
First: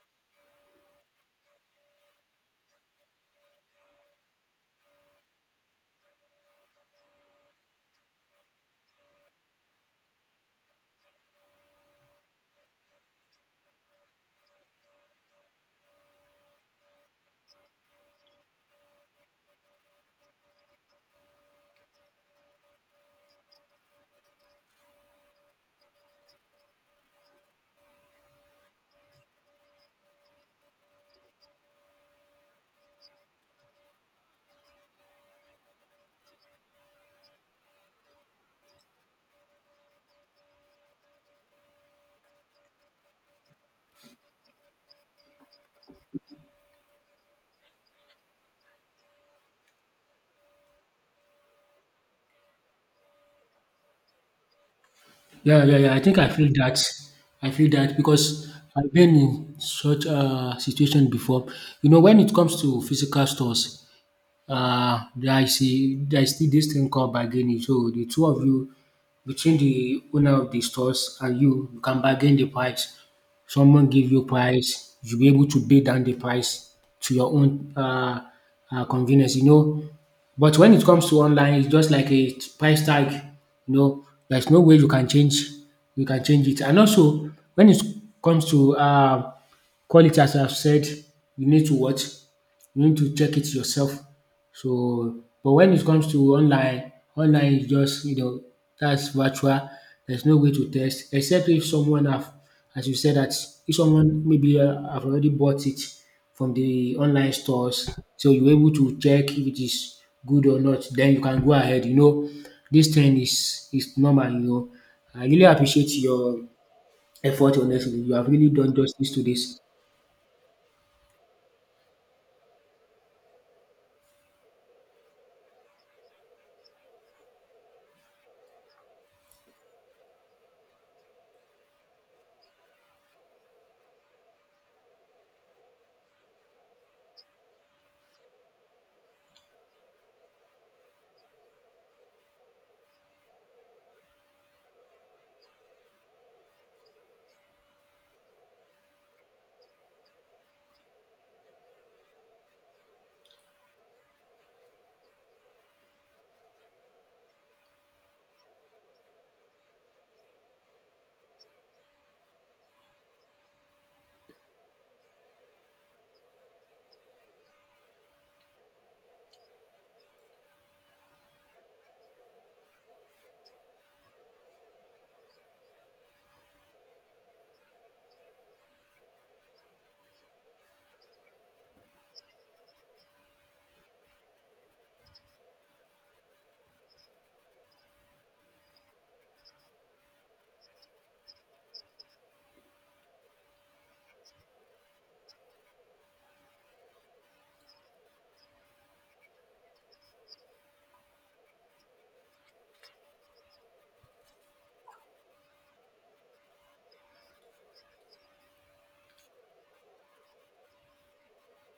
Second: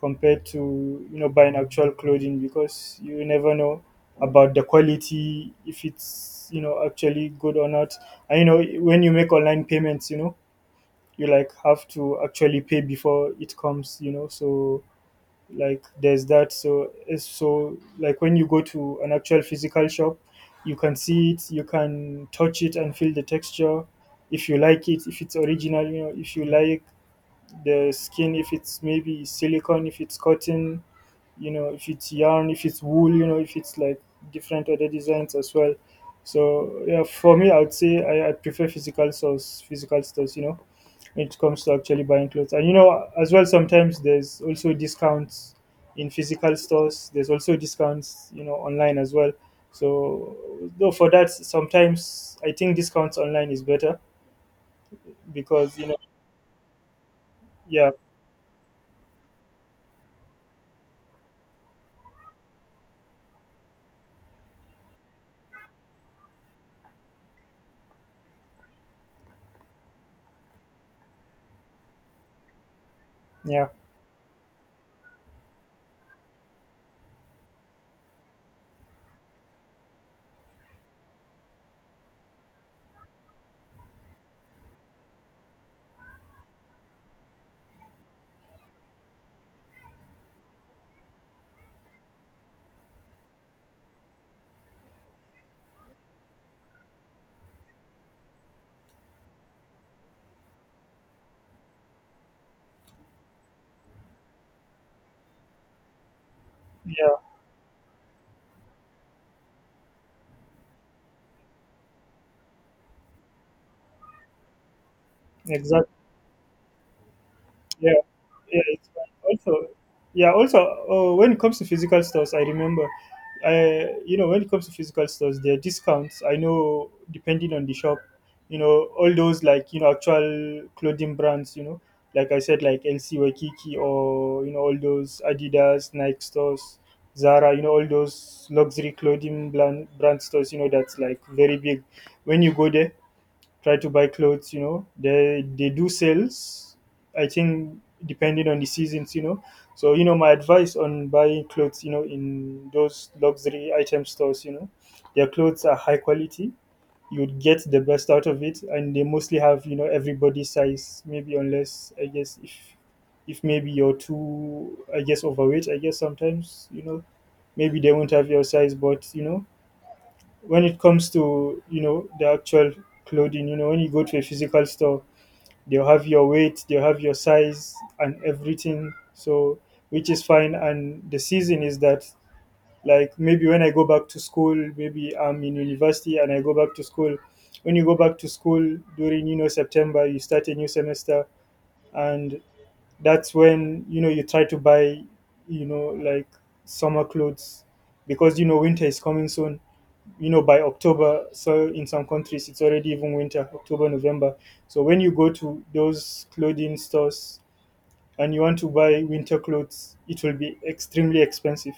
Speaker 1: compared to, you know, buying actual clothing, because you never know about the quality, if it's, you know, actually good or not. And you know, when you make online payments, you know, you like have to actually pay before it comes, you know. So like there's that. So it's so like when you go to an actual physical shop, you can see it, you can touch it and feel the texture, if you like it, if it's original, you know, if you like the skin, if it's maybe silicone, if it's cotton, you know, if it's yarn, if it's wool, you know, if it's like different other designs as well. So yeah, for me, I would say I prefer physical stores, you know, it comes to actually buying clothes. And you know, as well, sometimes there's also discounts in physical stores. There's also discounts, you know, online as well. So, though for that, sometimes I think discounts online is better
Speaker 2: Yeah,
Speaker 1: because
Speaker 2: yeah,
Speaker 1: you
Speaker 2: yeah.
Speaker 1: know,
Speaker 2: I think I feel that. I feel
Speaker 1: yeah,
Speaker 2: that because I've been in such a situation before. You know, when it comes to physical stores, there is a, there is still dis thing called bargaining. So the two of you, between the owner of the stores and you can bargain the price.
Speaker 1: yeah,
Speaker 2: Someone give you price, you'll be able to bid down the price to your own convenience, you know. But when it comes to online, it's just like a price tag, you know, there's no way you can change, you can change it. And also when it comes to quality, as I've said, you need to watch, you need to check it yourself. So, but when it comes to online, online is just, you know, that's virtual. There's no way to test except if someone have, as you said, that if someone maybe have already bought it from the
Speaker 1: yeah,
Speaker 2: online stores, so you're able to check if it is good or not. Then you can go ahead. You know, this thing is normal. You know, I really
Speaker 1: exactly.
Speaker 2: appreciate your effort. Honestly, you have really
Speaker 1: Yeah,
Speaker 2: done
Speaker 1: it's
Speaker 2: justice
Speaker 1: fine.
Speaker 2: to this.
Speaker 1: Also, yeah, also, when it comes to physical stores, I remember, you know, when it comes to physical stores, there are discounts. I know, depending on the shop, you know, all those, like, you know, actual clothing brands, you know, like I said, like LC Waikiki, or, you know, all those Adidas, Nike stores, Zara, you know, all those luxury clothing brand stores, you know, that's, like, very big. When you go there, try to buy clothes, you know, they do sales, I think, depending on the seasons, you know. So, you know, my advice on buying clothes, you know, in those luxury item stores, you know, their clothes are high quality. You'd get the best out of it, and they mostly have, you know, everybody's size, maybe unless, I guess, if maybe you're too, I guess, overweight, I guess, sometimes, you know, maybe they won't have your size. But you know, when it comes to, you know, the actual clothing, you know, when you go to a physical store, they'll have your weight, they'll have your size and everything, so, which is fine. And the season is that, like, maybe when I go back to school, maybe I'm in university and I go back to school, when you go back to school during, you know, September, you start a new semester, and that's when, you know, you try to buy, you know, like, summer clothes, because, you know, winter is coming soon, you know, by October. So in some countries it's already even winter, October, November. So when you go to those clothing stores and you want to buy winter clothes, it will be extremely expensive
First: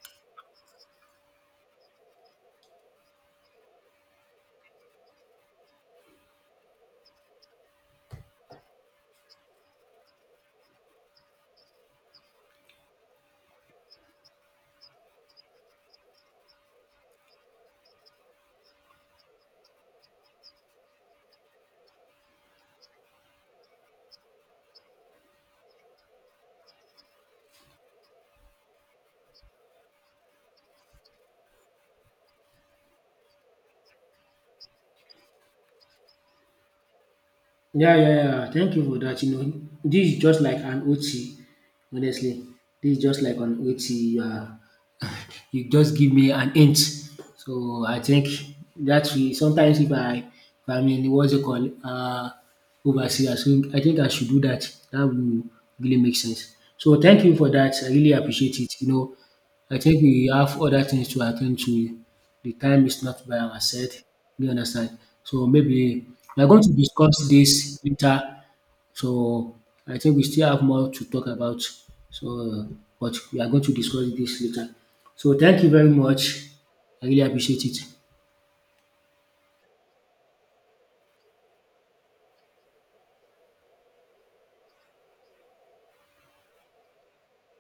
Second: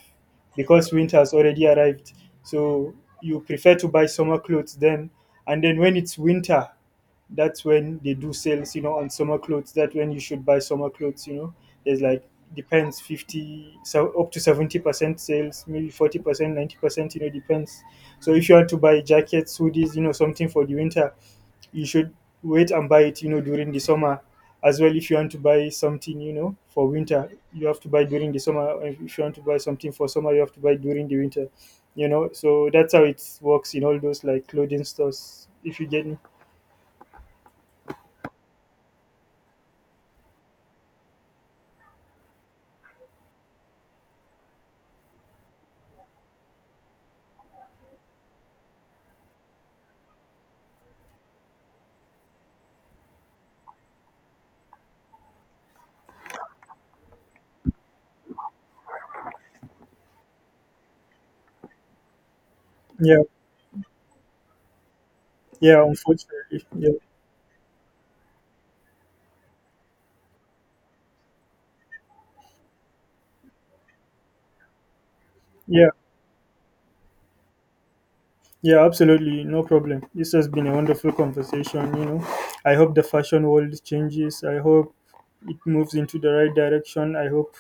Speaker 1: because winter has already arrived. So you prefer to buy summer clothes then, and then when it's winter, that's when they do sales, you know, on summer clothes. That's when you should buy summer clothes, you know. There's, like, depends, 50, so up to 70% sales, maybe 40%, 90%, you know, depends. So if you want to buy jackets, hoodies, you know, something for the winter, you should wait and buy it, you know, during the summer. As well, if you want to buy something, you know, for winter, you have to buy during the summer. If you want to buy something for summer, you have to buy during the winter, you know. So that's how it works in all those, like, clothing stores, if you get me.
Speaker 2: Yeah, yeah, yeah. Thank you for that. You know, this is just like an OT. Honestly, this is just like an OT. You are, you just give me an hint. So I think that we sometimes if I, in what's it called, overseas, I think I should do that. That will really make sense. So thank you for that. I really appreciate it. You know, I think we have other things to attend to. The time is
Speaker 1: Yeah,
Speaker 2: not by our side. You understand? So
Speaker 1: yeah,
Speaker 2: maybe we are
Speaker 1: unfortunately,
Speaker 2: going to
Speaker 1: yeah,
Speaker 2: discuss this later. So I think we still have more to talk about. So, but we are going to discuss this later. So thank you
Speaker 1: yeah.
Speaker 2: very much. I really appreciate it.
Speaker 1: Yeah, absolutely. No problem. This has been a wonderful conversation, you know. I hope the fashion world changes. I hope it moves into the right direction. I hope,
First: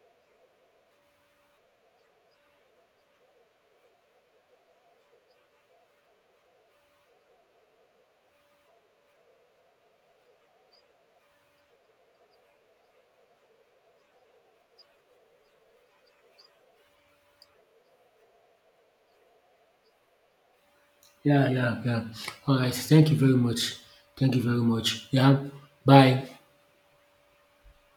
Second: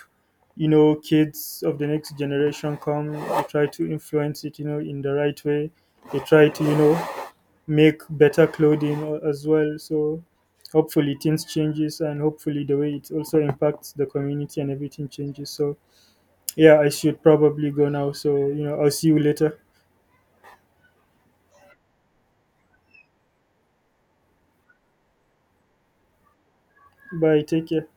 Speaker 1: you know, kids of the next generation come, they try to influence it, you know, in the right way. They try to, you know, make better clothing as well. So hopefully things changes, and hopefully the way it also impacts the community and everything changes. So yeah, I should probably go now. So, you know, I'll see you later.
Speaker 2: Yeah, yeah, yeah. All right. Thank you very much. Thank you very much. Yeah. Bye.
Speaker 1: Bye. Take care.